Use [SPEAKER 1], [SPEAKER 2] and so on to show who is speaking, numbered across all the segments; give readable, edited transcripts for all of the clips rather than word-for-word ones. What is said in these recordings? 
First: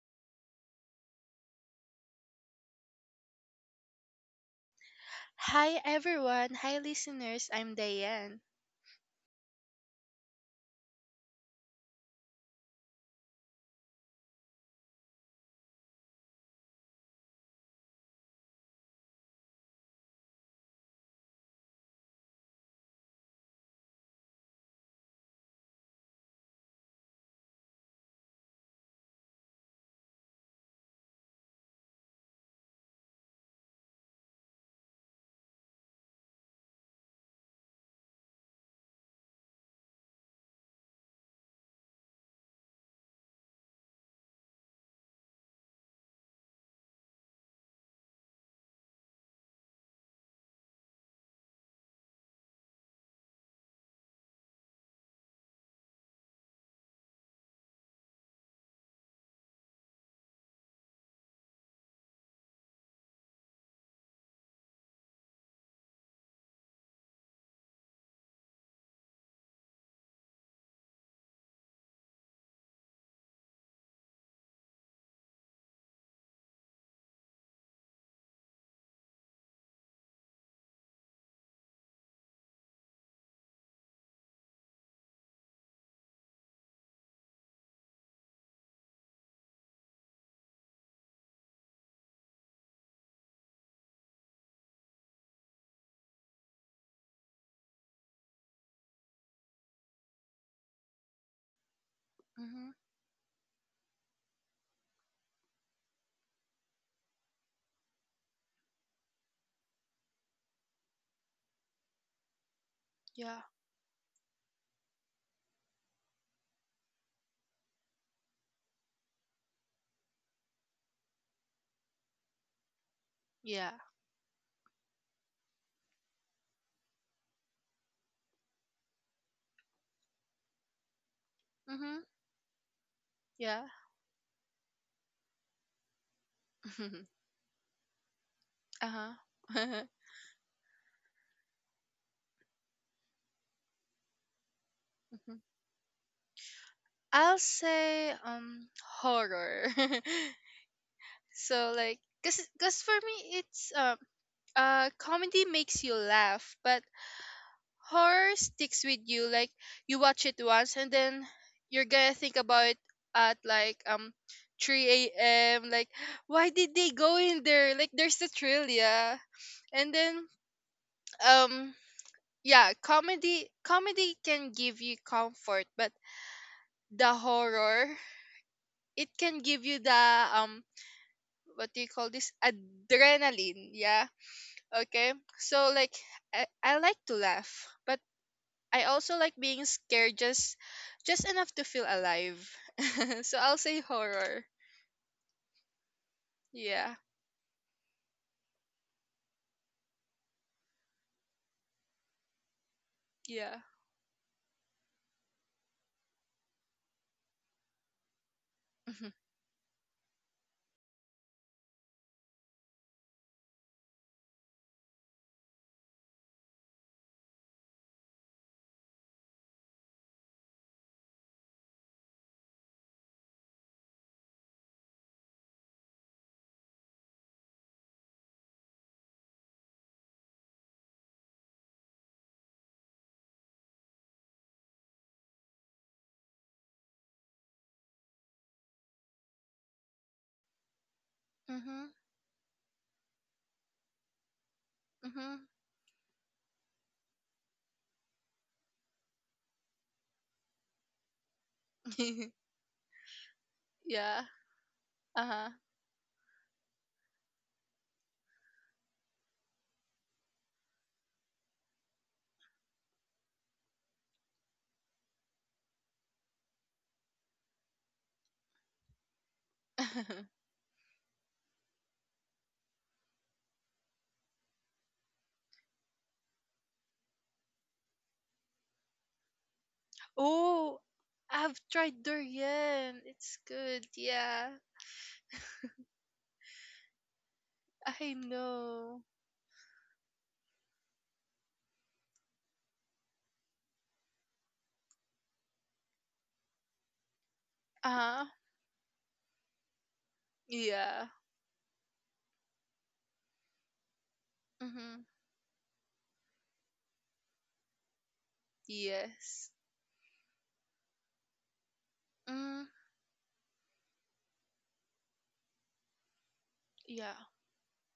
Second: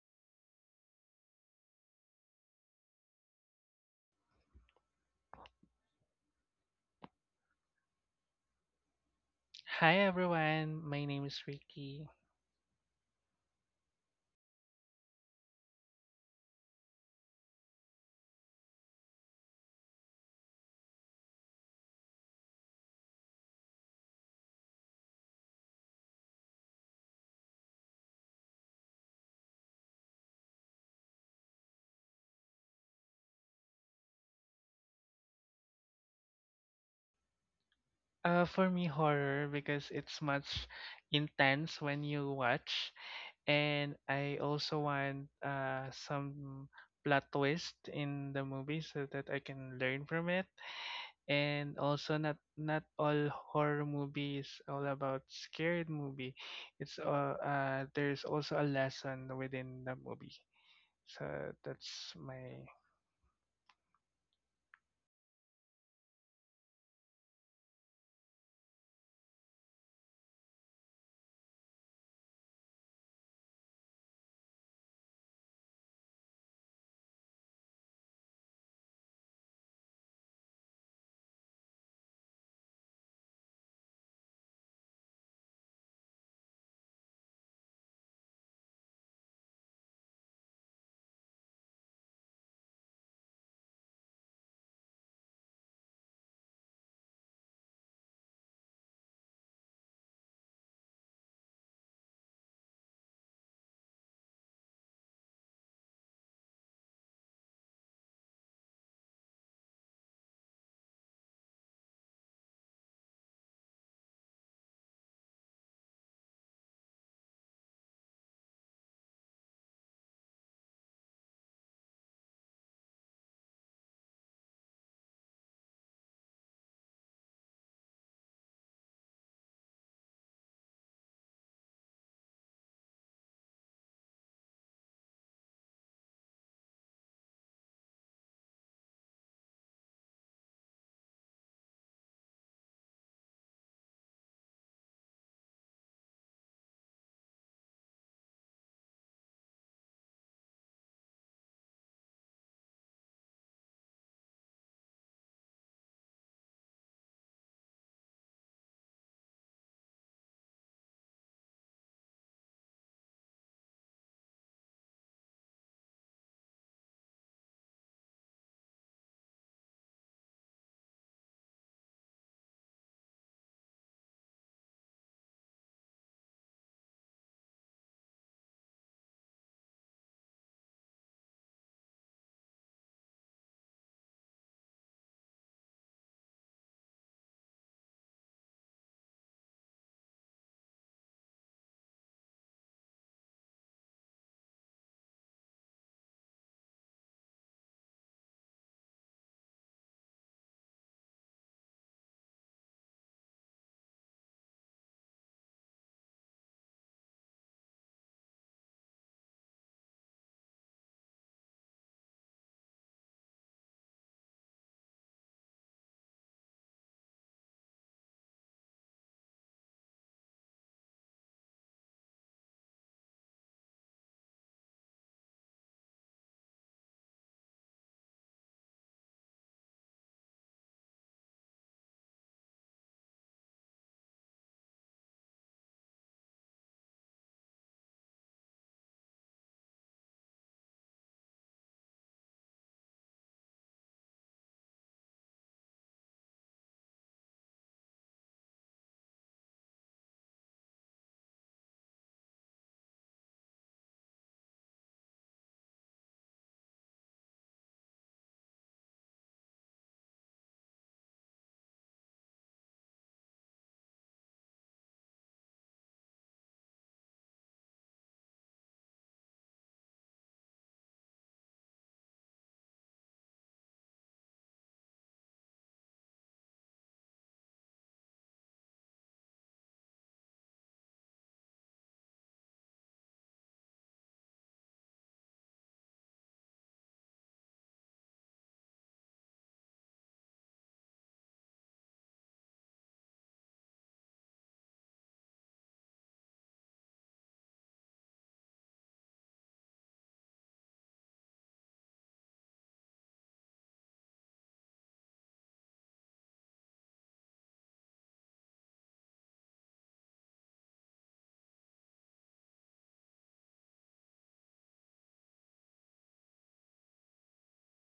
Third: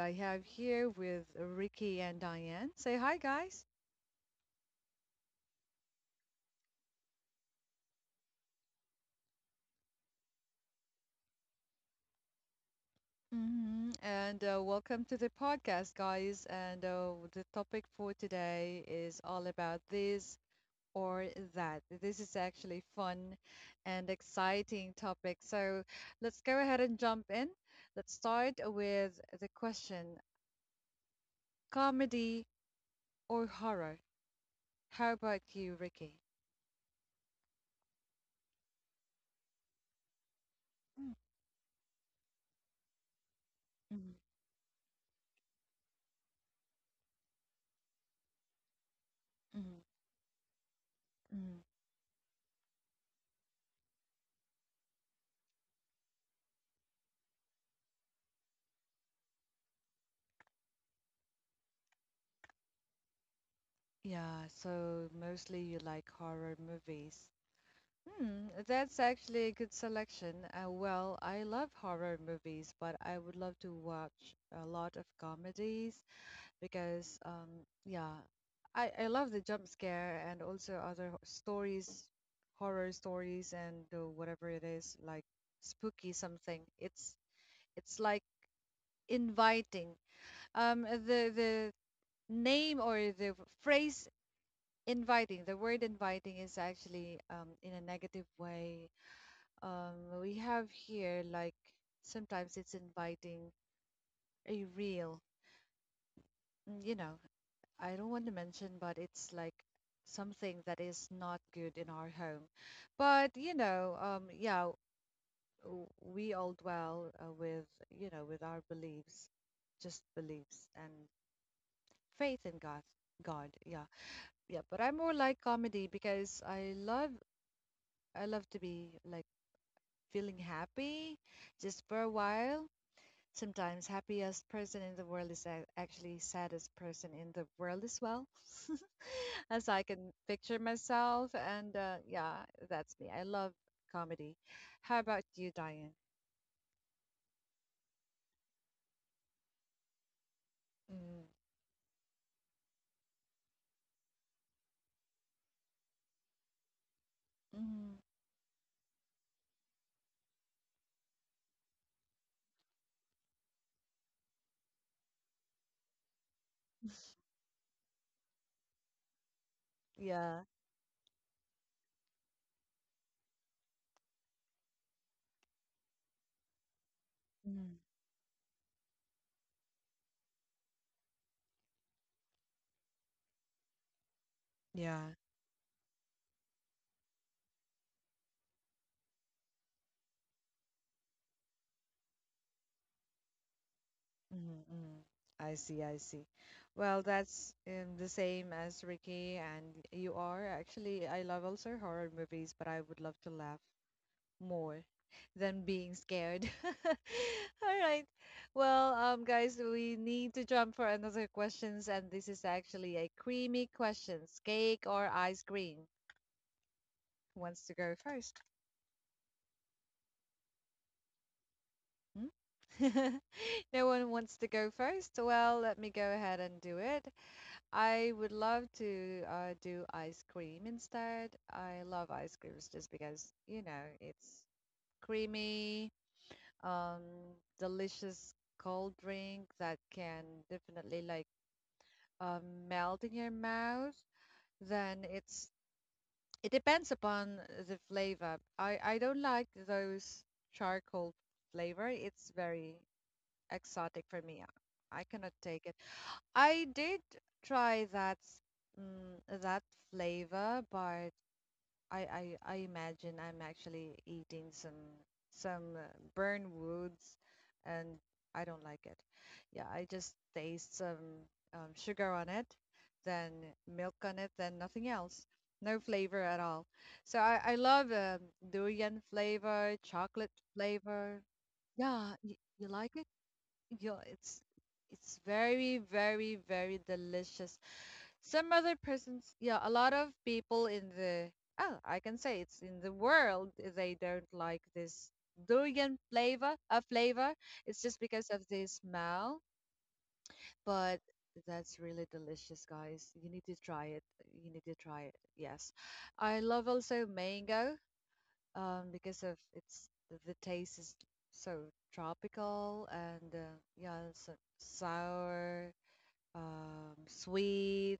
[SPEAKER 1] I have here with Ricky and Diane. Say hi, guys.
[SPEAKER 2] Hi everyone. Hi listeners. I'm Diane.
[SPEAKER 3] Hi everyone, my name is Ricky.
[SPEAKER 1] Hmm And Welcome to the podcast, guys. And The topic for today is all about this or that. This is actually fun and exciting topic. So let's go ahead and jump in. Let's start with the question: comedy or horror? How about you, Ricky?
[SPEAKER 3] For me, horror because it's much intense when you watch, and I also want some plot twist in the movie so that I can learn from it.
[SPEAKER 1] Mm-hmm.
[SPEAKER 3] And also, not all horror movie is all about scared movie. It's there's also a lesson within the movie. So that's my.
[SPEAKER 1] Yeah, so mostly you like horror movies. Hmm, that's actually a good selection. Well, I love horror movies, but I would love to watch a lot of comedies because, yeah, I love the jump scare and also other stories, horror stories and whatever it is, like spooky something. It's like inviting. The name or the phrase inviting, the word inviting is actually in a negative way. We have here like sometimes
[SPEAKER 2] Mhm.
[SPEAKER 1] it's inviting a real, you know, I don't want to mention, but it's like something that is not good in our home. But
[SPEAKER 2] Yeah.
[SPEAKER 1] you know, yeah, we all dwell with, you know, with our beliefs, just beliefs and faith in God.
[SPEAKER 2] Yeah.
[SPEAKER 1] Yeah, yeah, but I'm more like comedy because I love I love to be like feeling happy just for
[SPEAKER 2] Mhm.
[SPEAKER 1] a while.
[SPEAKER 2] Yeah.
[SPEAKER 1] Sometimes happiest person in the world is actually saddest person in the world as well.
[SPEAKER 2] Uh-huh.
[SPEAKER 1] As I can picture myself and yeah, that's me. I love comedy. How about
[SPEAKER 2] Mhm.
[SPEAKER 1] you, Diane?
[SPEAKER 2] I'll say horror.
[SPEAKER 1] Mm,
[SPEAKER 2] So like cuz for me it's comedy makes you laugh, but
[SPEAKER 1] mm,
[SPEAKER 2] horror sticks with you. Like you watch it once and then you're going to think about it at like 3 a.m. Like why did they go in there? Like there's the thrill, yeah. And then
[SPEAKER 1] yeah.
[SPEAKER 2] um yeah, comedy can give you comfort, but the
[SPEAKER 1] Mm.
[SPEAKER 2] horror, it can give you the um what do you call this, adrenaline, yeah.
[SPEAKER 1] Yeah.
[SPEAKER 2] Okay? So like I like to laugh, but I also like being scared just enough to feel alive. So I'll say horror.
[SPEAKER 1] Mm-hmm. I see, I see.
[SPEAKER 2] Yeah.
[SPEAKER 1] Well, that's the same as Ricky, and you are. Actually, I love also horror movies, but I would love to laugh
[SPEAKER 2] Yeah.
[SPEAKER 1] more than being scared. All right. Well,
[SPEAKER 2] Mhm.
[SPEAKER 1] guys, we need to jump for another questions, and this is actually a creamy questions: cake or ice cream? Who wants to go first? Hmm? No one wants to go first. Well, let me go ahead and do it. I would love to do ice cream instead. I love ice creams just because, you know, it's creamy, um, delicious cold drink that can definitely like
[SPEAKER 2] Mhm.
[SPEAKER 1] um, melt in your mouth, then it's
[SPEAKER 2] Mhm.
[SPEAKER 1] it depends upon the flavor. I don't like those charcoal flavor. It's very exotic for
[SPEAKER 2] Yeah.
[SPEAKER 1] me. I cannot
[SPEAKER 2] Uh-huh.
[SPEAKER 1] take it. I did try that flavor, but I imagine I'm actually eating some burn woods, and I don't like it. Yeah, I just taste some sugar on it, then milk on it, then nothing else. No flavor at all. So I love durian flavor, chocolate
[SPEAKER 2] Oh,
[SPEAKER 1] flavor.
[SPEAKER 2] I've tried
[SPEAKER 1] Yeah, you like
[SPEAKER 2] durian.
[SPEAKER 1] it?
[SPEAKER 2] It's good.
[SPEAKER 1] Yeah, it's
[SPEAKER 2] Yeah,
[SPEAKER 1] it's very delicious.
[SPEAKER 2] I
[SPEAKER 1] Some other
[SPEAKER 2] know.
[SPEAKER 1] persons, yeah, a lot of people in the, oh, I can say it's in the world, eh, they don't like this durian flavor, a flavor. It's
[SPEAKER 2] Uh
[SPEAKER 1] just because
[SPEAKER 2] huh.
[SPEAKER 1] of the smell. But
[SPEAKER 2] Yeah.
[SPEAKER 1] that's really delicious, guys, you need to try it, you need to try
[SPEAKER 2] Mhm.
[SPEAKER 1] it, yes. I love also mango because of
[SPEAKER 2] Yes.
[SPEAKER 1] it's the taste is so
[SPEAKER 2] Mm.
[SPEAKER 1] tropical and yeah, so sour,
[SPEAKER 2] Yeah.
[SPEAKER 1] sweet,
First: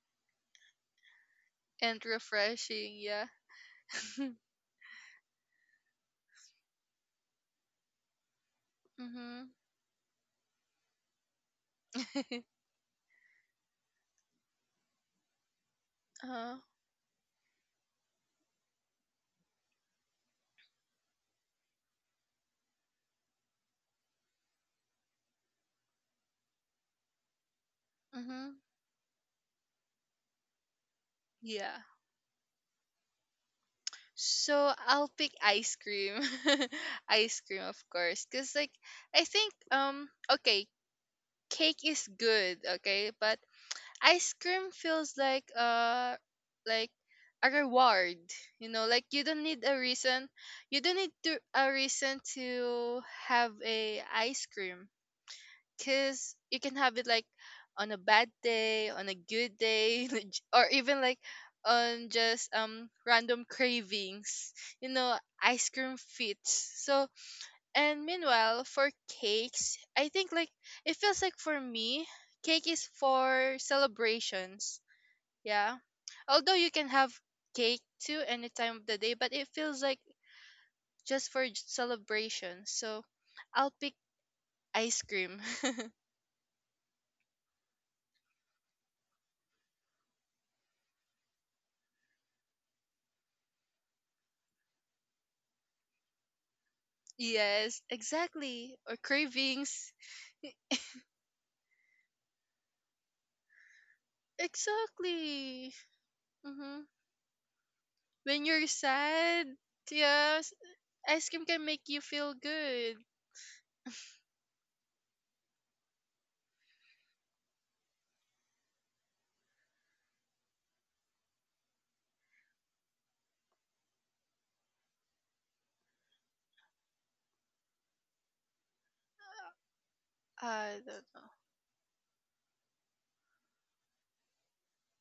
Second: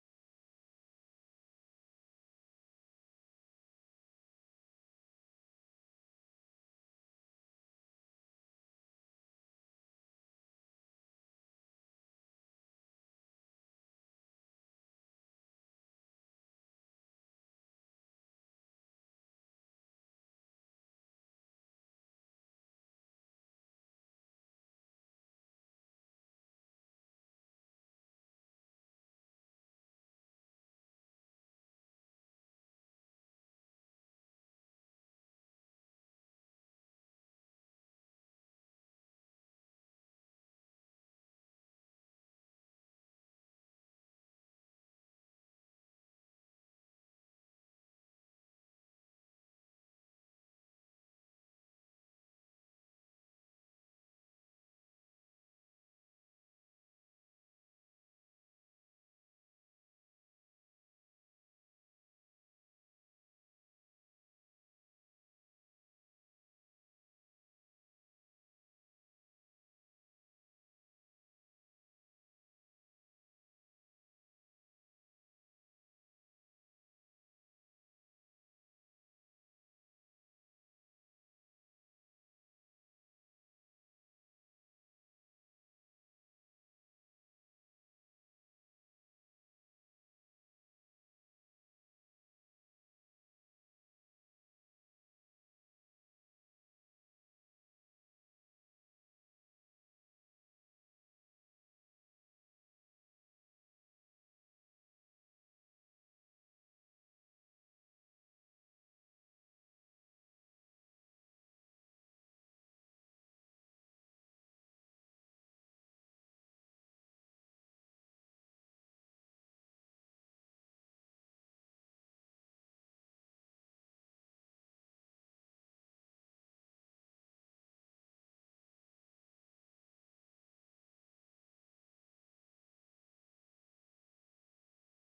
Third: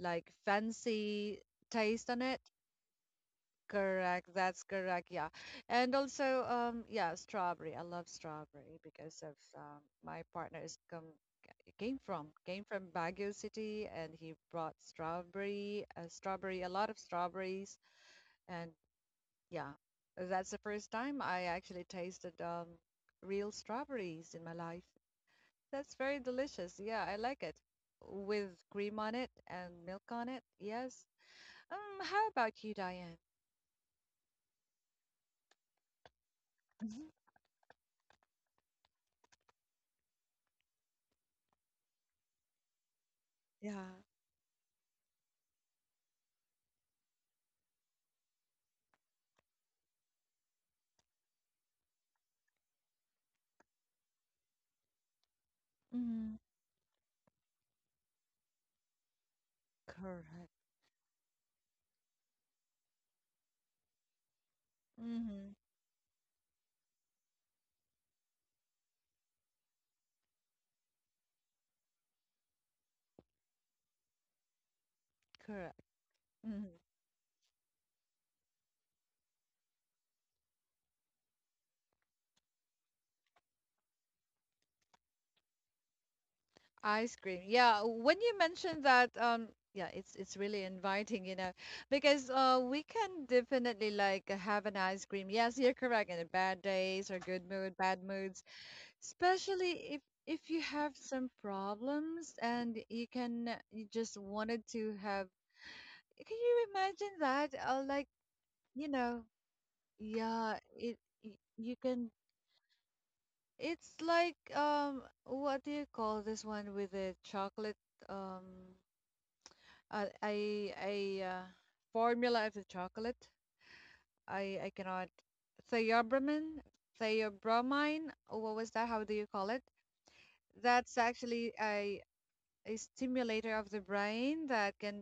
[SPEAKER 1] like fancy
[SPEAKER 2] And
[SPEAKER 1] taste on it.
[SPEAKER 2] refreshing. Yeah.
[SPEAKER 1] Correct, that's correct. Yeah. And also, yeah, strawberry. I love strawberry because of,
[SPEAKER 2] Mhm.
[SPEAKER 1] my partner is come came from Baguio City, and he brought strawberry,
[SPEAKER 2] Uh.
[SPEAKER 1] strawberry, a lot of strawberries, and yeah. That's the first time I actually tasted real strawberries in my life. That's very delicious. Yeah, I like it with
[SPEAKER 2] Mhm.
[SPEAKER 1] cream on it and milk on it. Yes.
[SPEAKER 2] Yeah.
[SPEAKER 1] How about you, Diane?
[SPEAKER 2] So I'll pick ice cream.
[SPEAKER 1] Mhm.
[SPEAKER 2] Ice cream, of course, cause like I think okay, cake is good. Okay, but
[SPEAKER 1] Yeah.
[SPEAKER 2] ice cream feels like a reward, you know, like you don't need a reason, you don't need to a reason to have a ice cream, because
[SPEAKER 1] Mm-hmm.
[SPEAKER 2] you can have it like on a bad day, on a good day,
[SPEAKER 1] Correct.
[SPEAKER 2] or even like on just random cravings, you know,
[SPEAKER 1] Mm-hmm.
[SPEAKER 2] ice cream fits. So and meanwhile for cakes, I think like it feels like for me cake is for celebrations, yeah.
[SPEAKER 1] Correct.
[SPEAKER 2] Although you
[SPEAKER 1] Mhm.
[SPEAKER 2] can have cake too any time of the day, but it feels like just for celebration. So I'll pick ice cream.
[SPEAKER 1] Ice cream. Yeah, when you mentioned that, yeah, it's really inviting, you know, because we can definitely like have an ice cream. Yes, you're correct. In the bad days or good mood,
[SPEAKER 2] Yes,
[SPEAKER 1] bad moods,
[SPEAKER 2] exactly. Or
[SPEAKER 1] especially
[SPEAKER 2] cravings.
[SPEAKER 1] if you have some problems and you can you just wanted to have.
[SPEAKER 2] Exactly.
[SPEAKER 1] Can you
[SPEAKER 2] Mm-hmm.
[SPEAKER 1] imagine that? Like,
[SPEAKER 2] When you're
[SPEAKER 1] you know,
[SPEAKER 2] sad,
[SPEAKER 1] yeah,
[SPEAKER 2] yes,
[SPEAKER 1] it, y-
[SPEAKER 2] ice cream can
[SPEAKER 1] you
[SPEAKER 2] make you
[SPEAKER 1] can,
[SPEAKER 2] feel good.
[SPEAKER 1] it's like, what do you call this one, with the chocolate, um a a, a formula of the chocolate? I cannot, theobromine, theobromine, or what was that? How do you call it?
[SPEAKER 2] I
[SPEAKER 1] That's
[SPEAKER 2] don't know.
[SPEAKER 1] actually a stimulator of the brain that can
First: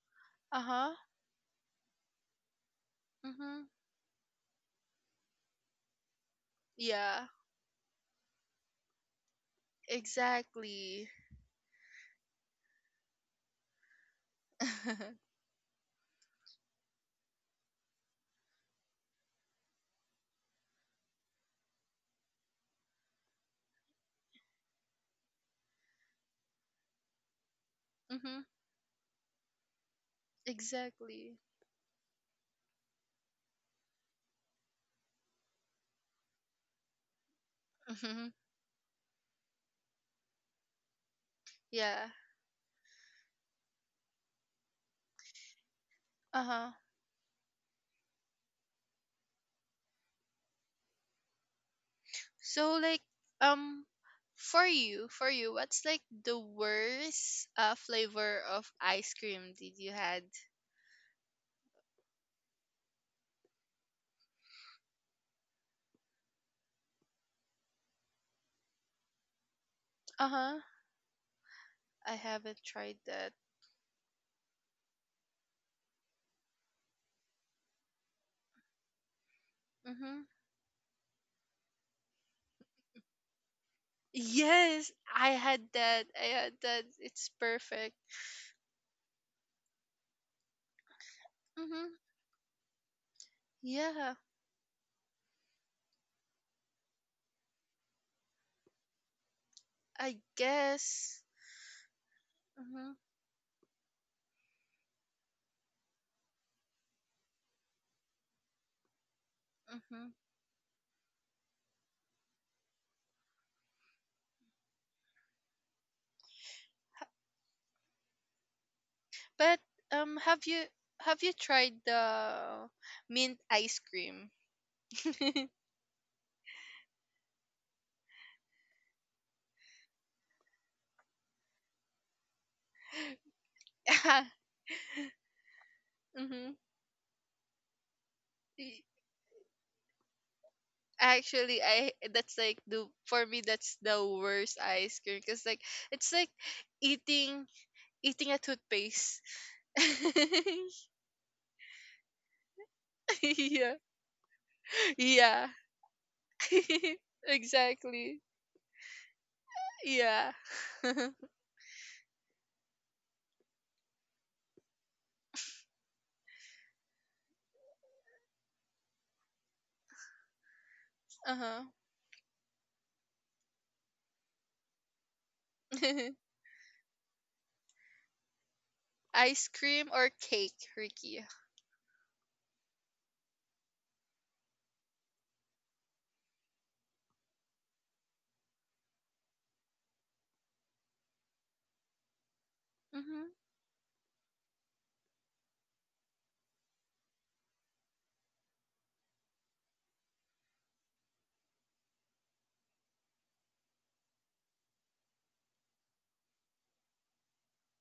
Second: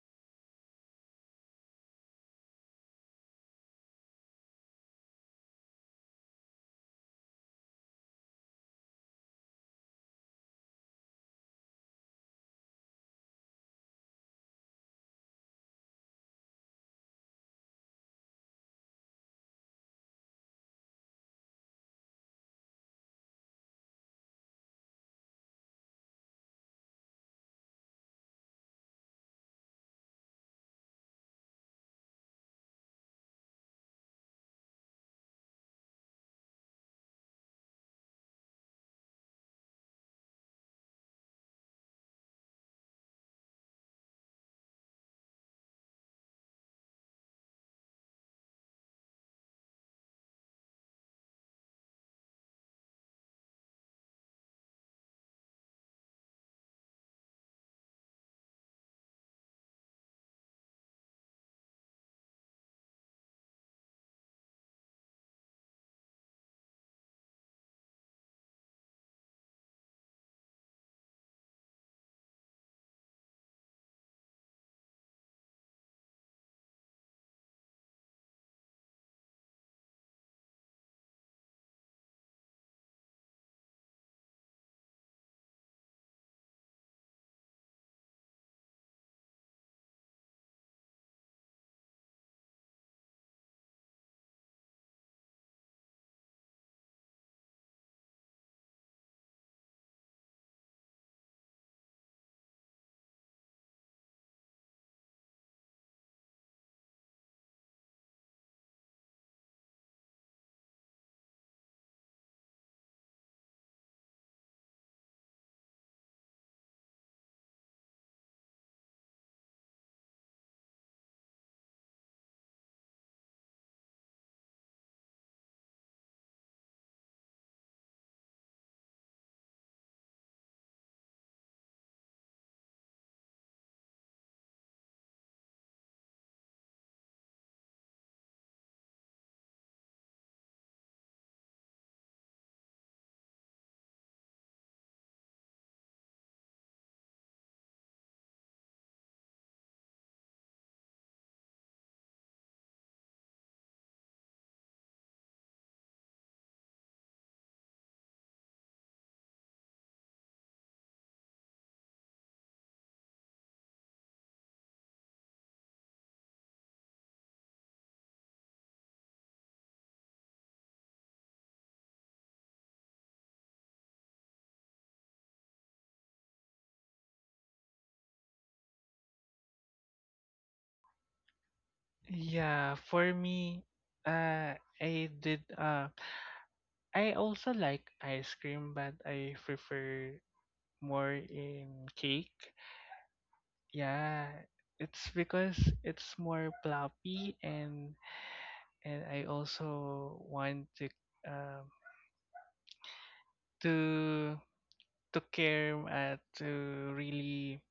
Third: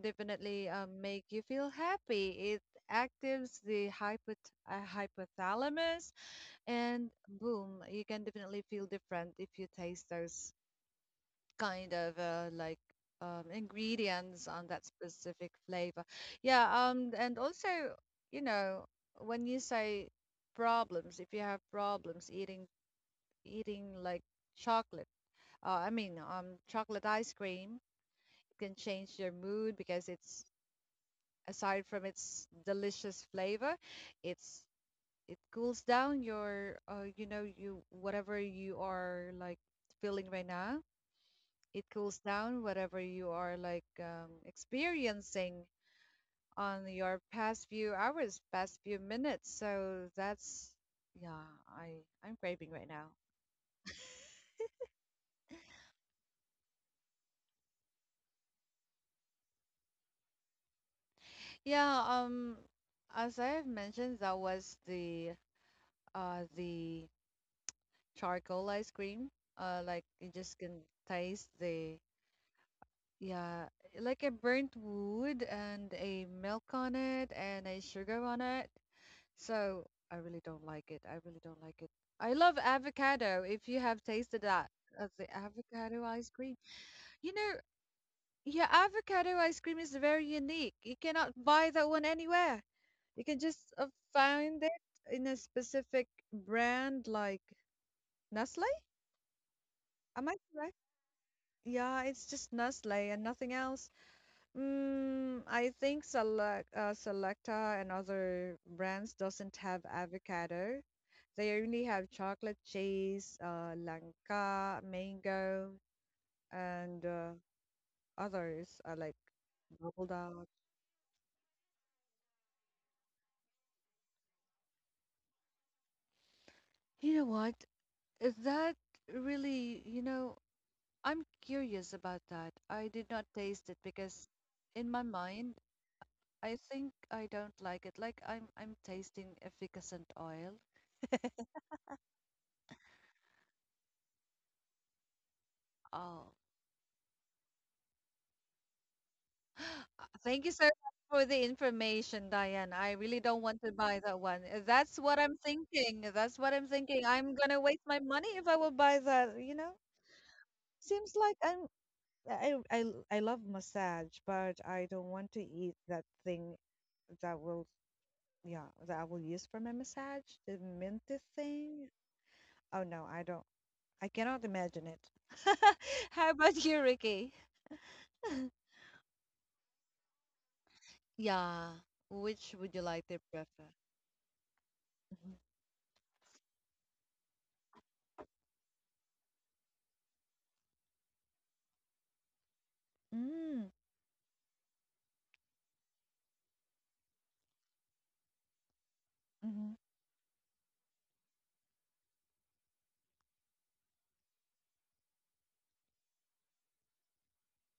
[SPEAKER 2] Uh
[SPEAKER 1] definitely
[SPEAKER 2] huh.
[SPEAKER 1] make you feel happy. It actives
[SPEAKER 2] Mm-hmm.
[SPEAKER 1] the hypothalamus, and
[SPEAKER 2] Yeah,
[SPEAKER 1] boom, you can definitely feel different if you taste those
[SPEAKER 2] exactly.
[SPEAKER 1] kind of like ingredients on that
[SPEAKER 2] Mm-hmm.
[SPEAKER 1] specific flavor. Yeah, and also, you know, when you say problems, if you have problems eating like chocolate, I mean, chocolate ice cream can change your mood because it's,
[SPEAKER 2] Exactly.
[SPEAKER 1] aside from its delicious flavor, it's, it cools down your, you know, you,
[SPEAKER 2] Mm-hmm.
[SPEAKER 1] whatever you are like feeling right now, it
[SPEAKER 2] Yeah.
[SPEAKER 1] cools down whatever you are like experiencing
[SPEAKER 2] Uh huh.
[SPEAKER 1] on your past few hours, past few minutes. So that's, yeah, I I'm craving
[SPEAKER 2] So
[SPEAKER 1] right
[SPEAKER 2] like
[SPEAKER 1] now.
[SPEAKER 2] um for you, what's like the worst flavor of ice cream did you had?
[SPEAKER 1] Yeah, as I have mentioned, that was the charcoal ice cream. Like, you just
[SPEAKER 2] Uh-huh.
[SPEAKER 1] can taste the,
[SPEAKER 2] I haven't tried that.
[SPEAKER 1] yeah, like I burnt wood and a milk on it and a sugar on it. So I
[SPEAKER 2] Mm-hmm.
[SPEAKER 1] really don't like it. I really don't like it. I love avocado. If you have tasted that,
[SPEAKER 2] Yes,
[SPEAKER 1] of
[SPEAKER 2] I
[SPEAKER 1] the
[SPEAKER 2] had
[SPEAKER 1] avocado
[SPEAKER 2] that. I
[SPEAKER 1] ice
[SPEAKER 2] had
[SPEAKER 1] cream.
[SPEAKER 2] that. It's
[SPEAKER 1] You know,
[SPEAKER 2] perfect.
[SPEAKER 1] yeah, avocado ice cream is very unique. You cannot buy that
[SPEAKER 2] Mm-hmm.
[SPEAKER 1] one anywhere. You can just
[SPEAKER 2] Yeah,
[SPEAKER 1] find it in a specific brand like Nestle.
[SPEAKER 2] I
[SPEAKER 1] Am I correct?
[SPEAKER 2] guess.
[SPEAKER 1] Yeah, it's just Nestle
[SPEAKER 2] Mm-hmm.
[SPEAKER 1] and nothing else. Mm, I think Select, Selecta and other brands doesn't have
[SPEAKER 2] Mm-hmm.
[SPEAKER 1] avocado. They only have chocolate cheese, langka, mango, and others, like
[SPEAKER 2] But
[SPEAKER 1] bubble
[SPEAKER 2] um have
[SPEAKER 1] out.
[SPEAKER 2] you have you tried the mint ice cream?
[SPEAKER 1] You know what? Is that really, you know, I'm curious about that. I did not taste it because in my mind,
[SPEAKER 2] Mm-hmm.
[SPEAKER 1] I think I don't like it. Like I'm tasting efficacent oil.
[SPEAKER 2] Actually, I that's like the for me that's the worst ice cream, because like it's like
[SPEAKER 1] Oh.
[SPEAKER 2] eating eating a toothpaste.
[SPEAKER 1] Thank you so much for the information, Diane. I really don't want to
[SPEAKER 2] Yeah,
[SPEAKER 1] buy that one. That's what I'm
[SPEAKER 2] yeah,
[SPEAKER 1] thinking. That's what I'm thinking. I'm gonna waste my
[SPEAKER 2] exactly.
[SPEAKER 1] money if I will buy that, you know?
[SPEAKER 2] Yeah. Uh
[SPEAKER 1] Seems like I'm I I I I I love massage, but I don't want to eat that thing that will, yeah, that I will use for my massage, the minty
[SPEAKER 2] huh.
[SPEAKER 1] thing. Oh no, I don't. I cannot imagine it. How about you, Ricky?
[SPEAKER 2] Ice cream or cake, Ricky?
[SPEAKER 1] Yeah. Which would
[SPEAKER 3] Yeah,
[SPEAKER 1] you like
[SPEAKER 3] for
[SPEAKER 1] to
[SPEAKER 3] me,
[SPEAKER 1] prefer?
[SPEAKER 3] I did. I also like ice cream, but I prefer more in cake.
[SPEAKER 2] Mm-hmm.
[SPEAKER 1] Mm-hmm.
[SPEAKER 3] Yeah, it's because it's more floppy, and I
[SPEAKER 1] Mm-hmm.
[SPEAKER 3] also want to um to to care to really.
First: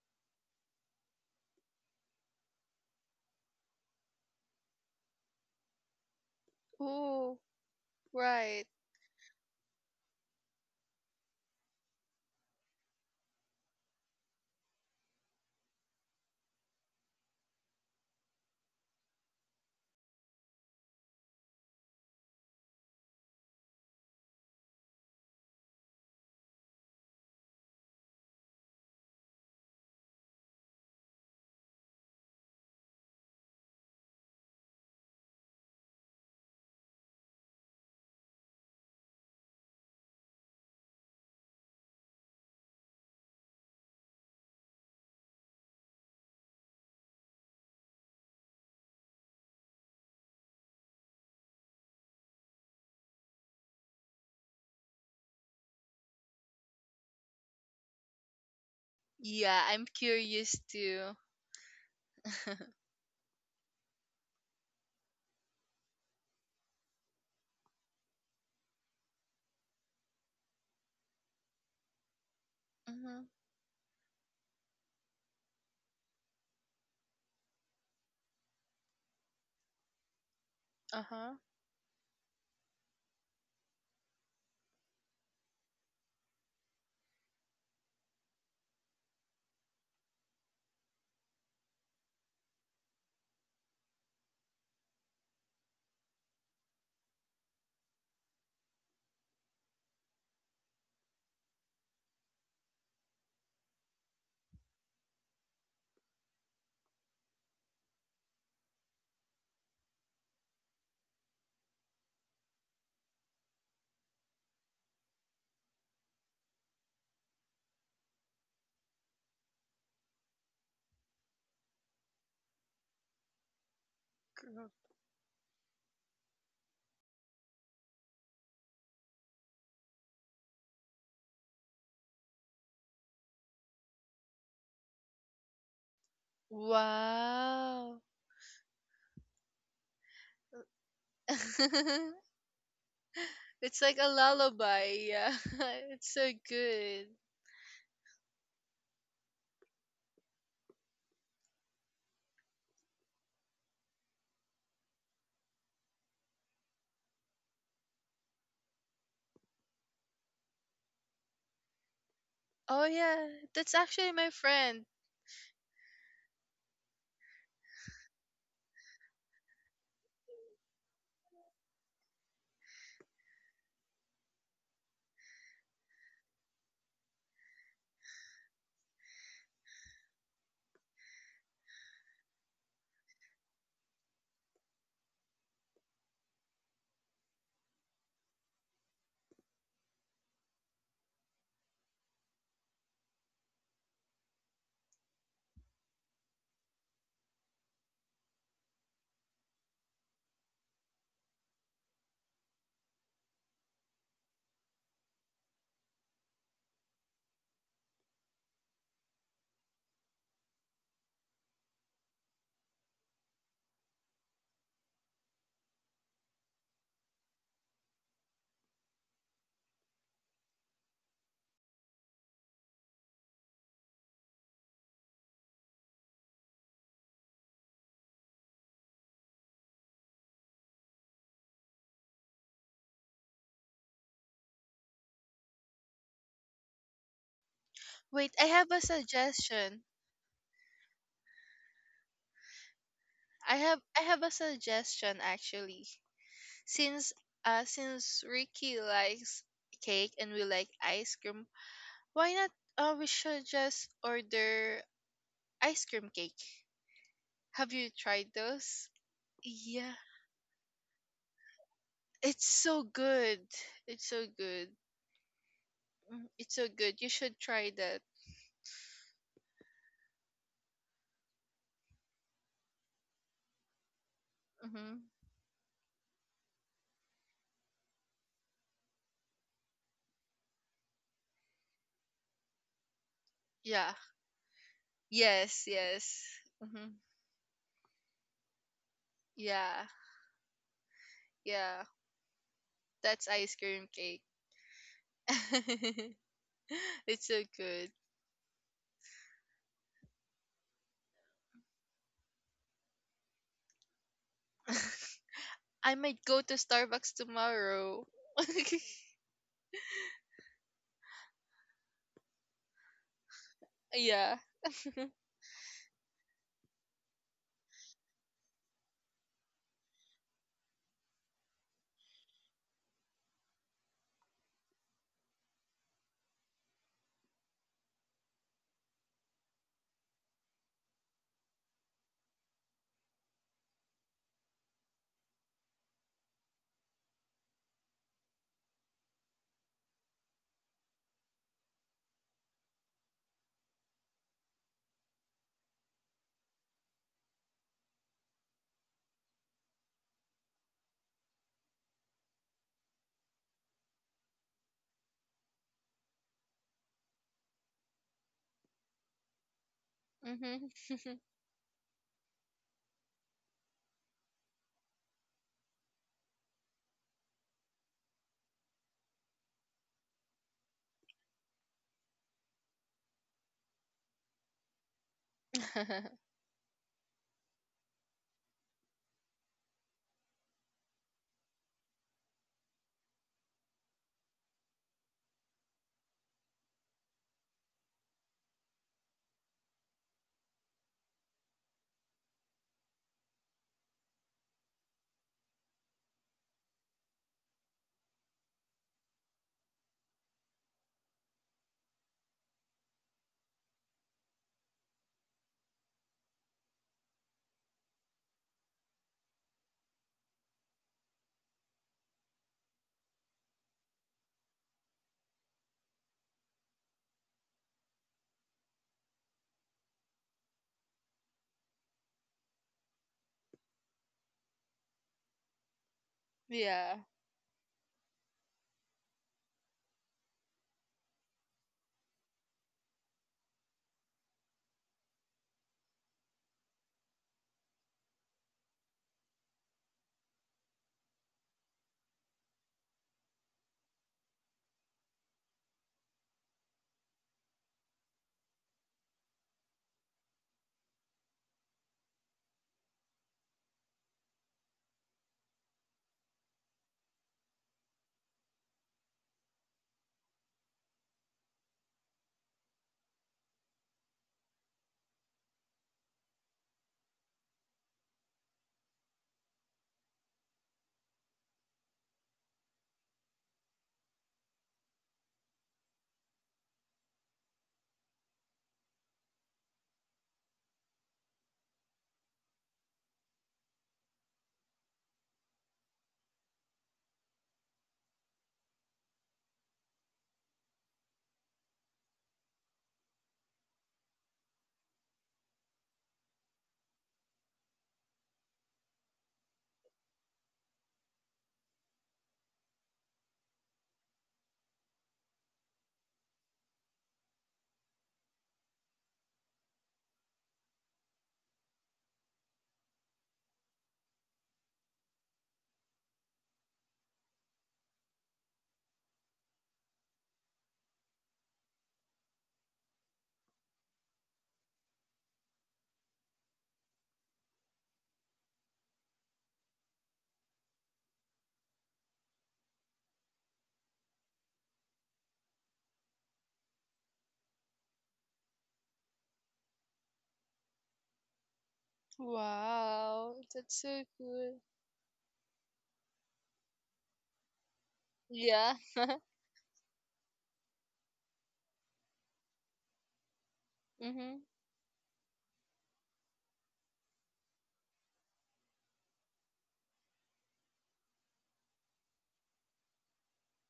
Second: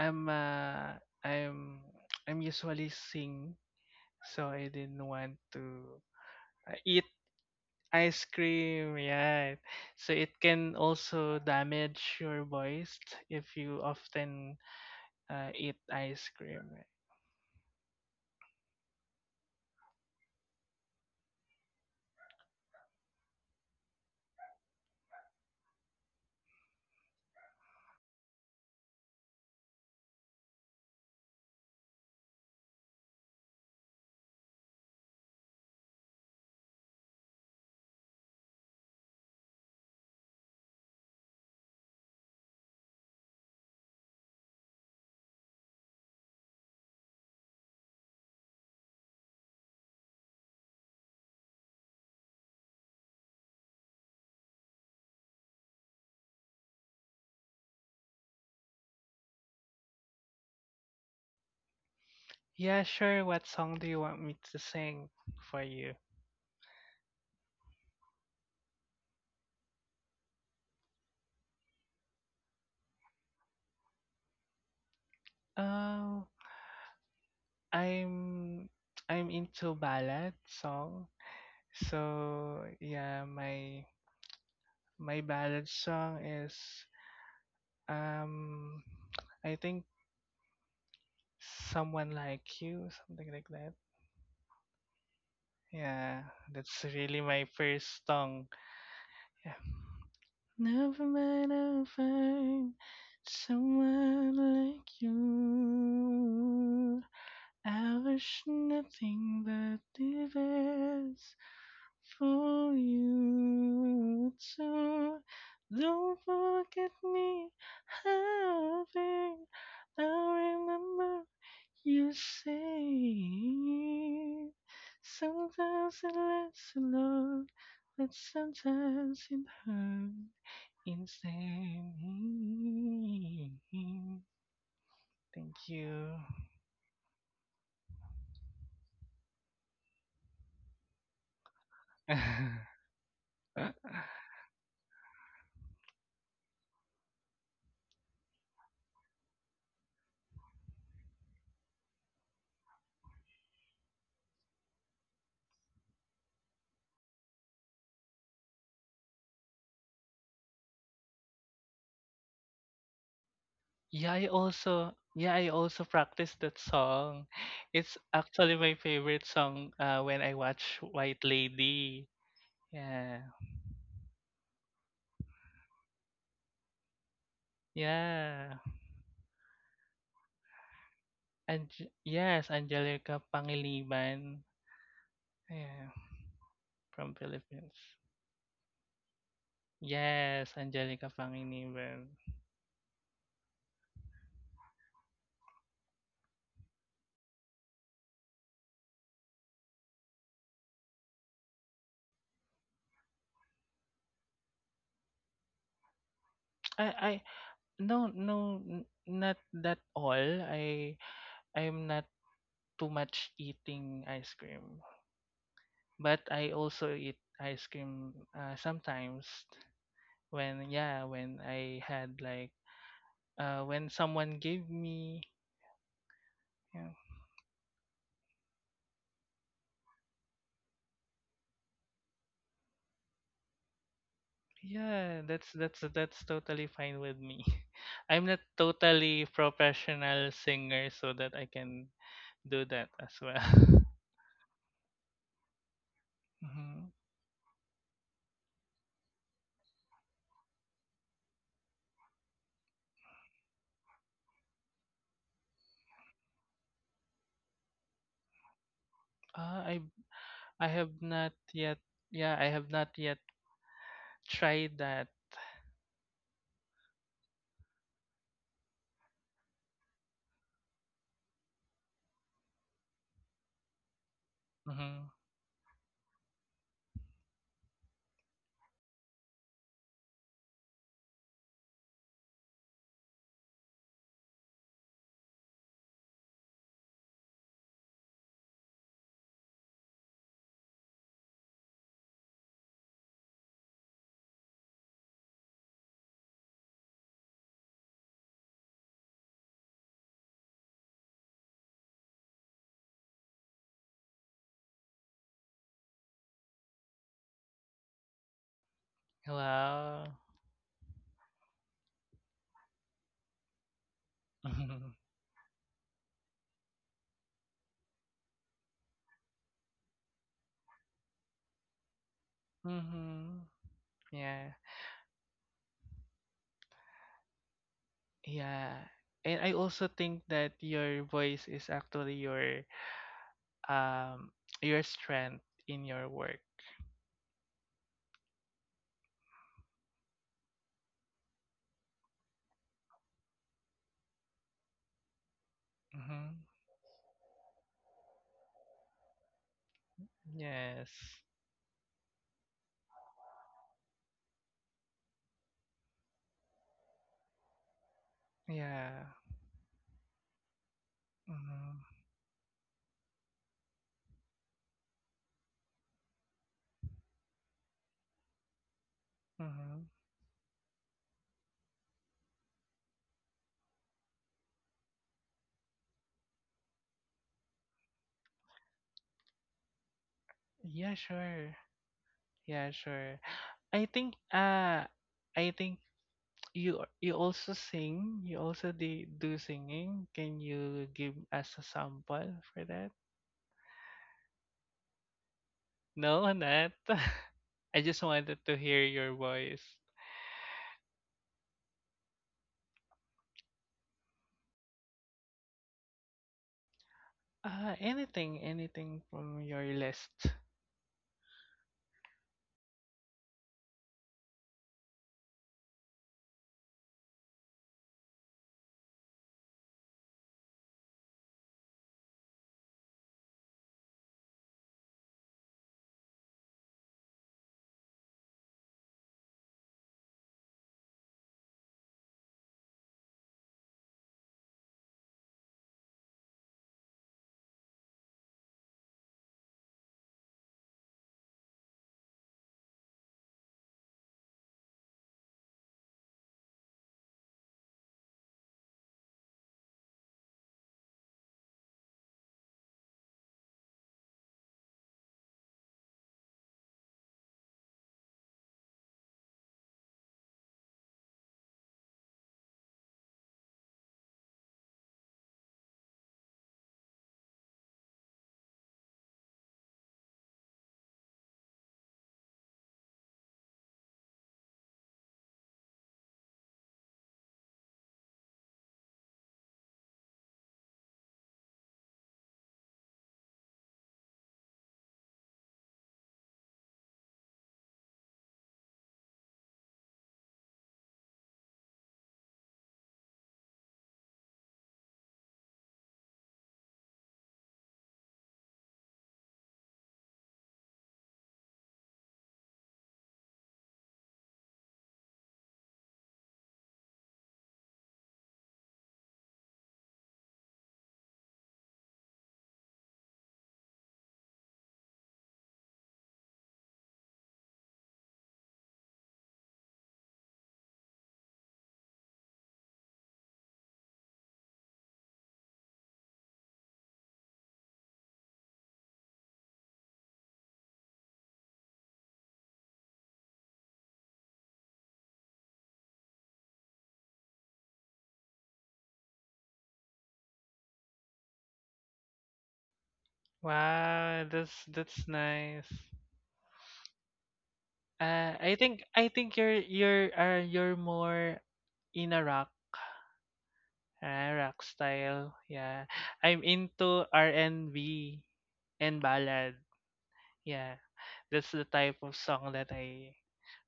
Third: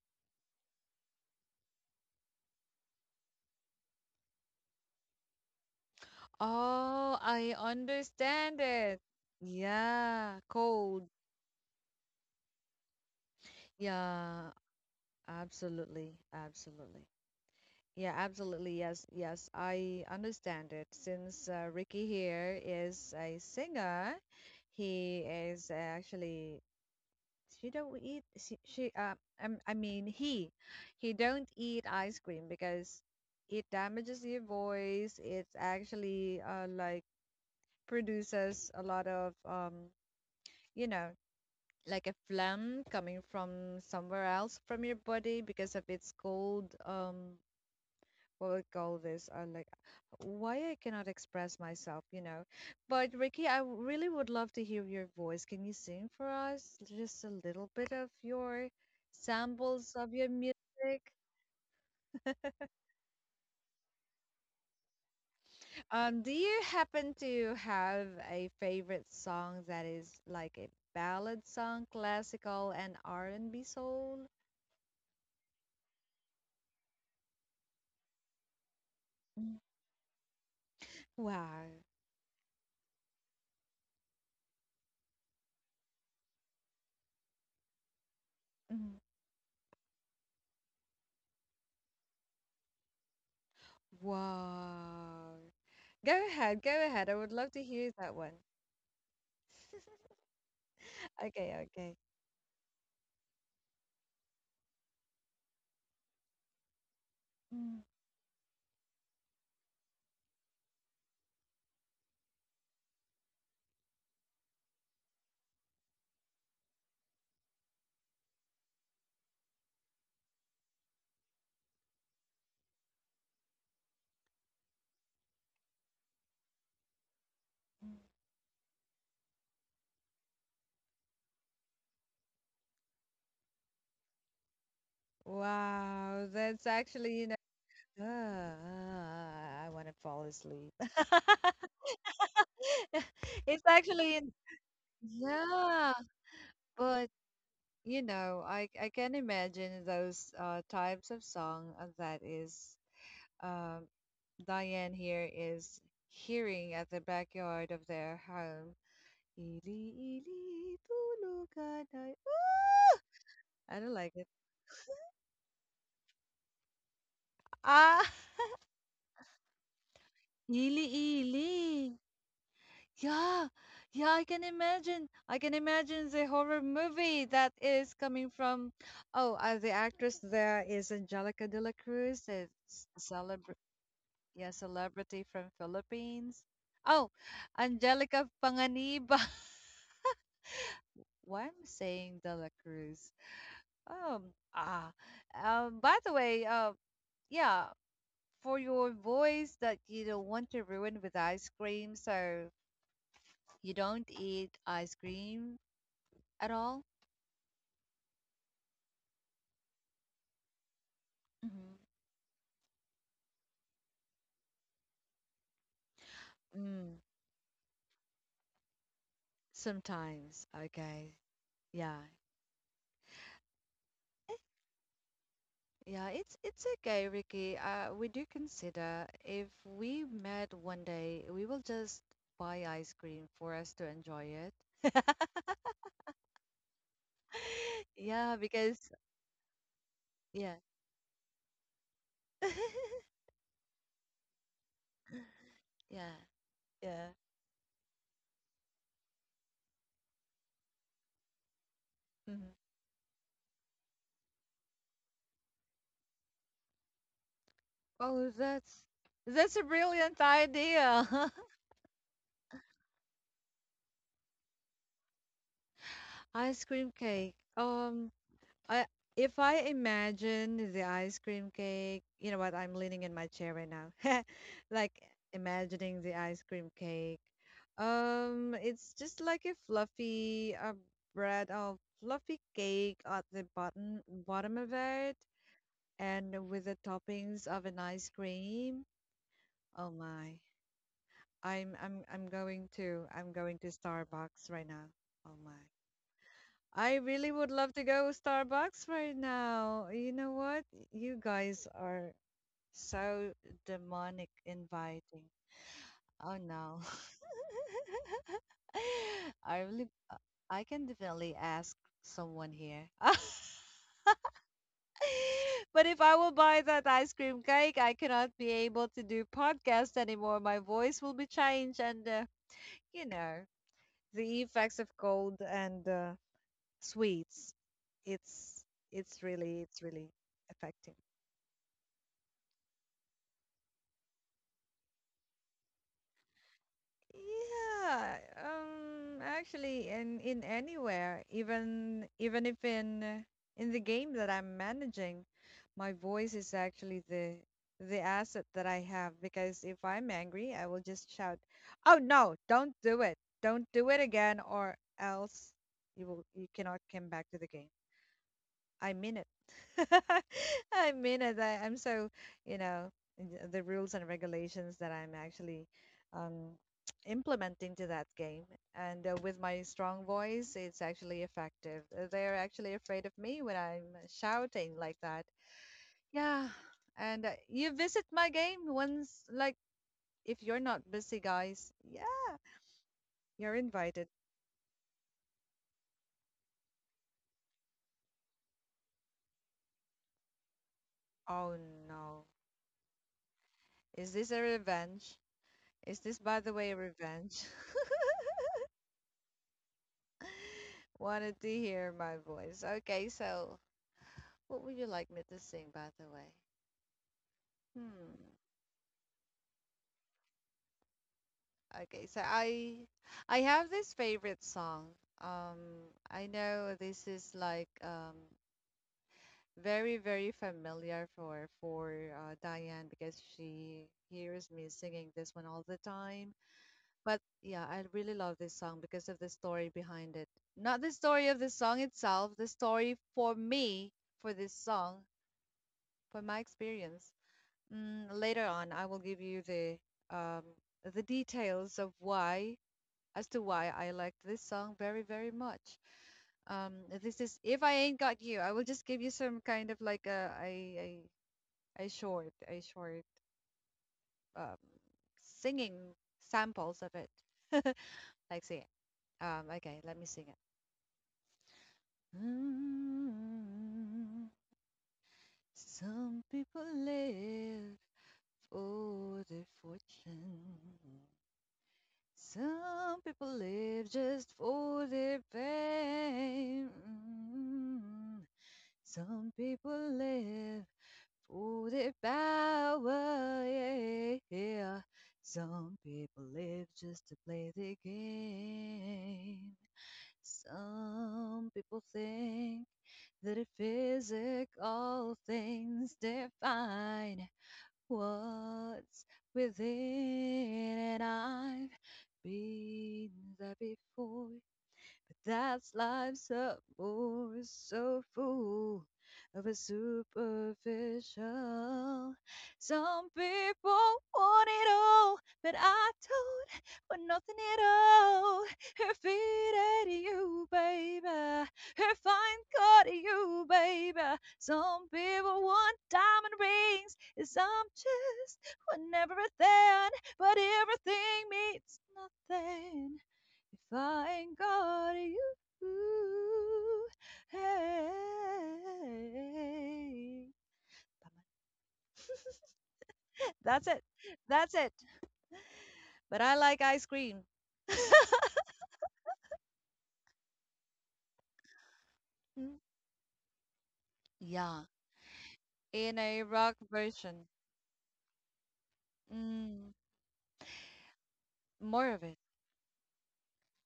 [SPEAKER 3] I'm uh I'm I'm usually sing, so I didn't want to eat
[SPEAKER 1] Oh,
[SPEAKER 2] Oh,
[SPEAKER 1] I
[SPEAKER 3] ice
[SPEAKER 1] understand
[SPEAKER 2] right.
[SPEAKER 3] cream,
[SPEAKER 1] it.
[SPEAKER 3] yeah. So it
[SPEAKER 1] Yeah,
[SPEAKER 3] can
[SPEAKER 1] cold.
[SPEAKER 3] also damage your voice if you
[SPEAKER 1] Yeah,
[SPEAKER 3] often eat
[SPEAKER 1] absolutely.
[SPEAKER 3] ice cream.
[SPEAKER 1] Absolutely. Yeah, absolutely. Yes, yes, I understand it. Since Ricky here is a singer, he is actually, she don't eat she I mean he, don't eat ice cream because it damages your voice. It actually, like, produces a lot of you know, like a phlegm coming from somewhere else from your body because of its cold, what we call this, like why I cannot express myself, you know. But Ricky, I really would love to hear your voice. Can you sing for us just a little bit of your
[SPEAKER 2] Yeah, I'm
[SPEAKER 1] samples of your music?
[SPEAKER 2] curious too.
[SPEAKER 3] Yeah, sure. What song do you want me to sing for you?
[SPEAKER 1] Do you happen to have a favorite song that is like a ballad song, classical and
[SPEAKER 2] Mm-hmm.
[SPEAKER 1] R&B soul?
[SPEAKER 3] Oh, I'm I'm
[SPEAKER 1] Mm.
[SPEAKER 3] into ballad song.
[SPEAKER 2] Uh huh.
[SPEAKER 1] Wow.
[SPEAKER 3] So yeah, my ballad song is um. I think someone like you, something like that.
[SPEAKER 1] Wow.
[SPEAKER 3] Yeah,
[SPEAKER 1] Go ahead, go
[SPEAKER 3] that's
[SPEAKER 1] ahead.
[SPEAKER 3] really
[SPEAKER 1] I would
[SPEAKER 3] my
[SPEAKER 1] love to hear
[SPEAKER 3] first
[SPEAKER 1] that one.
[SPEAKER 3] song. Yeah. Never might
[SPEAKER 1] Okay,
[SPEAKER 3] I
[SPEAKER 1] okay.
[SPEAKER 3] find someone like you.
[SPEAKER 1] Mm.
[SPEAKER 3] I wish nothing but the best for you too. Don't forget me, having I will remember you say. Sometimes it lasts a lot, but sometimes it hurts. Insane. Thank you.
[SPEAKER 1] Wow, that's actually, you know,
[SPEAKER 2] Wow.
[SPEAKER 1] I want to fall asleep. It's
[SPEAKER 2] It's like a
[SPEAKER 1] actually, in-
[SPEAKER 2] lullaby. Yeah.
[SPEAKER 1] yeah,
[SPEAKER 2] It's so good.
[SPEAKER 1] but you know, I can imagine those types of song that is um Diane here is hearing at the backyard of their home. Ili-ili tulugan ay.
[SPEAKER 2] Oh yeah, that's
[SPEAKER 1] I don't
[SPEAKER 3] Yeah,
[SPEAKER 2] actually
[SPEAKER 3] I
[SPEAKER 1] like it.
[SPEAKER 2] my
[SPEAKER 3] also,
[SPEAKER 2] friend.
[SPEAKER 3] yeah, I also practice that song. It's
[SPEAKER 1] Ah.
[SPEAKER 3] actually my favorite song when I watch White
[SPEAKER 1] Ili-ili.
[SPEAKER 3] Lady. Yeah.
[SPEAKER 1] Yeah. Yeah, I can imagine. I can imagine the horror movie that is coming
[SPEAKER 3] Yeah.
[SPEAKER 1] from, oh, the actress there is Angelica de
[SPEAKER 3] And
[SPEAKER 1] la Cruz.
[SPEAKER 3] yes,
[SPEAKER 1] It's a
[SPEAKER 3] Angelica
[SPEAKER 1] celebr,
[SPEAKER 3] Pangiliban.
[SPEAKER 1] yeah, celebrity from
[SPEAKER 3] Yeah,
[SPEAKER 1] Philippines. Oh,
[SPEAKER 3] from Philippines.
[SPEAKER 1] Angelica Panganiba.
[SPEAKER 3] Yes, Angelica
[SPEAKER 1] Why am I
[SPEAKER 3] Pangiliban.
[SPEAKER 1] saying de la Cruz? Ah. By the way, yeah, for your voice that you don't want to ruin with ice cream, so you don't eat ice cream at all?
[SPEAKER 3] I No, no, not that all. I
[SPEAKER 1] Hmm.
[SPEAKER 3] I'm not too much eating ice cream. But I
[SPEAKER 1] Mm,
[SPEAKER 3] also eat ice cream sometimes
[SPEAKER 1] sometimes.
[SPEAKER 3] when
[SPEAKER 1] Okay.
[SPEAKER 3] yeah when I
[SPEAKER 1] Yeah.
[SPEAKER 3] had like when
[SPEAKER 1] Eh,
[SPEAKER 3] someone gave me.
[SPEAKER 1] yeah, it's
[SPEAKER 3] Yeah,
[SPEAKER 1] okay, Ricky. We do consider if we met one day, we will just buy ice cream for us to enjoy it.
[SPEAKER 3] yeah, that's totally fine with me.
[SPEAKER 2] Wait,
[SPEAKER 1] Yeah,
[SPEAKER 3] I'm
[SPEAKER 2] I
[SPEAKER 3] not
[SPEAKER 2] have a
[SPEAKER 1] because
[SPEAKER 3] totally
[SPEAKER 2] suggestion.
[SPEAKER 3] professional
[SPEAKER 1] yeah.
[SPEAKER 3] singer so that I can do that as well.
[SPEAKER 2] I have I have a suggestion actually.
[SPEAKER 1] Yeah.
[SPEAKER 3] Hmm.
[SPEAKER 1] Yeah.
[SPEAKER 2] Since since Ricky likes cake and we like ice cream, why not
[SPEAKER 1] Hmm.
[SPEAKER 2] we should just order ice cream cake. Have you tried
[SPEAKER 1] Oh,
[SPEAKER 2] those?
[SPEAKER 1] that's
[SPEAKER 3] uh,
[SPEAKER 1] a
[SPEAKER 3] I
[SPEAKER 2] Yeah.
[SPEAKER 1] brilliant
[SPEAKER 3] I have
[SPEAKER 1] idea.
[SPEAKER 3] not yet, yeah
[SPEAKER 2] It's
[SPEAKER 3] I have
[SPEAKER 2] so
[SPEAKER 3] not yet
[SPEAKER 2] good. It's so good.
[SPEAKER 3] tried that.
[SPEAKER 2] Mm, it's
[SPEAKER 1] Ice
[SPEAKER 2] so
[SPEAKER 1] cream
[SPEAKER 2] good. You
[SPEAKER 1] cake.
[SPEAKER 2] should try that.
[SPEAKER 1] I, if I imagine the ice cream cake, you know what? I'm leaning in my chair right now, like
[SPEAKER 2] Mhm.
[SPEAKER 3] Hmm.
[SPEAKER 1] imagining the ice cream cake. It's just like a fluffy bread of fluffy cake at the
[SPEAKER 2] Yeah.
[SPEAKER 1] bottom of it,
[SPEAKER 2] Yes, yes.
[SPEAKER 1] and with the
[SPEAKER 2] Hmm.
[SPEAKER 1] toppings of an ice cream.
[SPEAKER 2] Yeah,
[SPEAKER 1] Oh my!
[SPEAKER 2] yeah. That's
[SPEAKER 1] I'm
[SPEAKER 2] ice
[SPEAKER 1] going to
[SPEAKER 2] cream cake.
[SPEAKER 1] Starbucks right now. Oh my! I
[SPEAKER 2] It's
[SPEAKER 1] really
[SPEAKER 2] so
[SPEAKER 1] would love to
[SPEAKER 2] good.
[SPEAKER 1] go Starbucks right now. You know what? You guys are so demonic inviting.
[SPEAKER 2] I might
[SPEAKER 1] Oh
[SPEAKER 2] go to
[SPEAKER 1] no.
[SPEAKER 2] Starbucks tomorrow.
[SPEAKER 1] I really
[SPEAKER 3] Wow.
[SPEAKER 1] I can definitely ask someone here.
[SPEAKER 2] Yeah.
[SPEAKER 1] But if I will buy that ice cream cake, I cannot be able to do podcast anymore. My voice will be changed and you
[SPEAKER 3] Hmm.
[SPEAKER 1] know, the
[SPEAKER 3] Yeah,
[SPEAKER 1] effects of cold and sweets. It's
[SPEAKER 3] yeah.
[SPEAKER 1] it's
[SPEAKER 3] And I
[SPEAKER 1] really
[SPEAKER 3] also think that your
[SPEAKER 1] affecting.
[SPEAKER 3] voice is actually um your strength in your work.
[SPEAKER 1] Yeah, actually, in anywhere, even if in the game that I'm managing, my
[SPEAKER 3] Mm-hmm.
[SPEAKER 1] voice is actually the asset that I have because if I'm angry, I
[SPEAKER 3] Yes.
[SPEAKER 1] will just shout, "Oh no, don't do it. Don't do it again, or else you cannot come back to the game."
[SPEAKER 3] Yeah.
[SPEAKER 1] I mean it.
[SPEAKER 2] Hmm.
[SPEAKER 1] I mean it. I,
[SPEAKER 3] Mm-hmm.
[SPEAKER 1] I'm so, you know, the rules and regulations that I'm actually um, implementing to that game. And with my
[SPEAKER 3] Mm-hmm.
[SPEAKER 1] strong voice, it's actually effective. They're actually afraid of me when I'm shouting like that. Yeah. And You visit my game once, like, if you're not
[SPEAKER 3] Yeah,
[SPEAKER 1] busy,
[SPEAKER 3] sure.
[SPEAKER 1] guys, yeah,
[SPEAKER 3] Yeah, sure.
[SPEAKER 1] you're
[SPEAKER 3] I think
[SPEAKER 1] invited.
[SPEAKER 3] uh I think you also sing, you also do singing. Can you give
[SPEAKER 1] Oh
[SPEAKER 3] us a
[SPEAKER 1] no.
[SPEAKER 3] sample for that?
[SPEAKER 1] Is this a revenge? Is this, by the
[SPEAKER 3] No,
[SPEAKER 1] way, a
[SPEAKER 3] not.
[SPEAKER 1] revenge?
[SPEAKER 3] I just wanted to hear your voice.
[SPEAKER 1] Wanted to hear my voice. Okay, so what would you like me to sing, by the way? Hmm.
[SPEAKER 3] Anything, anything from your list.
[SPEAKER 1] Okay, so I have this favorite song. Um, I know this is like very familiar for Diane because she hears me singing this one all the time.
[SPEAKER 2] Yeah.
[SPEAKER 1] But yeah, I really love this song because of the story behind it. Not the story of the song itself, the story for me for this song, for my experience. Mm, later on, I will give you um, the details of why, as to why I liked this song very, very much. Um, this is "If I Ain't Got You." I will just give you some kind of like a, a short um, singing samples of it. Like say, okay, let me sing it. Mm, some people live for their fortune. Some people live just for their fame. Mm. Some people live for their power. Yeah, yeah. Some people live just to play the game. Some people think that if physical things define what's within, and I been there before. But that's life's up more so full of a superficial. Some people want it all, but I don't want nothing at all. Her feet at you, baby. Her fine cut you, baby. Some people want diamond rings, 'cause I'm just want everything, but everything means nothing. If I ain't got you, hey.
[SPEAKER 2] Wow,
[SPEAKER 1] That's
[SPEAKER 2] that's
[SPEAKER 1] it.
[SPEAKER 2] so
[SPEAKER 3] Wow,
[SPEAKER 1] That's
[SPEAKER 2] good.
[SPEAKER 1] it.
[SPEAKER 3] that's nice.
[SPEAKER 1] But I like ice cream.
[SPEAKER 3] Uh, I
[SPEAKER 2] Yeah.
[SPEAKER 3] think I think you're more in a rock,
[SPEAKER 1] Mm.
[SPEAKER 2] Mhm.
[SPEAKER 3] rock
[SPEAKER 1] Yeah,
[SPEAKER 3] style. Yeah,
[SPEAKER 1] in a
[SPEAKER 3] I'm
[SPEAKER 1] rock
[SPEAKER 3] into
[SPEAKER 1] version.
[SPEAKER 3] R&B and B and ballad.
[SPEAKER 1] Mm,
[SPEAKER 3] Yeah, that's the
[SPEAKER 1] more
[SPEAKER 3] type
[SPEAKER 1] of
[SPEAKER 3] of
[SPEAKER 1] it.
[SPEAKER 3] song that I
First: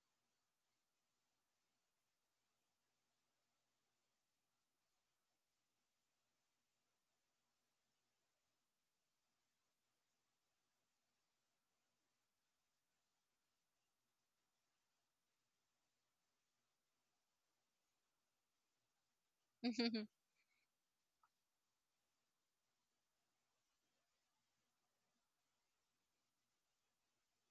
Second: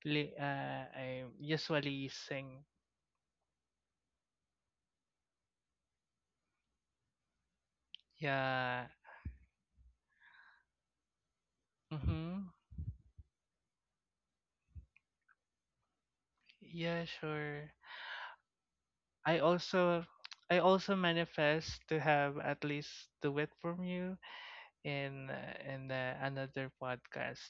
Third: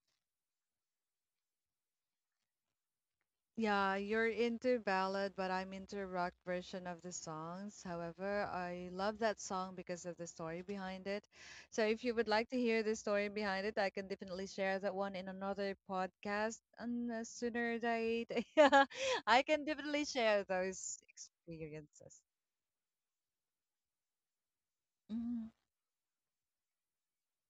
[SPEAKER 3] li- uh, I usually sing.
[SPEAKER 1] Yeah, you're into ballad, but I'm into rock version of the songs. However,
[SPEAKER 3] Yeah.
[SPEAKER 1] I love that song because of the story behind it. So if you would like
[SPEAKER 3] Mhm.
[SPEAKER 1] to hear the story behind it, I can definitely share that one in another podcast
[SPEAKER 3] Yeah,
[SPEAKER 1] on a
[SPEAKER 3] sure.
[SPEAKER 1] sooner date. Yeah,
[SPEAKER 3] I
[SPEAKER 1] I can
[SPEAKER 3] also
[SPEAKER 1] definitely
[SPEAKER 2] Mhm.
[SPEAKER 1] share
[SPEAKER 3] I also
[SPEAKER 1] those
[SPEAKER 3] manifest to
[SPEAKER 1] experiences.
[SPEAKER 3] have at least do it from you in another podcast.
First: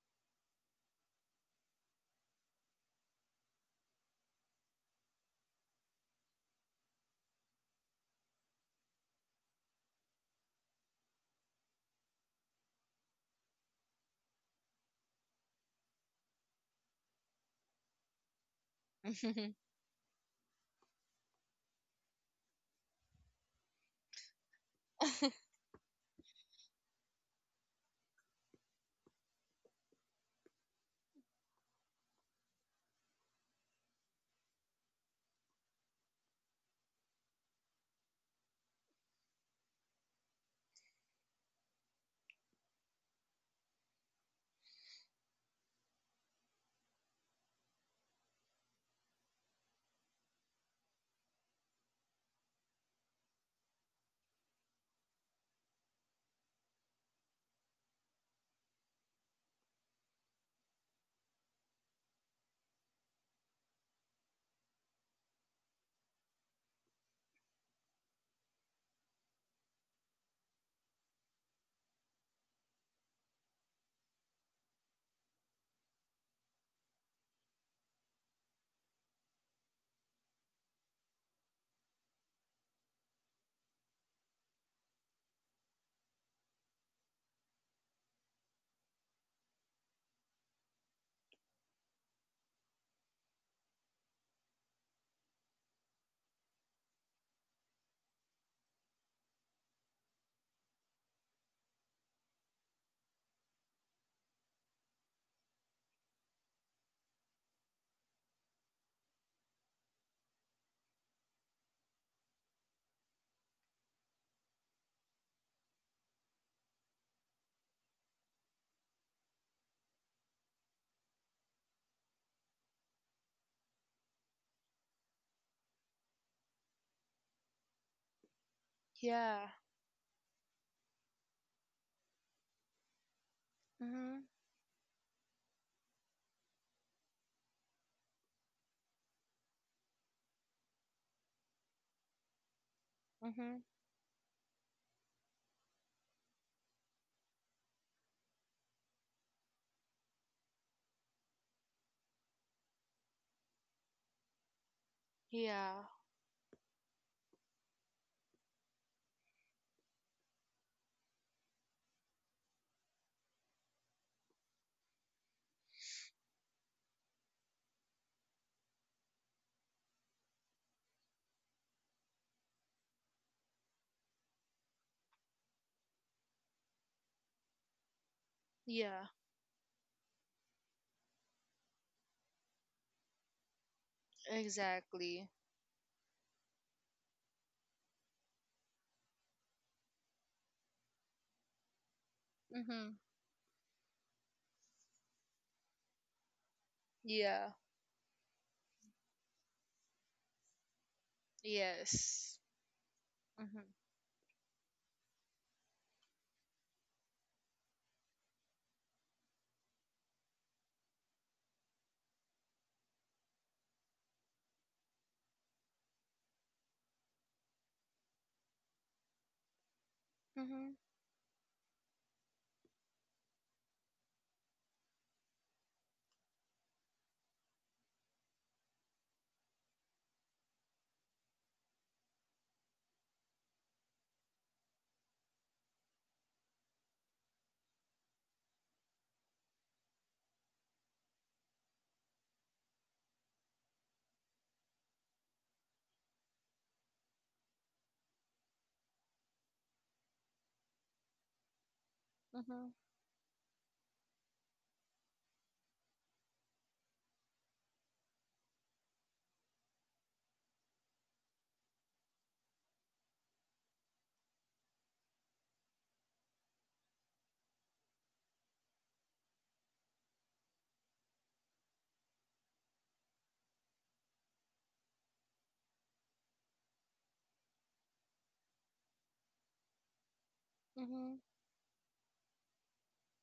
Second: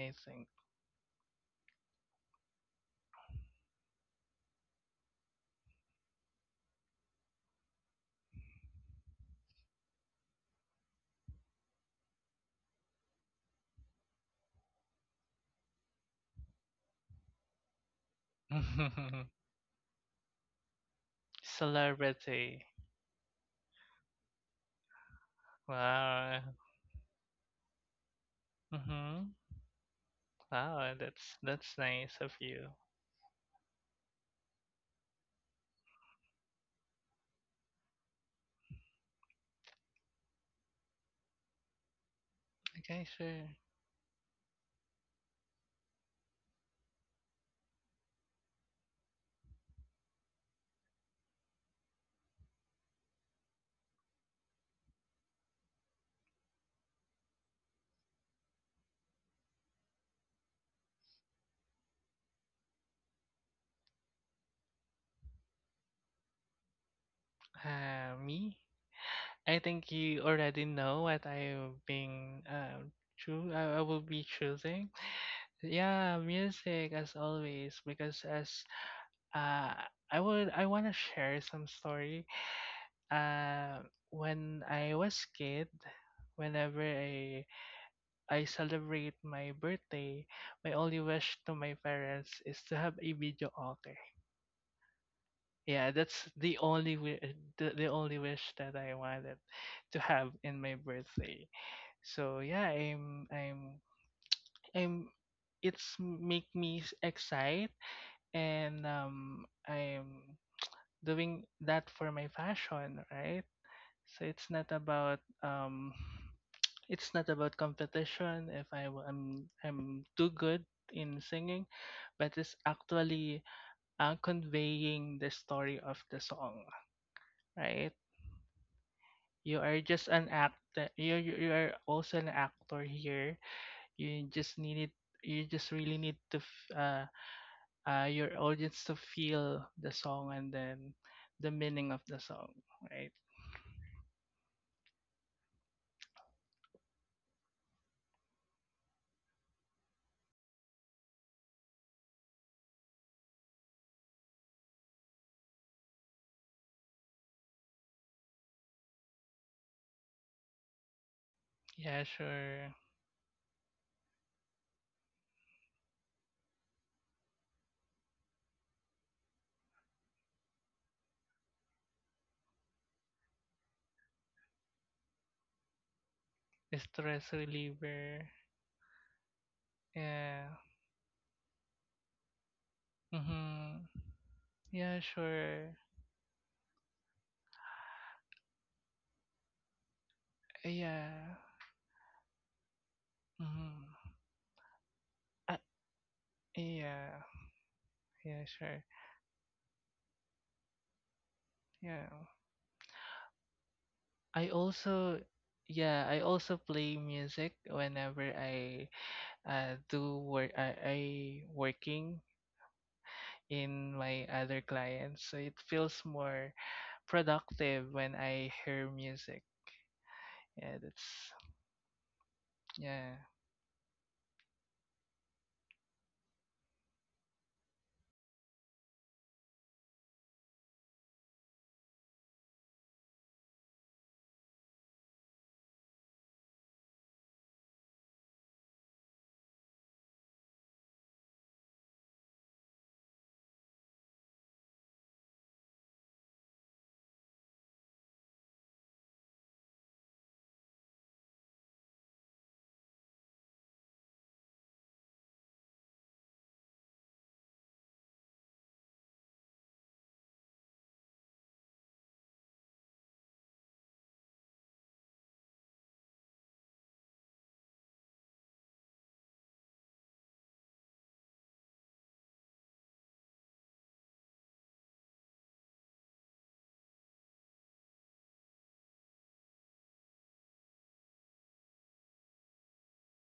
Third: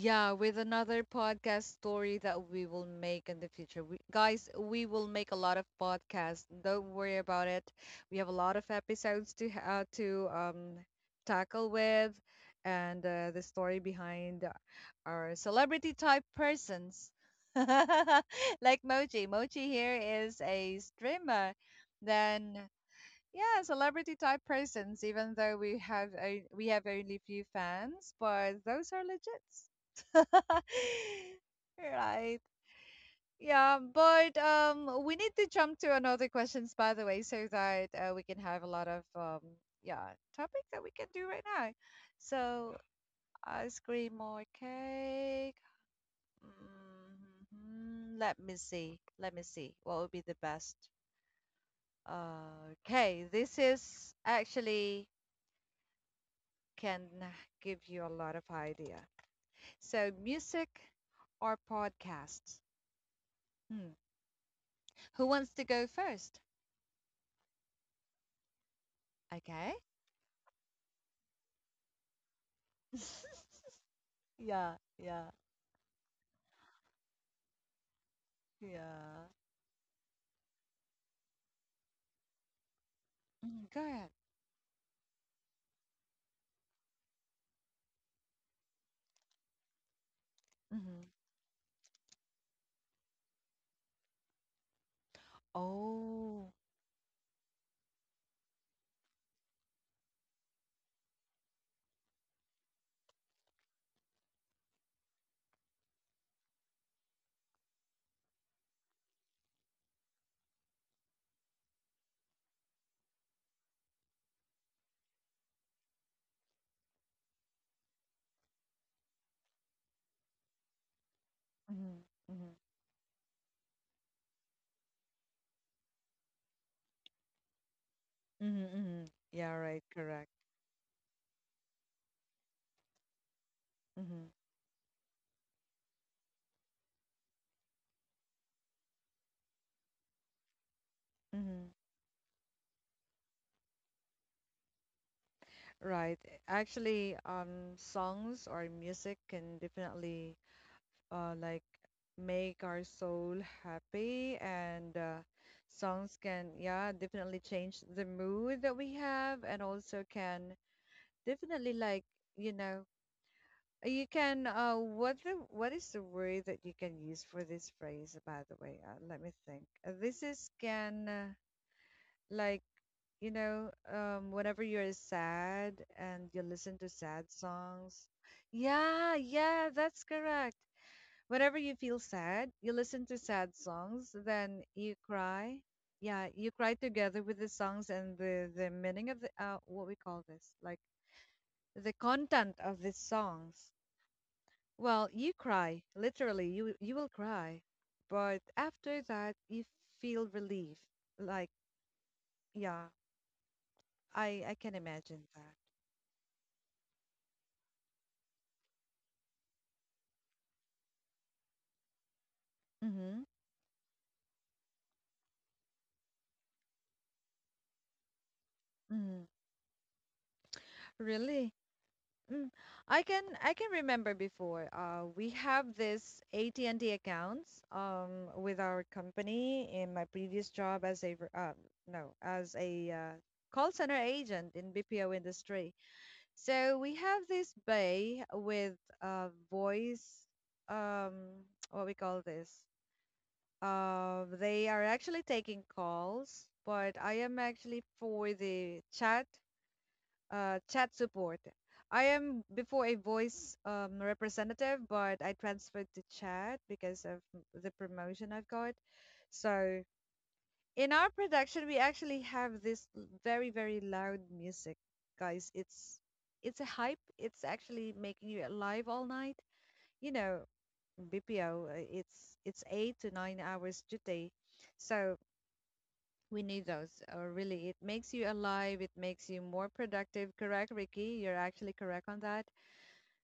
[SPEAKER 3] I think.
[SPEAKER 1] with another podcast story that we will make in the future. We, guys, we will make a lot of podcasts. Don't worry about it. We have a lot of episodes to tackle with and the story behind our celebrity type persons. Like Mochi.
[SPEAKER 2] Mhm.
[SPEAKER 1] Mochi here is a streamer. Then
[SPEAKER 3] Celebrity.
[SPEAKER 1] yeah, celebrity type persons, even though we have
[SPEAKER 3] Wow.
[SPEAKER 1] we have only few fans, but those are
[SPEAKER 3] Mm-hmm.
[SPEAKER 1] legit.
[SPEAKER 3] Wow, that's nice of
[SPEAKER 1] Right.
[SPEAKER 3] you.
[SPEAKER 1] Yeah, but we need to jump to another questions, by the way, so that we can have a lot of yeah, topic that we can do right now. So
[SPEAKER 3] Okay, sure.
[SPEAKER 1] ice cream or cake? Hmm. Let me see. Let me see. What would be the best? Okay, this is actually can give you a lot of idea. So music or podcasts? Hmm. Who wants to go first?
[SPEAKER 3] Me. I
[SPEAKER 1] Okay.
[SPEAKER 3] think you already know what I've been I will be
[SPEAKER 1] Yeah,
[SPEAKER 3] choosing.
[SPEAKER 1] yeah,
[SPEAKER 3] Yeah, music as always because as.
[SPEAKER 1] yeah.
[SPEAKER 3] Uh, I would I want to share some story.
[SPEAKER 1] Hmm. Go ahead.
[SPEAKER 3] When I was kid, whenever I celebrate my birthday, my only
[SPEAKER 1] Hmm.
[SPEAKER 3] wish to my parents is to have a video altar. Yeah, that's the
[SPEAKER 1] Oh.
[SPEAKER 3] only the only wish that I wanted to have in my birthday. So yeah, I'm it's make me excite and I'm doing that for my fashion, right? So it's not about it's not about competition if I w- I'm too good in singing,
[SPEAKER 1] Mm-hmm,
[SPEAKER 3] but it's
[SPEAKER 1] mm-hmm,
[SPEAKER 3] actually conveying the story of the song, right?
[SPEAKER 1] mm-hmm, mm-hmm.
[SPEAKER 2] Yeah.
[SPEAKER 3] You
[SPEAKER 1] Yeah,
[SPEAKER 3] are
[SPEAKER 1] right,
[SPEAKER 3] just an
[SPEAKER 1] correct.
[SPEAKER 3] actor. You are also an actor here. You
[SPEAKER 1] Mm-hmm,
[SPEAKER 2] Mhm.
[SPEAKER 3] just needed. You just really need to your audience to feel the song and then the
[SPEAKER 1] mm-hmm.
[SPEAKER 3] meaning of the song, right?
[SPEAKER 2] Mhm.
[SPEAKER 1] Right. Actually, songs or music can definitely like make our soul happy and
[SPEAKER 2] Yeah.
[SPEAKER 1] songs can yeah, definitely change the mood that we have and also can definitely
[SPEAKER 3] Yeah,
[SPEAKER 1] like, you
[SPEAKER 3] sure.
[SPEAKER 1] know, you can what the what is the word that you can use for this phrase by the way? Let me think. This is can like whenever you're sad and you listen to
[SPEAKER 3] Stress
[SPEAKER 1] sad songs.
[SPEAKER 3] reliever.
[SPEAKER 2] Yeah.
[SPEAKER 1] Yeah, yeah, that's
[SPEAKER 3] Yeah.
[SPEAKER 1] correct. Whenever you feel sad, you listen to sad
[SPEAKER 3] Mm-hmm.
[SPEAKER 1] songs, then
[SPEAKER 3] Yeah,
[SPEAKER 1] you
[SPEAKER 2] Exactly.
[SPEAKER 1] cry.
[SPEAKER 3] sure.
[SPEAKER 1] Yeah, you cry together with the songs and the meaning of the what we call this, like
[SPEAKER 3] Yeah.
[SPEAKER 1] the content of the
[SPEAKER 2] Mhm.
[SPEAKER 1] songs.
[SPEAKER 3] Mm-hmm.
[SPEAKER 1] Well, you
[SPEAKER 3] Uh,
[SPEAKER 1] cry. Literally, you will
[SPEAKER 3] yeah.
[SPEAKER 2] Yeah.
[SPEAKER 1] cry.
[SPEAKER 3] Yeah,
[SPEAKER 1] But
[SPEAKER 3] sure.
[SPEAKER 1] after that, you feel relief. Like,
[SPEAKER 3] Yeah.
[SPEAKER 2] Yes.
[SPEAKER 1] yeah,
[SPEAKER 2] Mhm.
[SPEAKER 3] I
[SPEAKER 1] I can
[SPEAKER 3] also,
[SPEAKER 1] imagine that.
[SPEAKER 3] yeah, I also play music whenever I do work. I working
[SPEAKER 1] Mhm.
[SPEAKER 3] in my other clients, so it feels more productive when I hear
[SPEAKER 1] Mhm.
[SPEAKER 3] music. Yeah,
[SPEAKER 2] Mhm.
[SPEAKER 3] that's
[SPEAKER 1] Really? Mm.
[SPEAKER 3] yeah.
[SPEAKER 1] I can remember before. We have this AT&T accounts with our company in my previous job as a re- no, as a call center agent in BPO industry. So we have this bay with voice, um, what we call this. They are actually taking calls, but I am actually for the chat, chat support. I am
[SPEAKER 2] Mm-hmm.
[SPEAKER 1] before a voice representative, but I transferred to chat because of the promotion I've got. So in our production we actually have this very very loud music, guys. It's a hype. It's actually making you alive all night. You know, BPO, it's 8 to 9 hours today, so we need those. Really, it makes you alive, it makes you more productive. Correct,
[SPEAKER 2] Mm-hmm.
[SPEAKER 1] Ricky? You're actually correct on that.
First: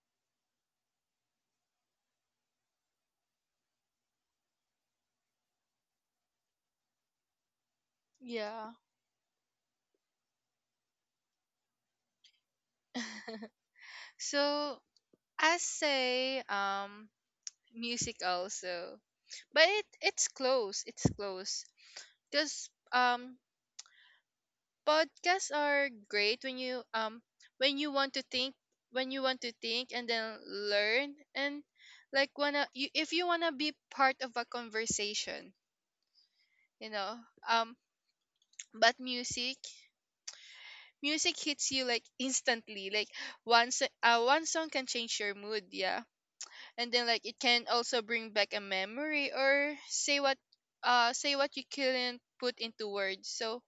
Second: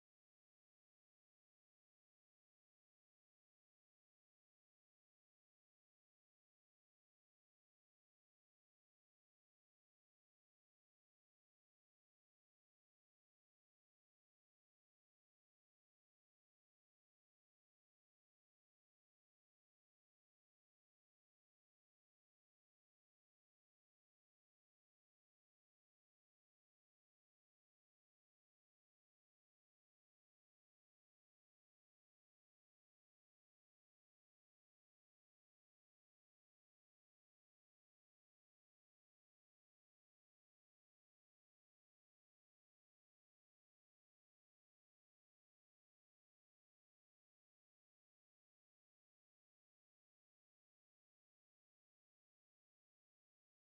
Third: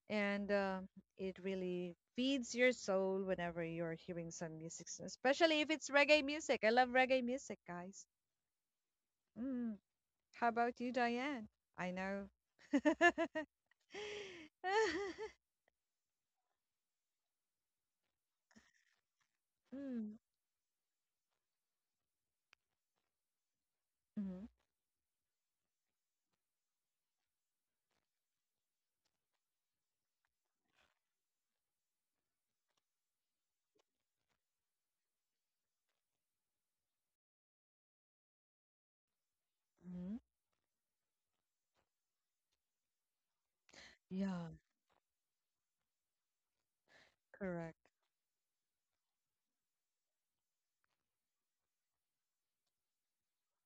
[SPEAKER 1] And It really feeds your soul whenever you're hearing some music, especially if it's reggae music. I love reggae music, guys.
[SPEAKER 2] Yeah.
[SPEAKER 1] Mm. How about you, Diane? I know.
[SPEAKER 2] So I say music also. But it
[SPEAKER 1] Mm.
[SPEAKER 2] it's close. It's close. Cuz
[SPEAKER 1] Hmm.
[SPEAKER 2] podcasts are great when you want to think when you want to think and then learn and like wanna you, if you wanna be part of a conversation, you know. Um but music,
[SPEAKER 1] Hmm.
[SPEAKER 2] music hits you like instantly, like one
[SPEAKER 1] Yeah.
[SPEAKER 2] song can change your mood, yeah, and then like it can
[SPEAKER 1] Correct.
[SPEAKER 2] also bring back a memory or say what you couldn't put into words. So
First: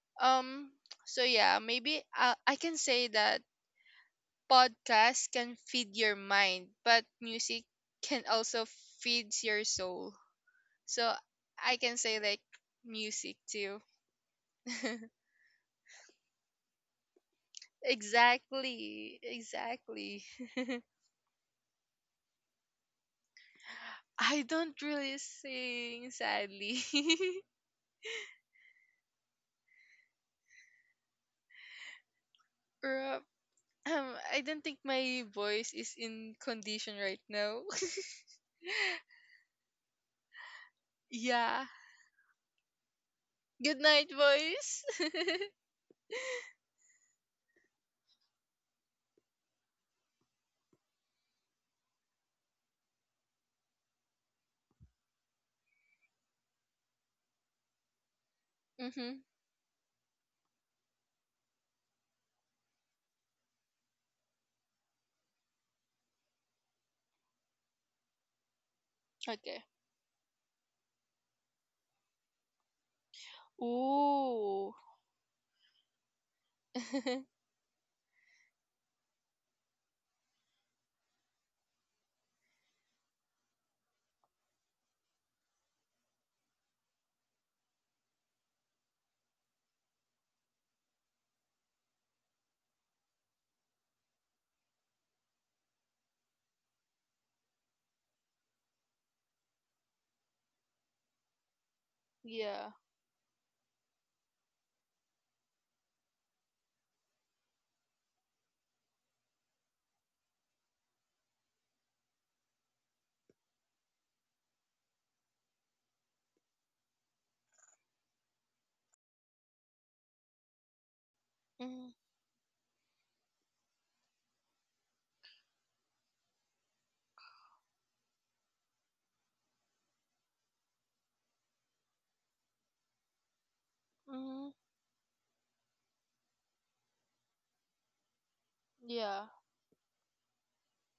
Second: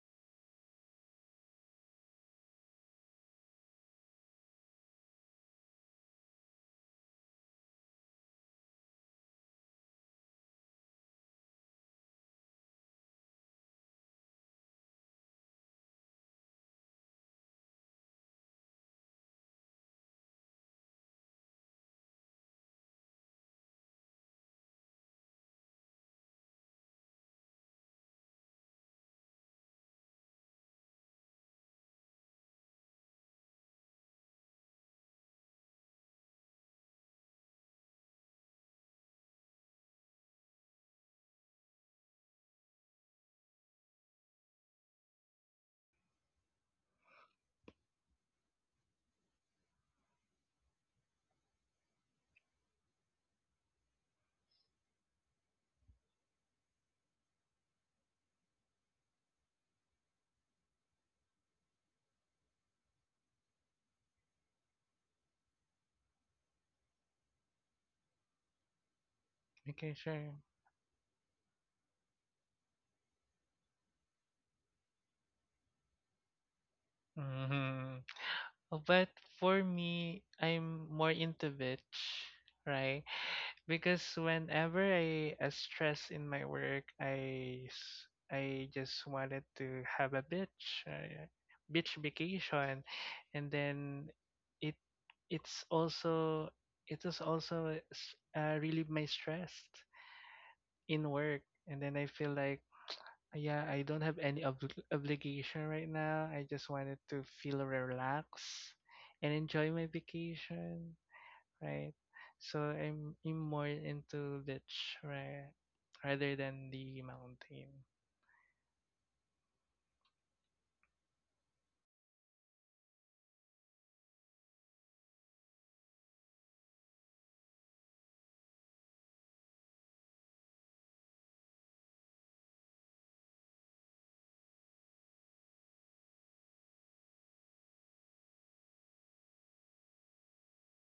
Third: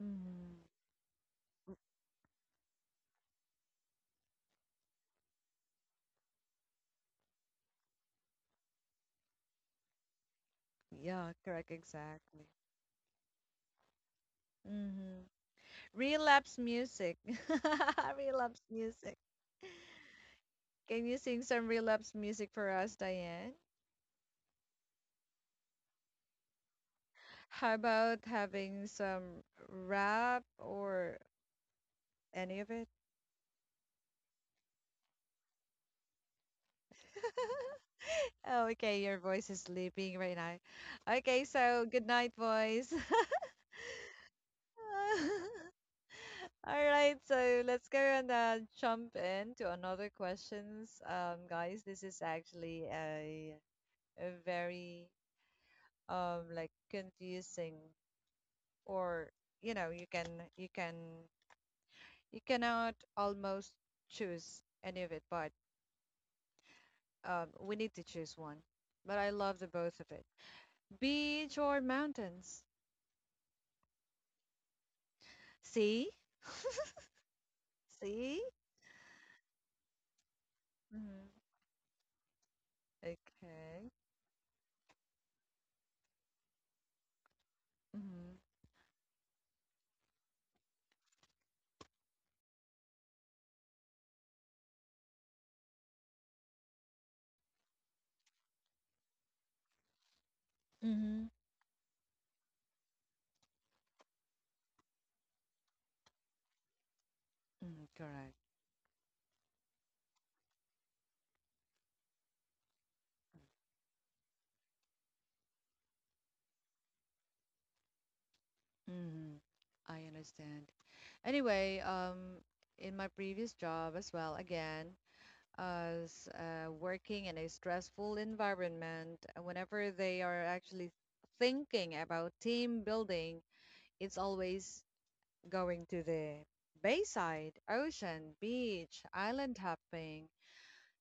[SPEAKER 1] Hmm.
[SPEAKER 2] um so yeah, maybe I can say that podcast can feed your mind but music can also feeds your soul. So
[SPEAKER 1] Yeah, correct,
[SPEAKER 2] I can say like
[SPEAKER 1] exactly.
[SPEAKER 2] music too.
[SPEAKER 1] Hmm. Relapse music. Relapse music.
[SPEAKER 2] Exactly, exactly.
[SPEAKER 1] Can you sing some relapse music for us, Diane?
[SPEAKER 2] I don't really sing sadly.
[SPEAKER 1] How about having some rap or any of it?
[SPEAKER 2] Ro- I don't think my voice is in condition right now.
[SPEAKER 1] Okay, your voice is sleeping right now. Okay,
[SPEAKER 2] Yeah.
[SPEAKER 1] so good night, boys.
[SPEAKER 2] Good night, voice.
[SPEAKER 1] All right, so let's go and jump into another questions, guys. This is actually a very like confusing
[SPEAKER 2] Mm-hmm.
[SPEAKER 1] or you know you can you cannot almost choose any of it, but we need to choose one. But I love
[SPEAKER 2] Okay.
[SPEAKER 1] the
[SPEAKER 3] Okay,
[SPEAKER 1] both of it.
[SPEAKER 3] sure.
[SPEAKER 1] Beach or mountains?
[SPEAKER 2] Ooh.
[SPEAKER 1] See?
[SPEAKER 3] Hmm.
[SPEAKER 1] See?
[SPEAKER 3] But for me, I'm more
[SPEAKER 1] Mm-hmm.
[SPEAKER 3] into bitch, right?
[SPEAKER 1] Okay.
[SPEAKER 3] Because whenever I stress in my work,
[SPEAKER 1] Mm-hmm.
[SPEAKER 3] I just wanted to have a bitch, bitch vacation, and then it it's also it is also relieve my stress
[SPEAKER 1] Mm-hmm.
[SPEAKER 3] in work, and then I feel
[SPEAKER 2] Yeah.
[SPEAKER 3] like yeah, I don't have any obligation right now. I just wanted to feel
[SPEAKER 1] Mm, correct.
[SPEAKER 3] relaxed and enjoy my vacation, right? So I'm more into beach, right? Rather than the mountain.
[SPEAKER 1] Mm-hmm. I understand. Anyway,
[SPEAKER 2] Mm-hmm.
[SPEAKER 1] in my previous job as well, again, as working in a stressful environment, whenever they are actually thinking about team building, it's
[SPEAKER 2] Mm-hmm.
[SPEAKER 1] always going to the bayside, ocean, beach,
[SPEAKER 2] Yeah.
[SPEAKER 1] island hopping.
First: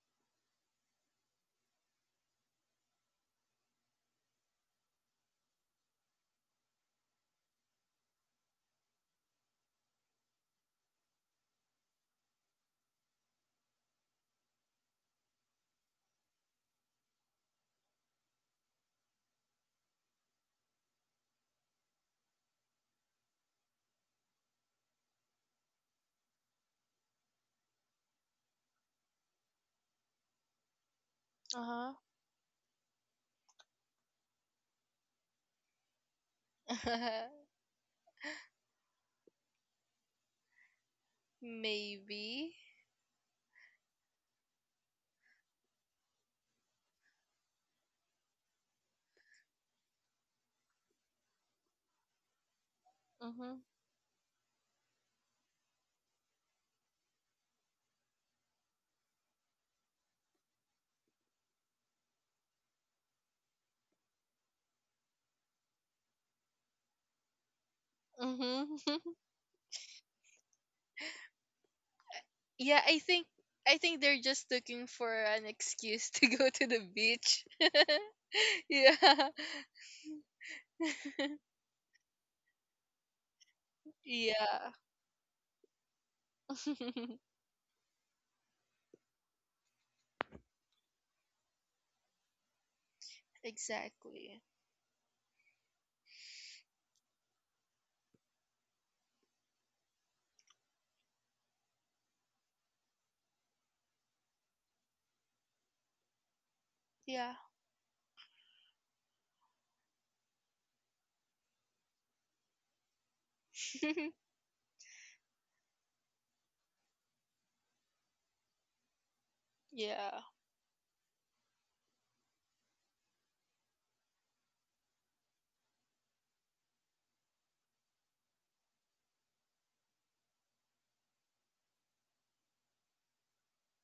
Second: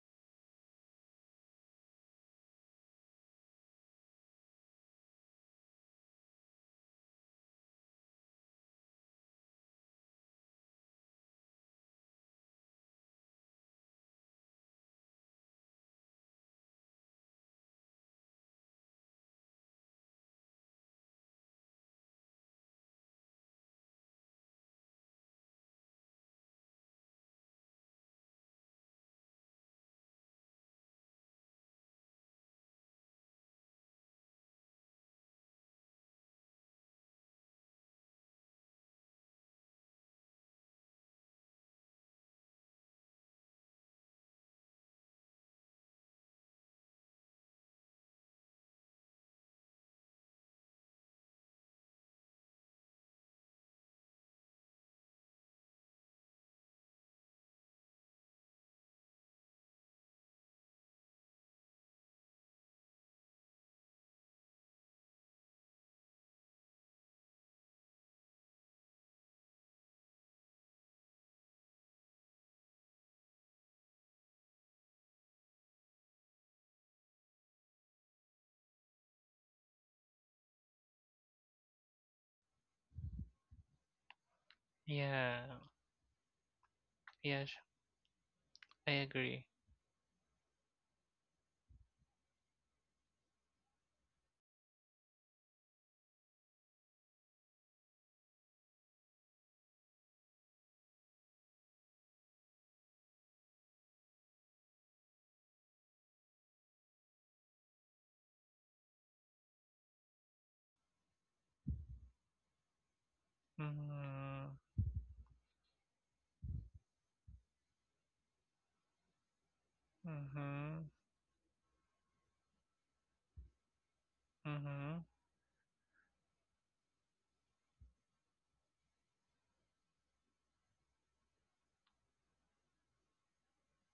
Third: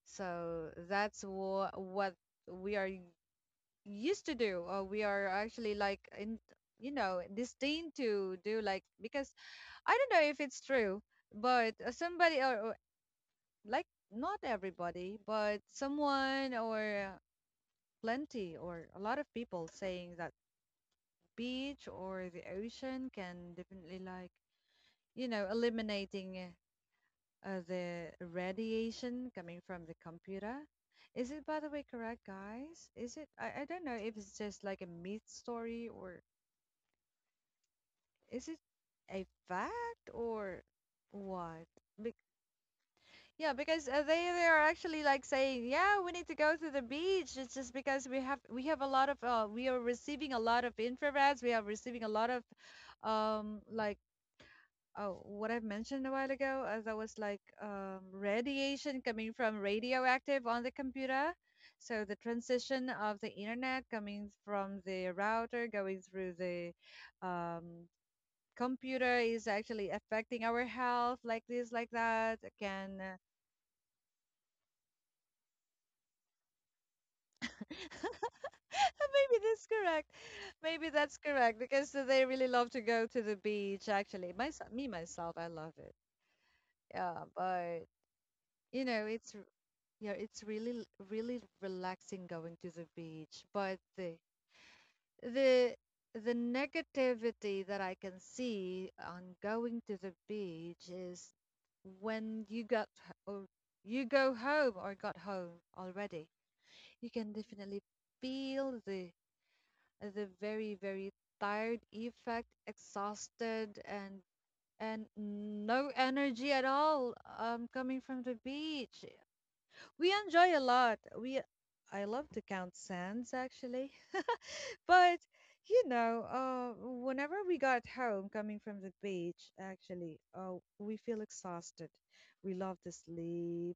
[SPEAKER 1] So that's what we are used to do. We are actually like in, you know, disdain to do, like, because I don't know if it's true, but somebody or like not everybody but someone or plenty or a lot of people saying that beach or the ocean can definitely like, you know, eliminating the radiation coming from the computer. Is it by the way
[SPEAKER 2] Uh
[SPEAKER 1] correct, guys? Is it? I don't know if it's just like a myth story or.
[SPEAKER 2] huh.
[SPEAKER 1] Is it a fact or what? Be-
[SPEAKER 2] Maybe.
[SPEAKER 1] yeah, because they are actually like saying, yeah, we need to go to the beach. It's just because we have a lot of we are receiving a lot of infrareds. We are receiving a lot of
[SPEAKER 2] Mm-hmm.
[SPEAKER 1] like, oh, what I've mentioned a while ago, as I was like radiation coming from radioactive on the computer. So the transition of the internet coming from the router going through the um,
[SPEAKER 2] Mm-hmm.
[SPEAKER 1] computer is actually affecting our health like this like that.
[SPEAKER 2] Yeah,
[SPEAKER 1] Can
[SPEAKER 2] I think they're just looking for an excuse to go to the beach. Yeah.
[SPEAKER 1] maybe that's correct. Maybe that's correct because they really love to go to the beach. Actually, my
[SPEAKER 2] Yeah.
[SPEAKER 1] me myself,
[SPEAKER 3] Yeah,
[SPEAKER 1] I love it. Yeah,
[SPEAKER 3] yes,
[SPEAKER 1] but you
[SPEAKER 3] I
[SPEAKER 1] know it's
[SPEAKER 3] agree.
[SPEAKER 1] yeah, it's really really relaxing going to the beach, but the
[SPEAKER 2] Exactly.
[SPEAKER 1] the the negativity that I can see on going to the beach is when you got h- or you go home or got home already. You can
[SPEAKER 2] Yeah.
[SPEAKER 1] definitely feel the very very tired effect, exhausted,
[SPEAKER 3] Mm-hmm.
[SPEAKER 1] and no energy at all coming from the beach. We
[SPEAKER 2] Yeah.
[SPEAKER 1] enjoy a
[SPEAKER 3] Mm-hmm.
[SPEAKER 1] lot. We I love to count sands actually.
[SPEAKER 3] Mm-hmm.
[SPEAKER 1] But you know, whenever we got home, coming from the beach, actually, we feel exhausted. We love to sleep.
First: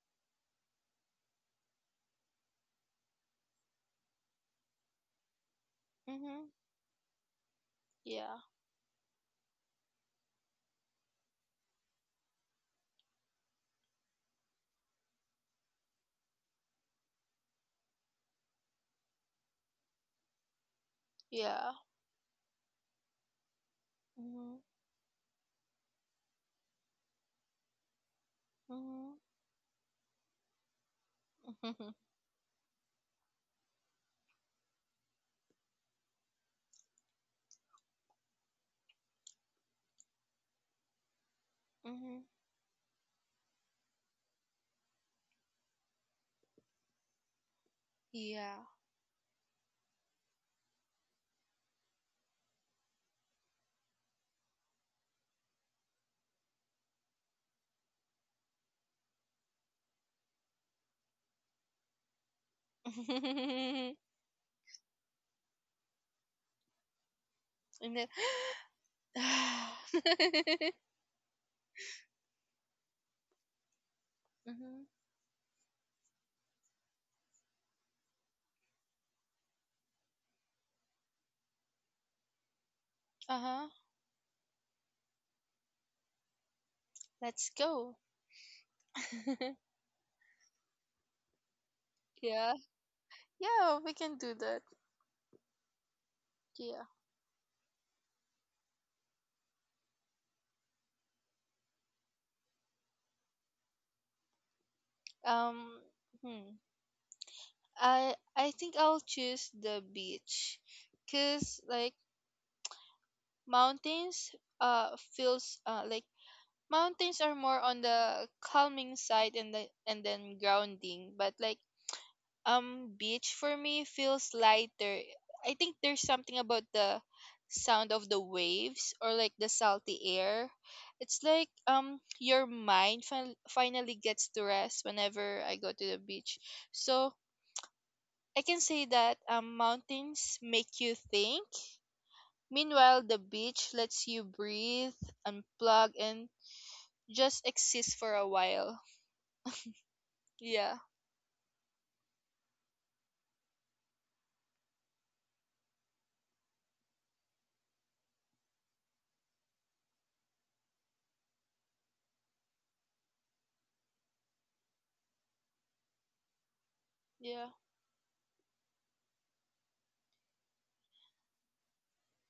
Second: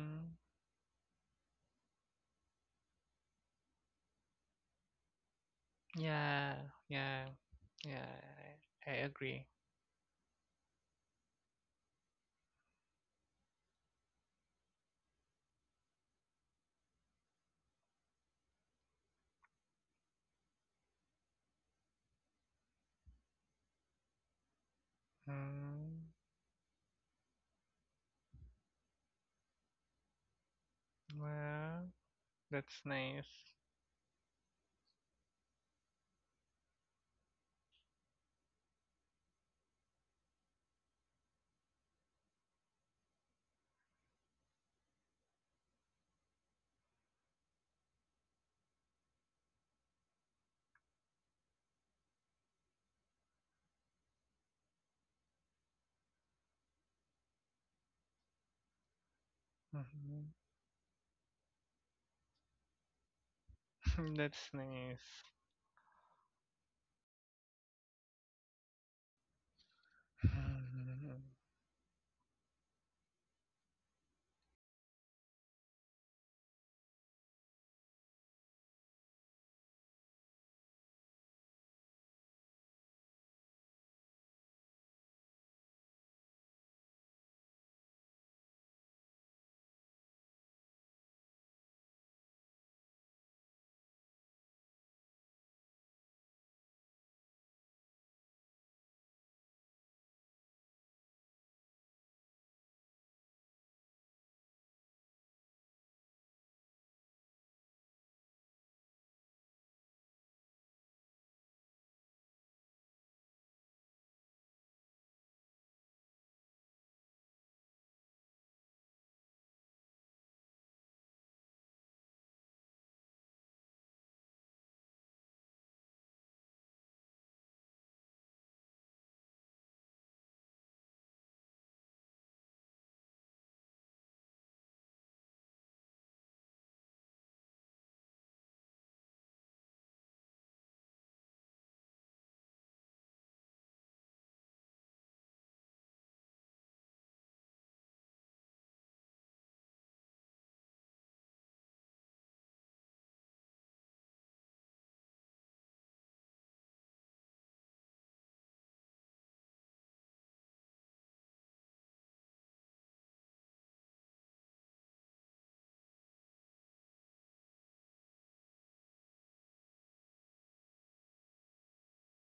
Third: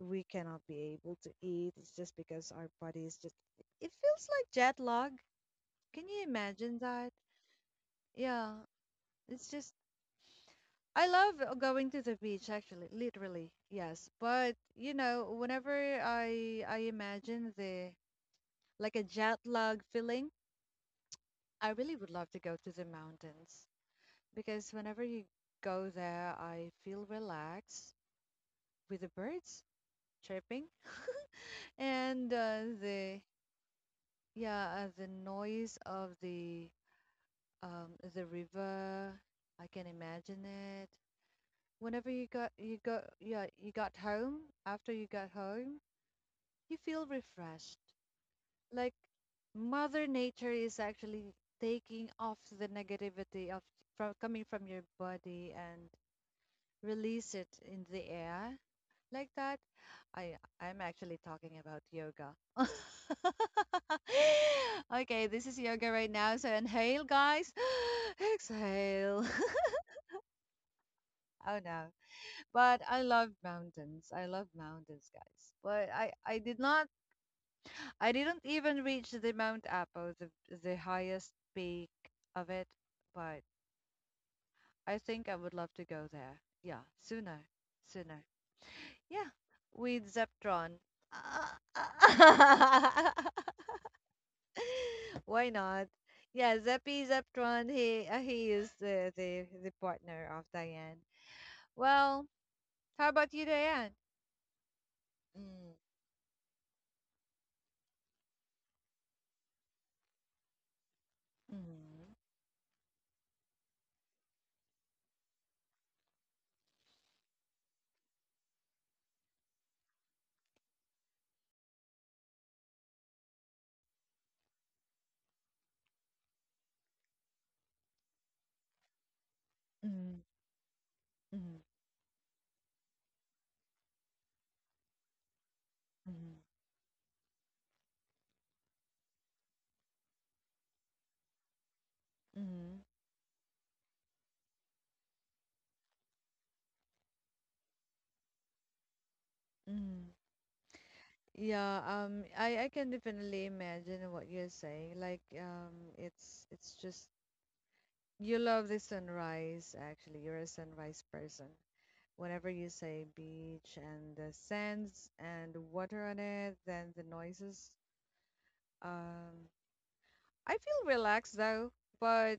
[SPEAKER 1] We cannot be able to eat. It's just because our body is just. It feels like jet lag. Can you
[SPEAKER 2] Mhm.
[SPEAKER 3] Yeah,
[SPEAKER 1] imagine that?
[SPEAKER 3] yeah, yeah,
[SPEAKER 2] Yeah.
[SPEAKER 1] Yeah,
[SPEAKER 3] I
[SPEAKER 1] it's
[SPEAKER 3] agree.
[SPEAKER 1] just. I love going to the beach, actually, literally, yes. But you know, whenever I imagine the like a jet lag feeling, I
[SPEAKER 2] Yeah.
[SPEAKER 1] really would love to go to the mountains.
[SPEAKER 2] Mhm.
[SPEAKER 1] Because whenever you go
[SPEAKER 3] Mm,
[SPEAKER 1] there, I feel relaxed with the
[SPEAKER 2] Mhm.
[SPEAKER 1] birds chirping
[SPEAKER 2] Mhm.
[SPEAKER 3] well,
[SPEAKER 2] Mhm.
[SPEAKER 1] and
[SPEAKER 3] that's
[SPEAKER 1] the
[SPEAKER 3] nice.
[SPEAKER 1] yeah, the noise of the river. I can imagine it. Whenever you go, yeah, you got home, after you got home, you feel refreshed.
[SPEAKER 2] Yeah.
[SPEAKER 1] Like Mother Nature is actually taking off the negativity of from coming from your body and release it in the air like that. I
[SPEAKER 3] Mm-hmm.
[SPEAKER 1] I'm actually talking about yoga.
[SPEAKER 3] That's
[SPEAKER 1] Okay,
[SPEAKER 3] nice.
[SPEAKER 1] this is yoga right now. So inhale, guys.
[SPEAKER 2] And then.
[SPEAKER 1] Exhale. Oh no. But I love mountains. I love
[SPEAKER 2] Mhm.
[SPEAKER 1] mountains, guys. But I did not, I didn't even reach the Mount Apo, the highest peak of it. But
[SPEAKER 2] Uh huh.
[SPEAKER 1] I think I would love to go there. Yeah, sooner,
[SPEAKER 2] Let's go.
[SPEAKER 1] sooner. Yeah, with Zeptron.
[SPEAKER 2] Yeah. Yeah. We can do that.
[SPEAKER 1] Why not? Yeah,
[SPEAKER 2] Yeah.
[SPEAKER 1] Zeppy Zeptron. He is the partner of Diane. Well, how about you, Diane? Mm,
[SPEAKER 2] Um. Hmm. I think I'll choose the beach, cause like
[SPEAKER 1] mhm,
[SPEAKER 2] mountains. Feels. Like mountains are more on the calming side and the and then grounding, but like um, beach for me feels lighter. I think there's something about the sound of the waves or like the salty
[SPEAKER 1] mhm,
[SPEAKER 2] air. It's like
[SPEAKER 1] mhm,
[SPEAKER 2] your mind finally gets to rest whenever I go to the
[SPEAKER 1] mhm,
[SPEAKER 2] beach. So I can say that mountains make you think.
[SPEAKER 1] mhm,
[SPEAKER 2] Meanwhile, the beach lets you breathe, unplug, and just exist for a while.
[SPEAKER 1] mhm.
[SPEAKER 2] Yeah.
[SPEAKER 1] Yeah, I can definitely imagine what you're saying. Like, it's just. You love the sunrise, actually. You're a sunrise person. Whenever you say beach and the sands and water on it, then the
[SPEAKER 2] Yeah.
[SPEAKER 1] noises. Um, I feel relaxed though, but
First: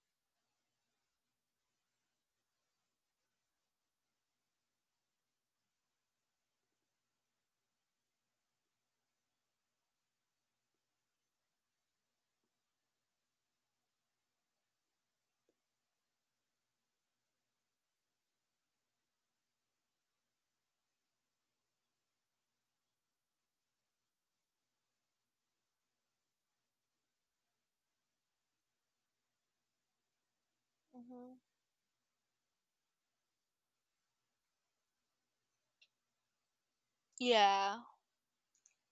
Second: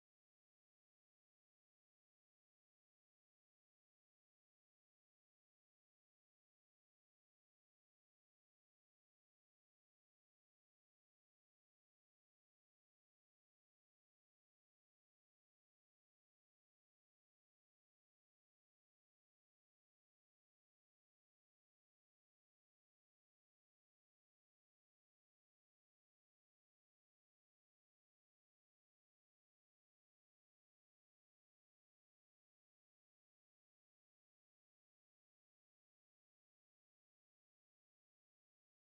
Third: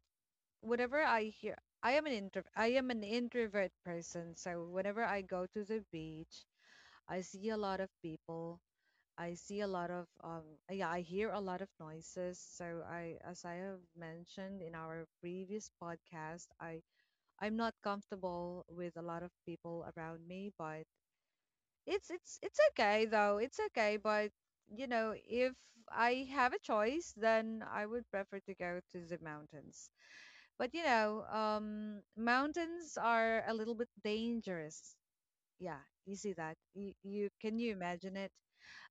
[SPEAKER 1] whenever I hear, I am an intro, I am an introvert person. So whenever I go to the beach, I see a lot of people. I see a lot of yeah, I hear a lot of noises. So I, as I have mentioned in our previous podcast, I I'm not comfortable with a lot of people around me, but it's okay though. It's okay, but you know, if I have a choice, then I would prefer to go to the mountains. But you know,
[SPEAKER 2] Mm-hmm.
[SPEAKER 1] mountains are a little bit dangerous. Yeah, you see that? You can you
[SPEAKER 2] Yeah.
[SPEAKER 1] imagine it?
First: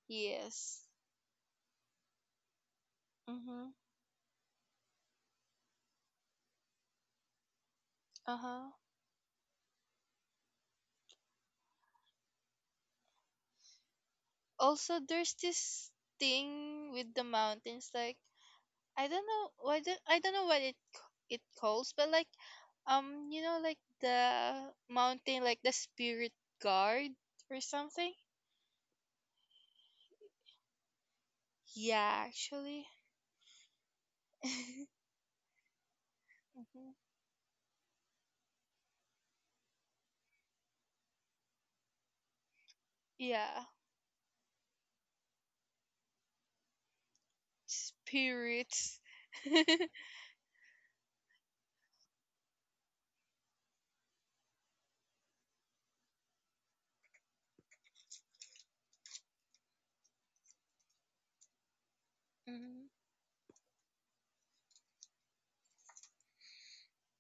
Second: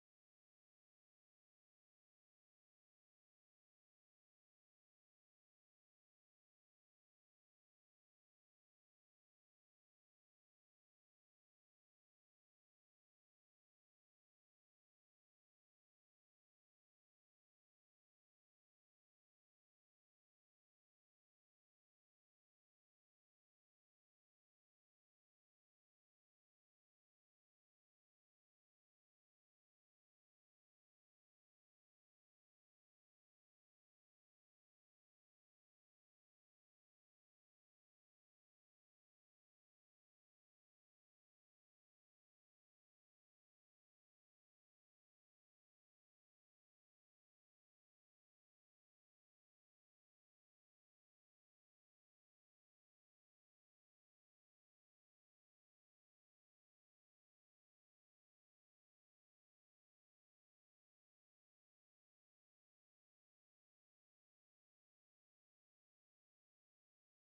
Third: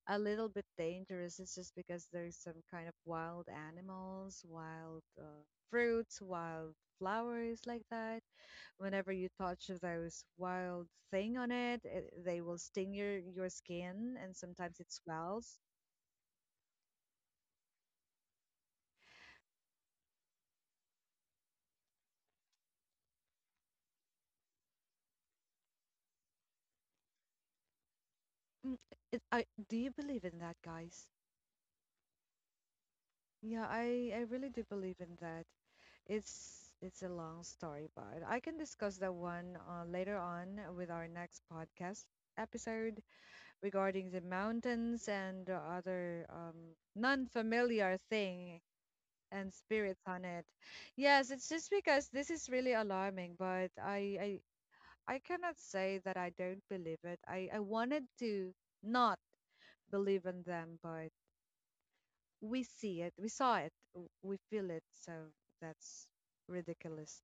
[SPEAKER 1] A little bit
[SPEAKER 2] Yes.
[SPEAKER 1] dangerous. It's just because there's some kind of wild
[SPEAKER 2] Mm-hmm.
[SPEAKER 1] animals, wild fruits, wild flowers like that
[SPEAKER 2] Uh huh.
[SPEAKER 1] whenever you touch those wild thing on it, it they will sting your skin and sometimes it
[SPEAKER 2] Also there's
[SPEAKER 1] swells.
[SPEAKER 2] this thing with the mountains like I don't know why the I don't know what it calls, but like you know like the mountain, like the spirit guard or something.
[SPEAKER 1] Mm, it, I do you believe in that, guys?
[SPEAKER 2] Yeah, actually.
[SPEAKER 1] Yeah, I really do believe in that.
[SPEAKER 2] Mhm.
[SPEAKER 1] It's a long story, but I can discuss that one later on with our next podcast episode
[SPEAKER 2] Yeah,
[SPEAKER 1] regarding the mountains and other non-familiar thing
[SPEAKER 2] spirits.
[SPEAKER 1] and spirits on it. Yes, it's just because this is really alarming, but I cannot say that I don't believe it. I wanted to not believe in them, but we
[SPEAKER 2] Mhm.
[SPEAKER 1] see it, we saw it, w- we feel it, so that's ridiculous.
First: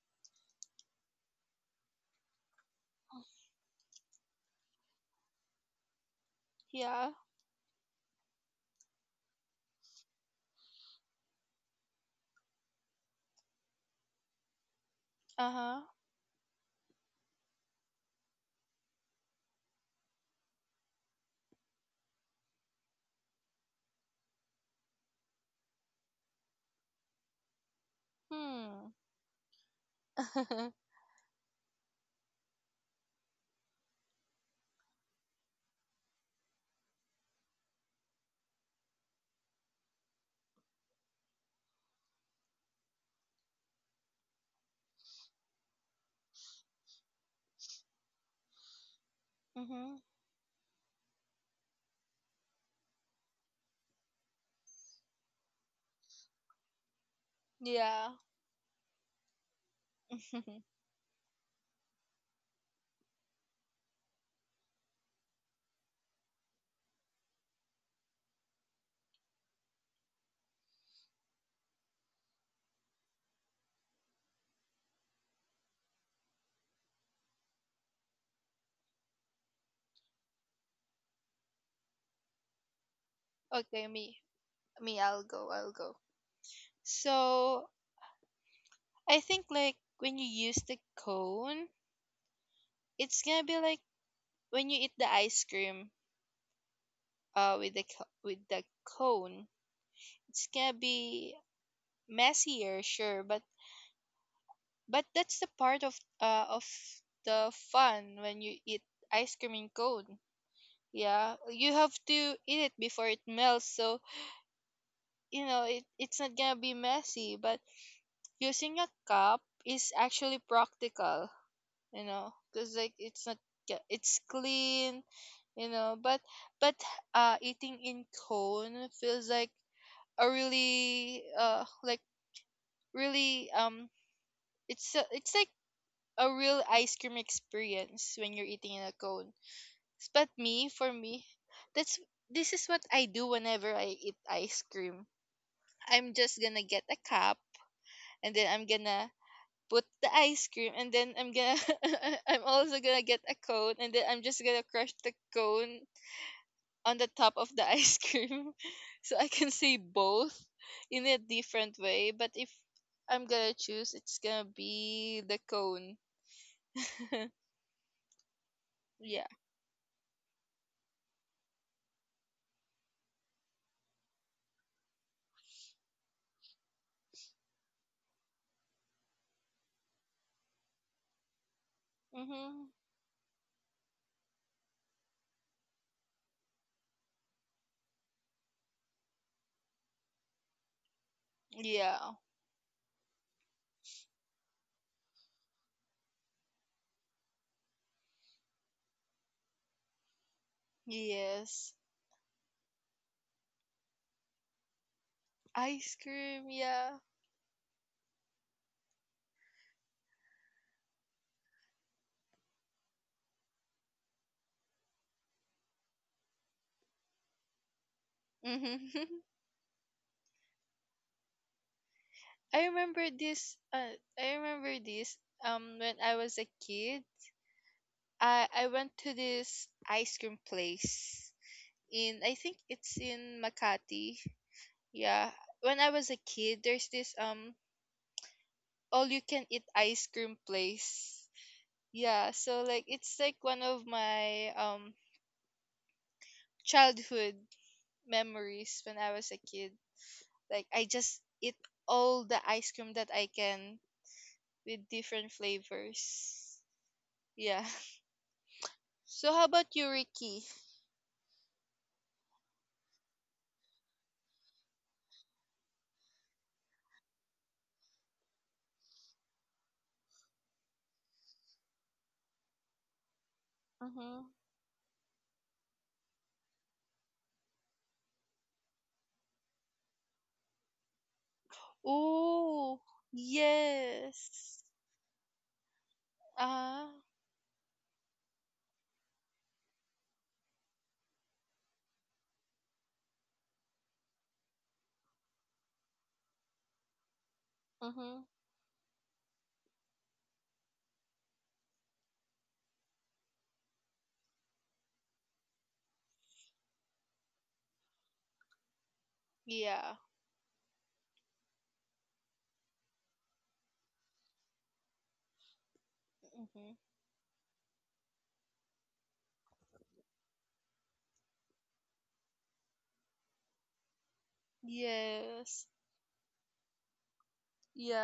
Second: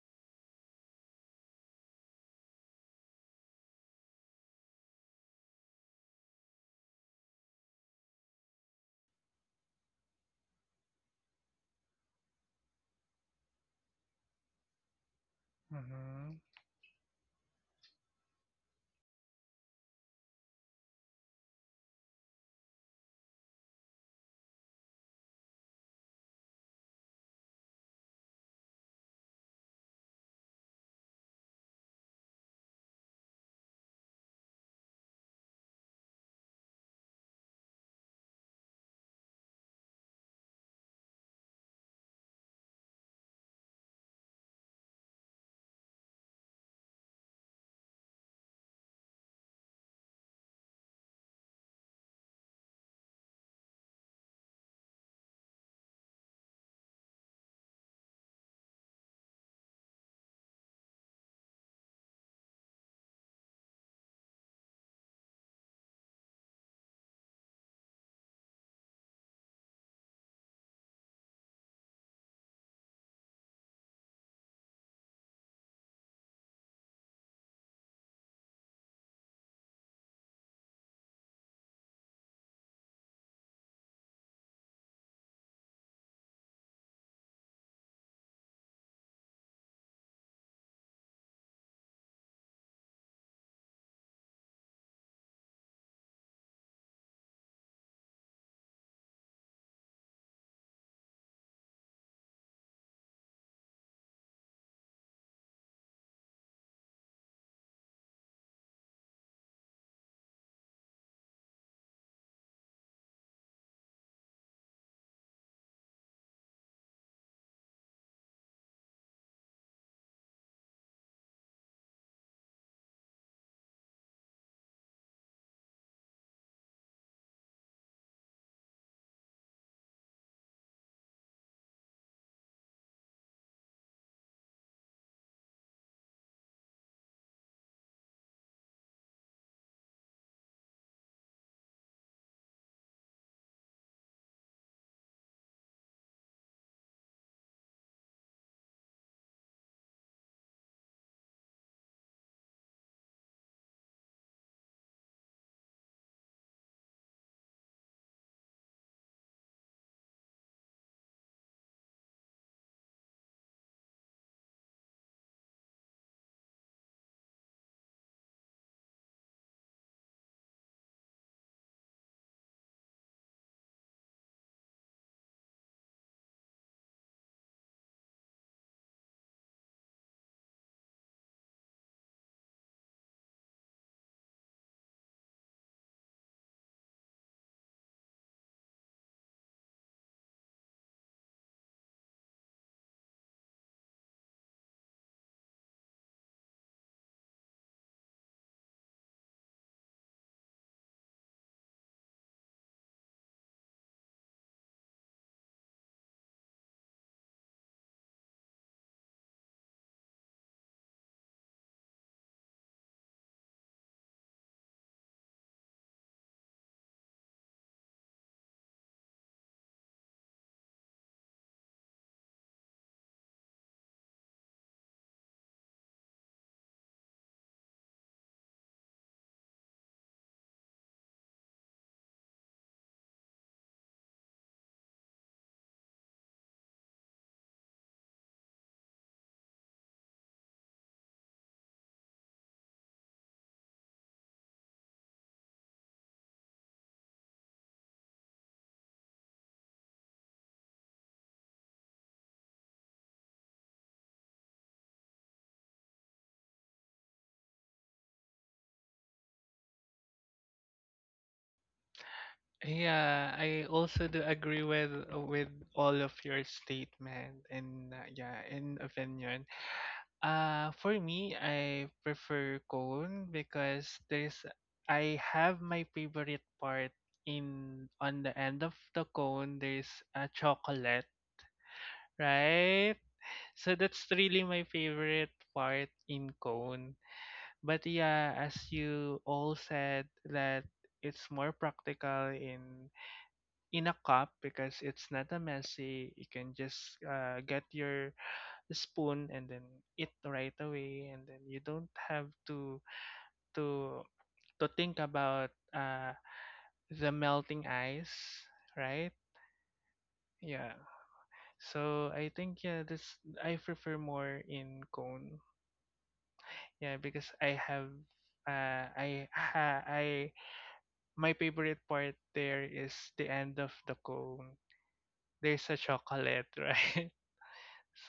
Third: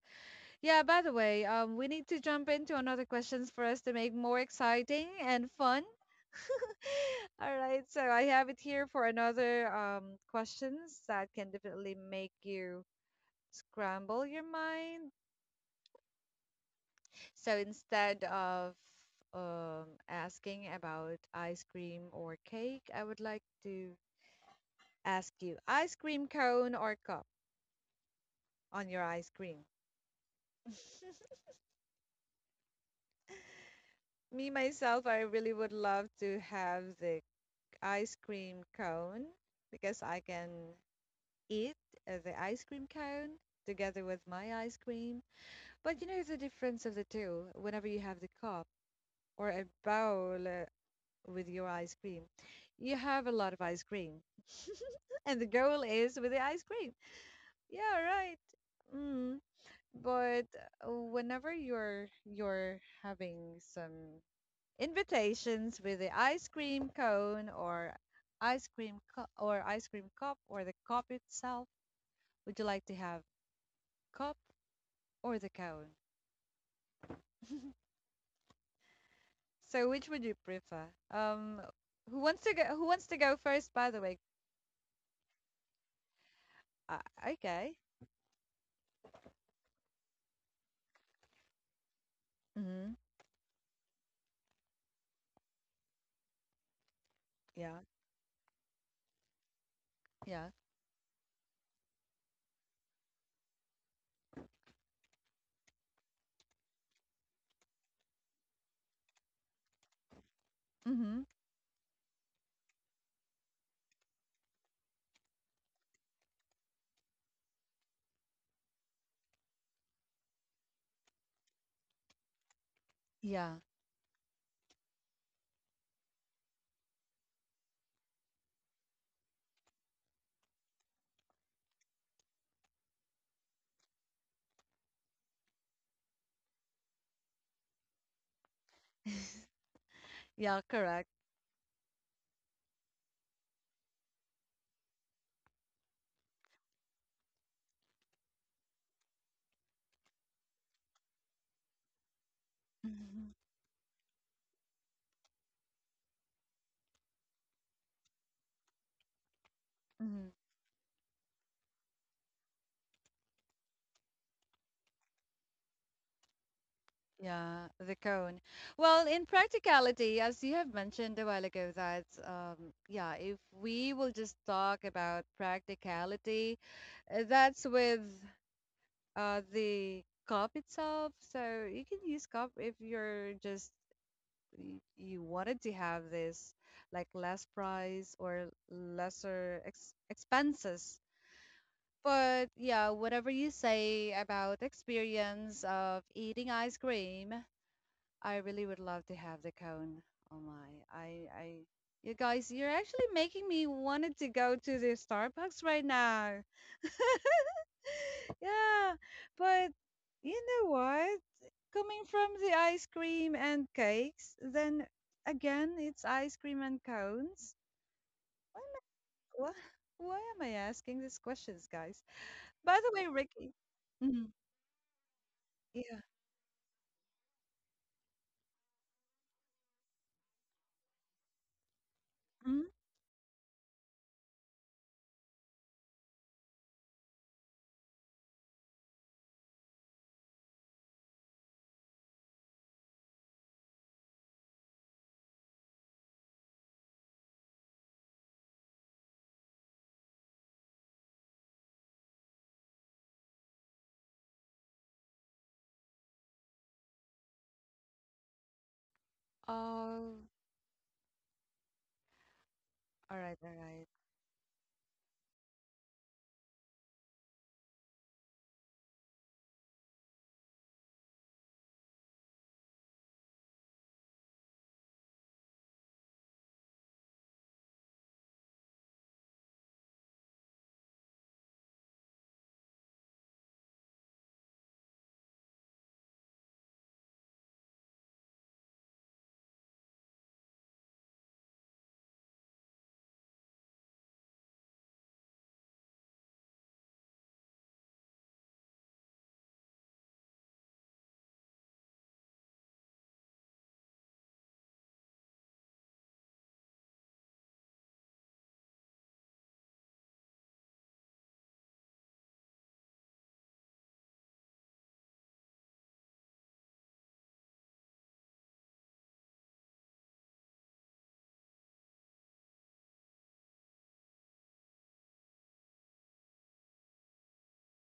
[SPEAKER 1] Yeah, by the way, we need to jump into another questions for us to make more exciting and fun.
[SPEAKER 2] Yeah.
[SPEAKER 1] All right, so I have it here for another questions that can definitely make you scramble your mind.
[SPEAKER 2] Uh-huh.
[SPEAKER 3] Mhm.
[SPEAKER 1] So instead of asking about ice cream or cake, I would like to ask you ice cream cone or cup on
[SPEAKER 2] Hmm.
[SPEAKER 1] your ice cream. Me, myself, I really would love to have the ice cream cone because I can eat the ice cream cone together with my ice cream. But you know the difference of the two whenever you have the cup or a
[SPEAKER 2] Mm-hmm.
[SPEAKER 1] bowl with your ice cream. You have a lot of ice cream. And the goal is with the ice cream. Yeah,
[SPEAKER 2] Yeah.
[SPEAKER 1] right. Mm. But whenever you're having some invitations with the ice cream cone or ice cream cu- or ice cream cup or the cup itself, would you like to have cup or the cone? So which would you prefer? Um, who wants to go? Who wants to go first? By
[SPEAKER 2] Okay,
[SPEAKER 1] the
[SPEAKER 2] me
[SPEAKER 1] way,
[SPEAKER 2] me I'll go I'll go, so
[SPEAKER 1] okay.
[SPEAKER 2] I think like when you use the cone,
[SPEAKER 1] Mm-hmm.
[SPEAKER 2] it's gonna be like when you eat the ice cream with the
[SPEAKER 1] Yeah,
[SPEAKER 2] with the cone. It's
[SPEAKER 1] yeah.
[SPEAKER 2] gonna be messier, sure, but that's the part of of the fun when you eat ice cream in cone.
[SPEAKER 1] Mm-hmm.
[SPEAKER 2] Yeah, you have to eat it before it melts, so you know it's not gonna be messy. But using a cup is actually practical, you know, because like it's not,
[SPEAKER 1] Yeah.
[SPEAKER 2] yeah, it's clean, you know, but eating in cone feels like a really like really it's a, it's like a real ice cream experience when you're eating in a cone. But
[SPEAKER 1] Yeah,
[SPEAKER 2] me for
[SPEAKER 1] correct.
[SPEAKER 2] me that's this is what I do whenever I eat ice cream, I'm just gonna get a cup and then I'm gonna put the ice cream and then I'm gonna I'm also gonna get a
[SPEAKER 1] Mm-hmm.
[SPEAKER 2] cone and then I'm just gonna crush the cone on the top of the ice cream. So I can say both
[SPEAKER 1] Hmm.
[SPEAKER 2] in a different way, but if I'm gonna choose it's gonna be the cone.
[SPEAKER 1] Yeah, the cone. Well,
[SPEAKER 2] Yeah.
[SPEAKER 1] in practicality, as you have mentioned a while ago, that yeah, if we will just talk about practicality, that's with the cup itself. So you can use cup
[SPEAKER 2] Mm-hmm.
[SPEAKER 1] if you're just y- you wanted to have this like less price or lesser ex expenses.
[SPEAKER 2] Yeah.
[SPEAKER 1] But yeah, whatever you say about the experience of eating ice cream, I really would love to have the cone. Oh my, I,
[SPEAKER 2] Yes,
[SPEAKER 1] you guys, you're actually making me wanted to go to the Starbucks right
[SPEAKER 2] ice cream,
[SPEAKER 1] now.
[SPEAKER 2] yeah.
[SPEAKER 1] Yeah, but you know what? Coming from the ice cream and cakes, then again, it's ice cream and cones.
[SPEAKER 2] Mm-hmm.
[SPEAKER 1] Why am I, why am I asking these questions, guys? By the way, Ricky.
[SPEAKER 2] I
[SPEAKER 1] Mhm.
[SPEAKER 2] remember this when
[SPEAKER 1] Yeah.
[SPEAKER 2] I was a kid I went to this ice cream place in, I think
[SPEAKER 1] Mm-hmm.
[SPEAKER 2] it's in Makati. Yeah. When I was a kid, there's this all you can eat ice cream place. Yeah, so like it's like one of my childhood memories when I was a kid. Like I just eat all the ice cream that I can, with different flavors. Yeah. So how about you,
[SPEAKER 1] Oh,
[SPEAKER 2] Ricky?
[SPEAKER 1] all
[SPEAKER 3] Yeah,
[SPEAKER 1] right, all
[SPEAKER 3] I
[SPEAKER 1] right.
[SPEAKER 3] also do agree with all of your statement and yeah, and opinion. Uh, for me, I prefer cone because
[SPEAKER 2] Mm-hmm.
[SPEAKER 3] there's I have my favorite part in on the end of the cone there's a chocolate,
[SPEAKER 2] Oh
[SPEAKER 3] right? So that's really
[SPEAKER 2] yes.
[SPEAKER 3] my favorite part in
[SPEAKER 2] Ah,
[SPEAKER 3] cone. But yeah, as you all said, that it's more practical in a cup because it's not a messy. You can just get your
[SPEAKER 2] mhm.
[SPEAKER 3] spoon and then eat right away, and then you don't have to to think about the melting ice, right?
[SPEAKER 2] Yeah.
[SPEAKER 3] Yeah. So I think yeah, this I prefer more in cone.
[SPEAKER 2] Mhm.
[SPEAKER 3] Yeah, because I have I my favorite part there is the end of the cone. There's
[SPEAKER 2] Yes.
[SPEAKER 3] a chocolate, right?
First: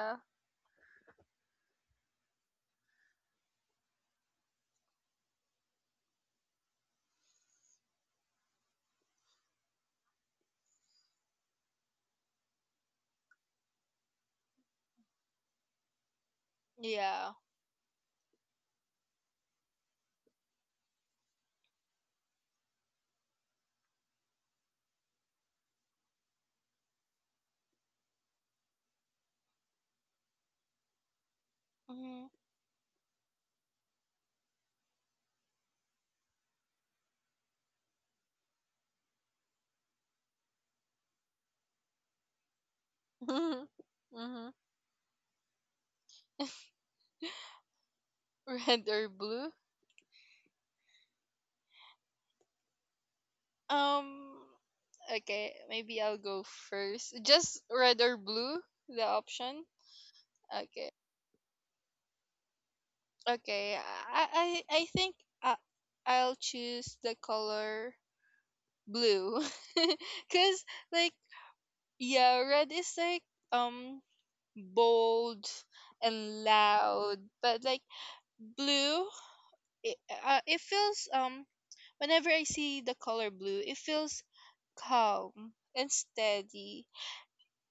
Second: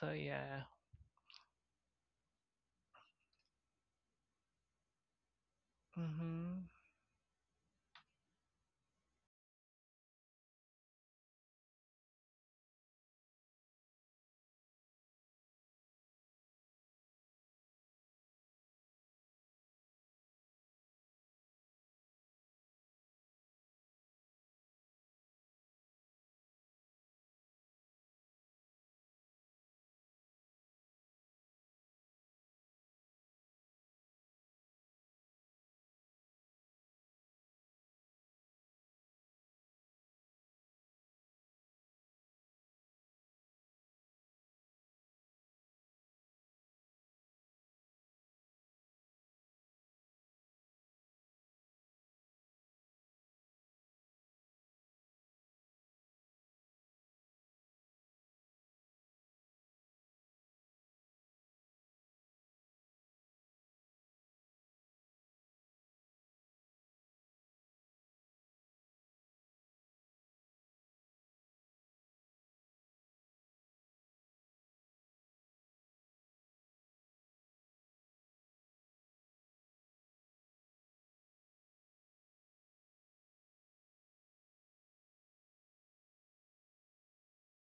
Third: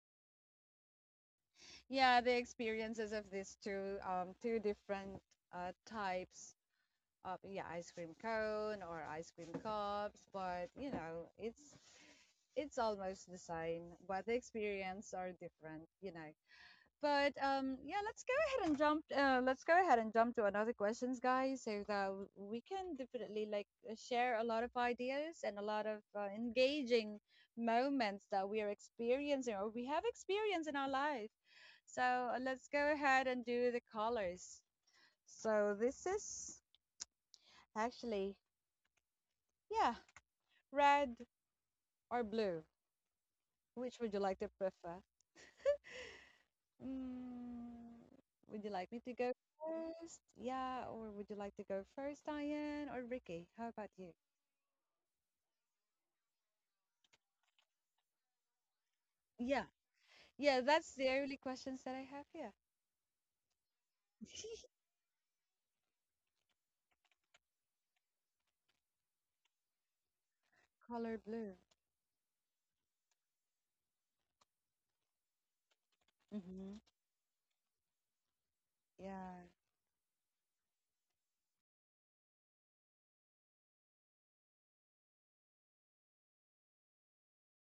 [SPEAKER 3] So yeah.
[SPEAKER 1] Yeah, the experiences of these two two different types
[SPEAKER 3] Mhm.
[SPEAKER 1] of yeah, ice cream cone or ice cream cups, but you know, it's almost the same, but the experience are different, you know.
[SPEAKER 2] Yeah.
[SPEAKER 1] But yeah, let's go ahead and jump. Let's go ahead and jump to another questions, guys, so that w- we can definitely like share a lot of ideas and a lot of engaging moments that we are experiencing or we have experienced in our life. So
[SPEAKER 2] Mhm.
[SPEAKER 1] let's go ahead and do the colors. So this is actually yeah, red or blue. Which would you like to
[SPEAKER 2] Mhm.
[SPEAKER 1] prefer? Mm, would you
[SPEAKER 2] Red
[SPEAKER 1] like me
[SPEAKER 2] or
[SPEAKER 1] to go
[SPEAKER 2] blue?
[SPEAKER 1] first? Yeah, or would you like to go first, Diane or Ricky? How about you?
[SPEAKER 2] Um okay, maybe I'll go first. Just red or blue, the option?
[SPEAKER 1] Yeah, yeah,
[SPEAKER 2] Okay.
[SPEAKER 1] that's the only questions that I have here.
[SPEAKER 2] Okay. I I I think I, I'll choose the color blue. Cuz like
[SPEAKER 1] Color blue.
[SPEAKER 2] yeah, red is like um bold and
[SPEAKER 1] Mm-hmm.
[SPEAKER 2] loud, but like blue,
[SPEAKER 1] Yeah.
[SPEAKER 2] it, it feels whenever I see the color blue, it feels calm and steady.